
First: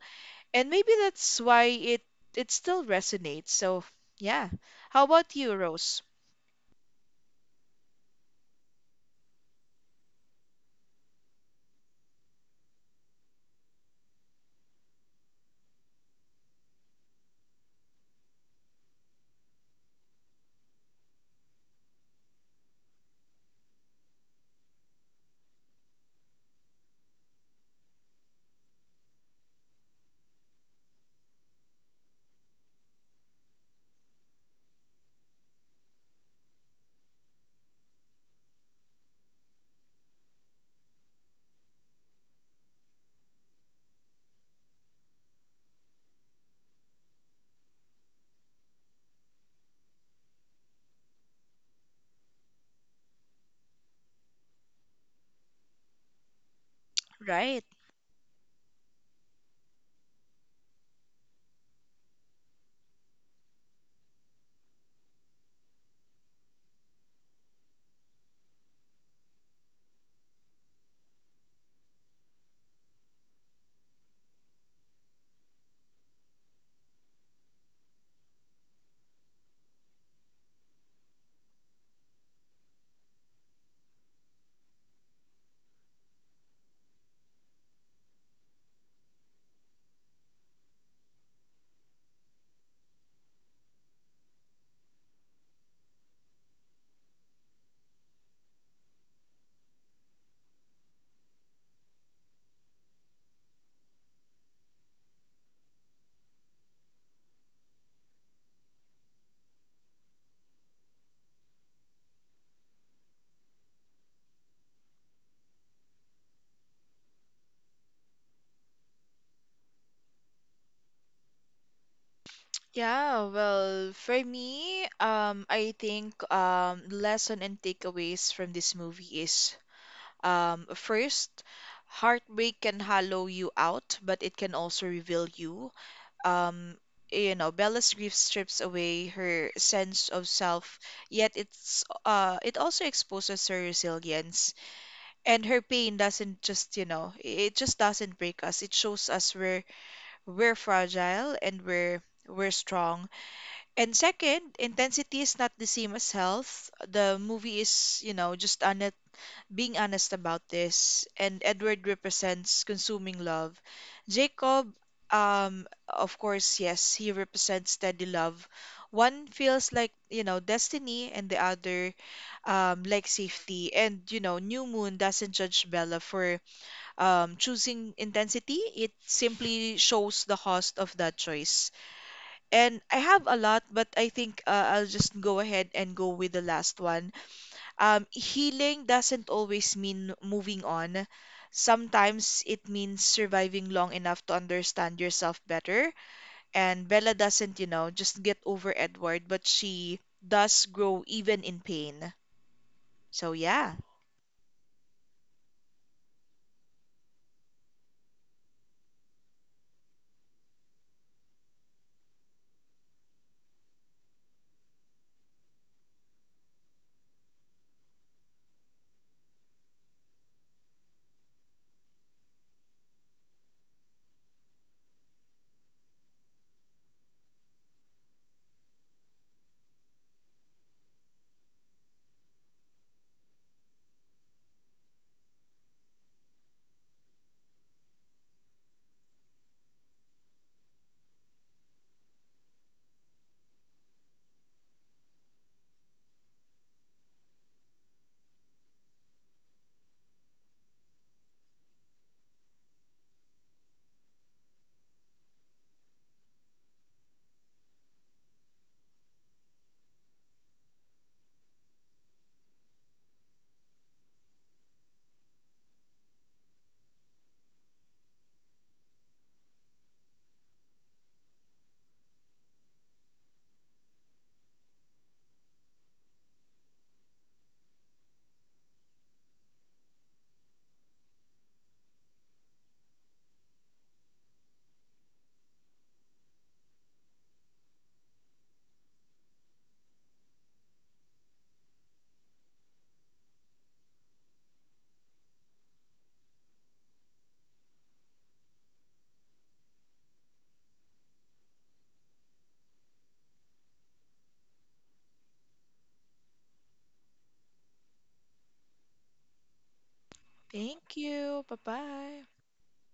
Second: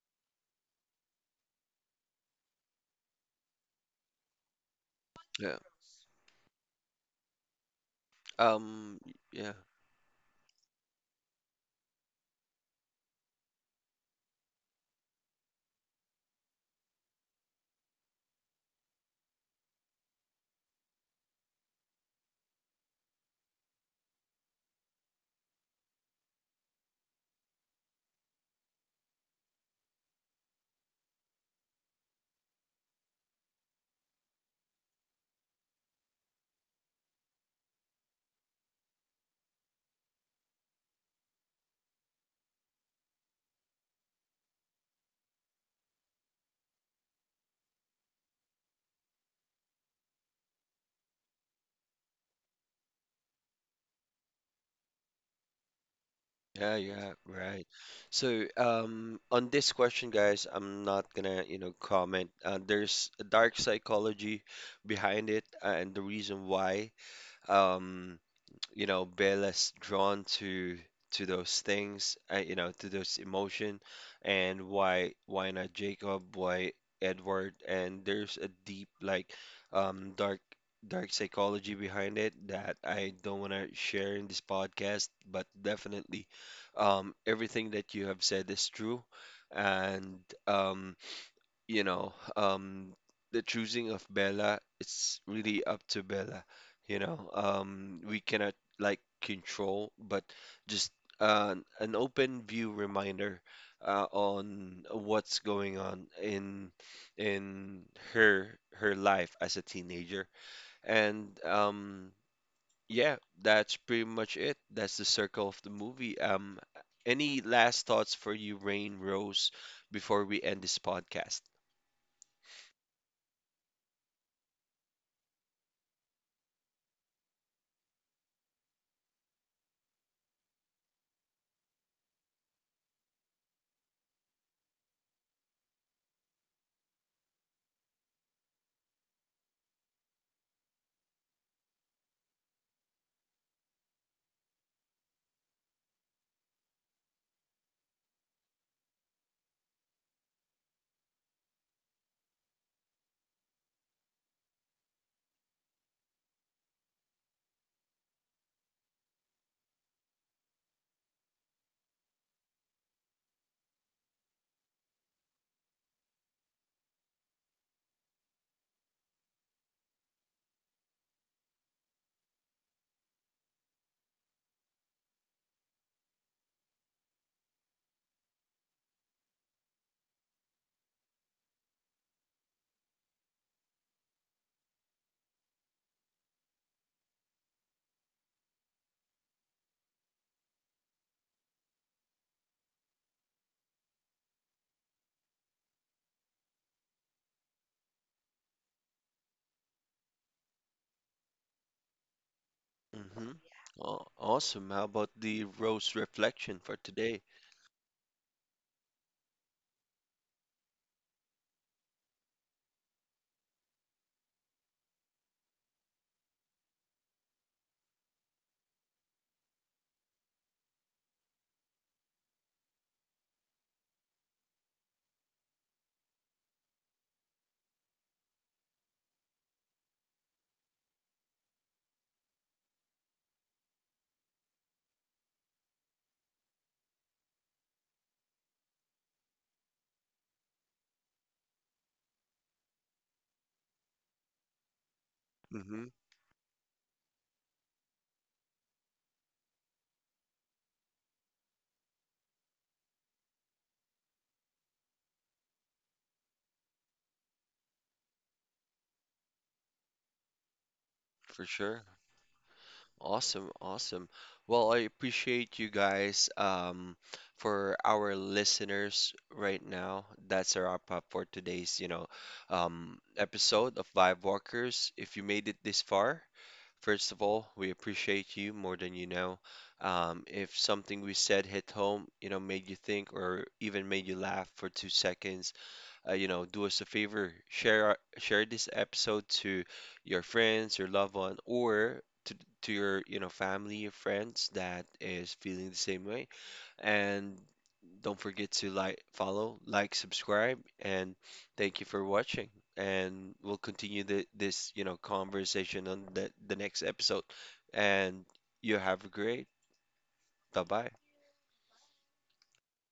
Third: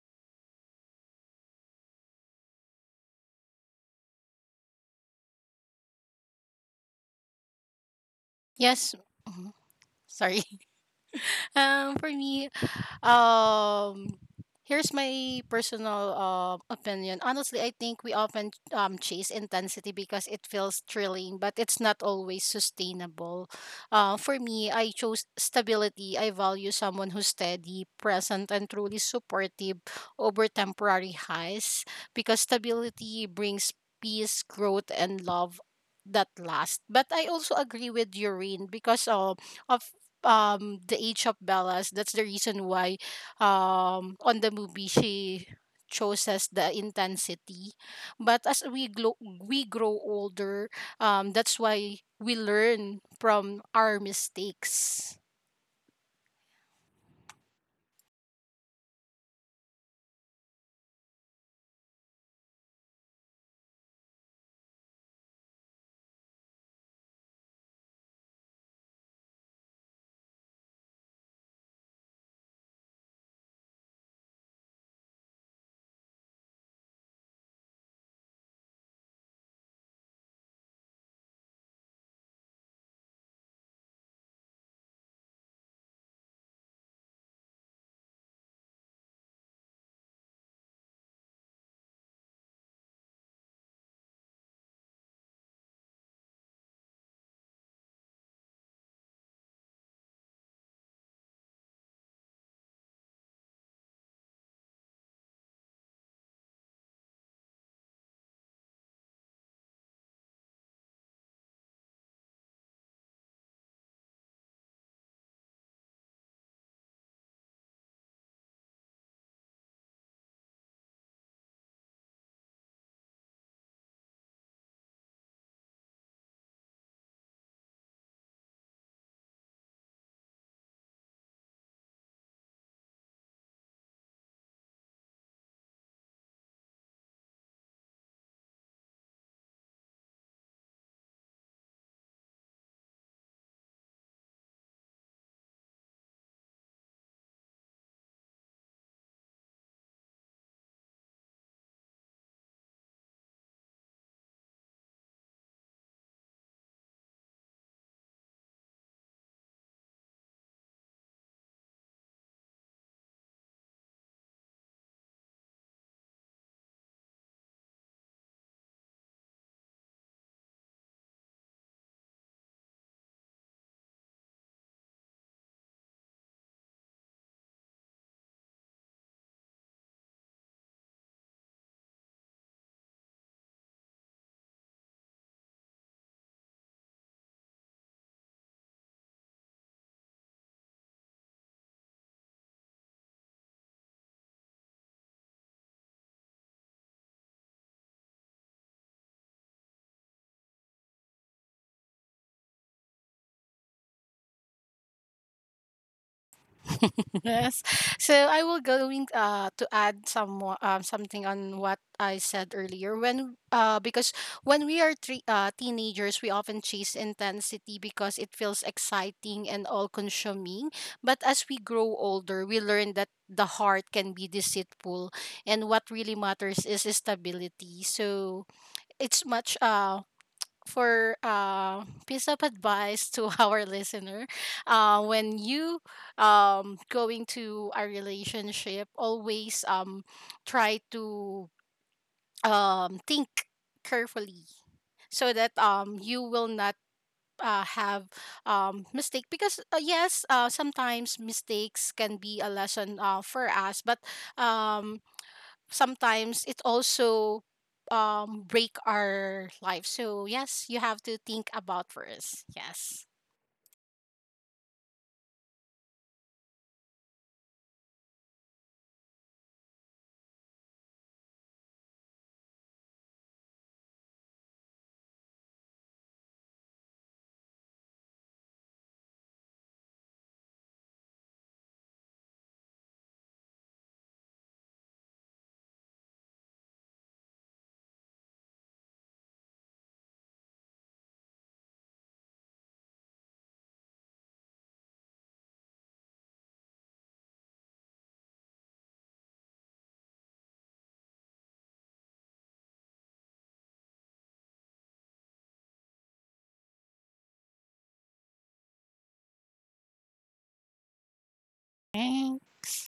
B: And maybe that's why it still resonates. So, yeah. How about you,
A: Yeah.
B: Rose?
C: Yes.
A: Um,
C: Mhm.
A: yeah,
C: Sorry. For me, um here's my personal opinion. Honestly, I think we often chase intensity because it feels thrilling, but it's not always sustainable. For me, I chose stability. I value someone who's steady, present and truly supportive over temporary highs, because stability brings peace, growth and love that last. But I also agree with Doreen because of the age of Bella's. That's the reason why on the movie she chooses the intensity. But as we we grow older, that's why we learn from our mistakes.
A: yeah, yeah,
B: Right.
A: right. So, on this question, guys, I'm not gonna, comment. There's a dark psychology behind it, and the reason why. Um, you know be less drawn to those things to those emotion, and why not Jacob, why Edward, and there's a deep like um dark dark psychology behind it that I don't want to share in this podcast, but definitely everything that you have said is true. And um you know, um, the choosing of Bella, it's really up to Bella, you know. We cannot like control, but just uh, an open view reminder on what's going on in her her life as a teenager. And yeah, that's pretty much it. That's the circle of the movie. Any last thoughts for you, Rain, Rose, before we end this podcast?
B: Yeah, well, for me, I think lesson and takeaways from this movie is first, heartbreak can hollow you out, but it can also reveal you. Um, you know, Bella's grief strips away her sense of self, yet it's it also exposes her resilience. And her pain doesn't just, you know, it just doesn't break us. It shows us we're fragile and we're strong and second, intensity is not the same as health. The movie is, you know, just honest, being honest about this. And Edward represents consuming love. Jacob, of course, yes, he represents steady love. One feels like, you know, destiny, and the other, like safety. And, you know, New Moon doesn't judge Bella for choosing intensity. It simply shows the cost of that choice. And I have a lot, but I think I'll just go ahead and go with the last one. Healing doesn't always mean moving on. Sometimes it means surviving long enough to understand yourself better. And Bella doesn't, you know, just get over Edward, but she does grow even in pain. So,
A: Mhm.
B: yeah.
A: Awesome. How about the rose reflection for today?
C: Yes. So I will going to add some more something on what I said earlier when because when we are teenagers we often chase intensity because it feels exciting and all consuming, but as we grow older we learn that the heart can be deceitful and what really matters is stability. So it's much for piece of advice to our listener, when you going to a relationship, always try to think carefully so that
A: Mm-hmm,
C: you will not have mistake. Because yes, sometimes mistakes can be a lesson for us, but um, sometimes it also break our life. So yes, you have to
A: for
C: think
A: sure.
C: about first. Yes,
A: Awesome, awesome. Well, I appreciate you guys. For our listeners right now, that's a wrap up for today's, episode of Vibe Walkers. If you made it this far, first of all, we appreciate you more than you know. If something we said hit home, you know, made you think or even made you laugh for 2 seconds, do us a favor, share this episode to your friends, your loved one, or to your, family or friends that is feeling the same way. And don't forget to like, follow, like, subscribe, and thank you for watching. And we'll continue this, conversation on the next episode. And you have a great. Bye bye.
B: Thank you. Bye bye.
C: thanks.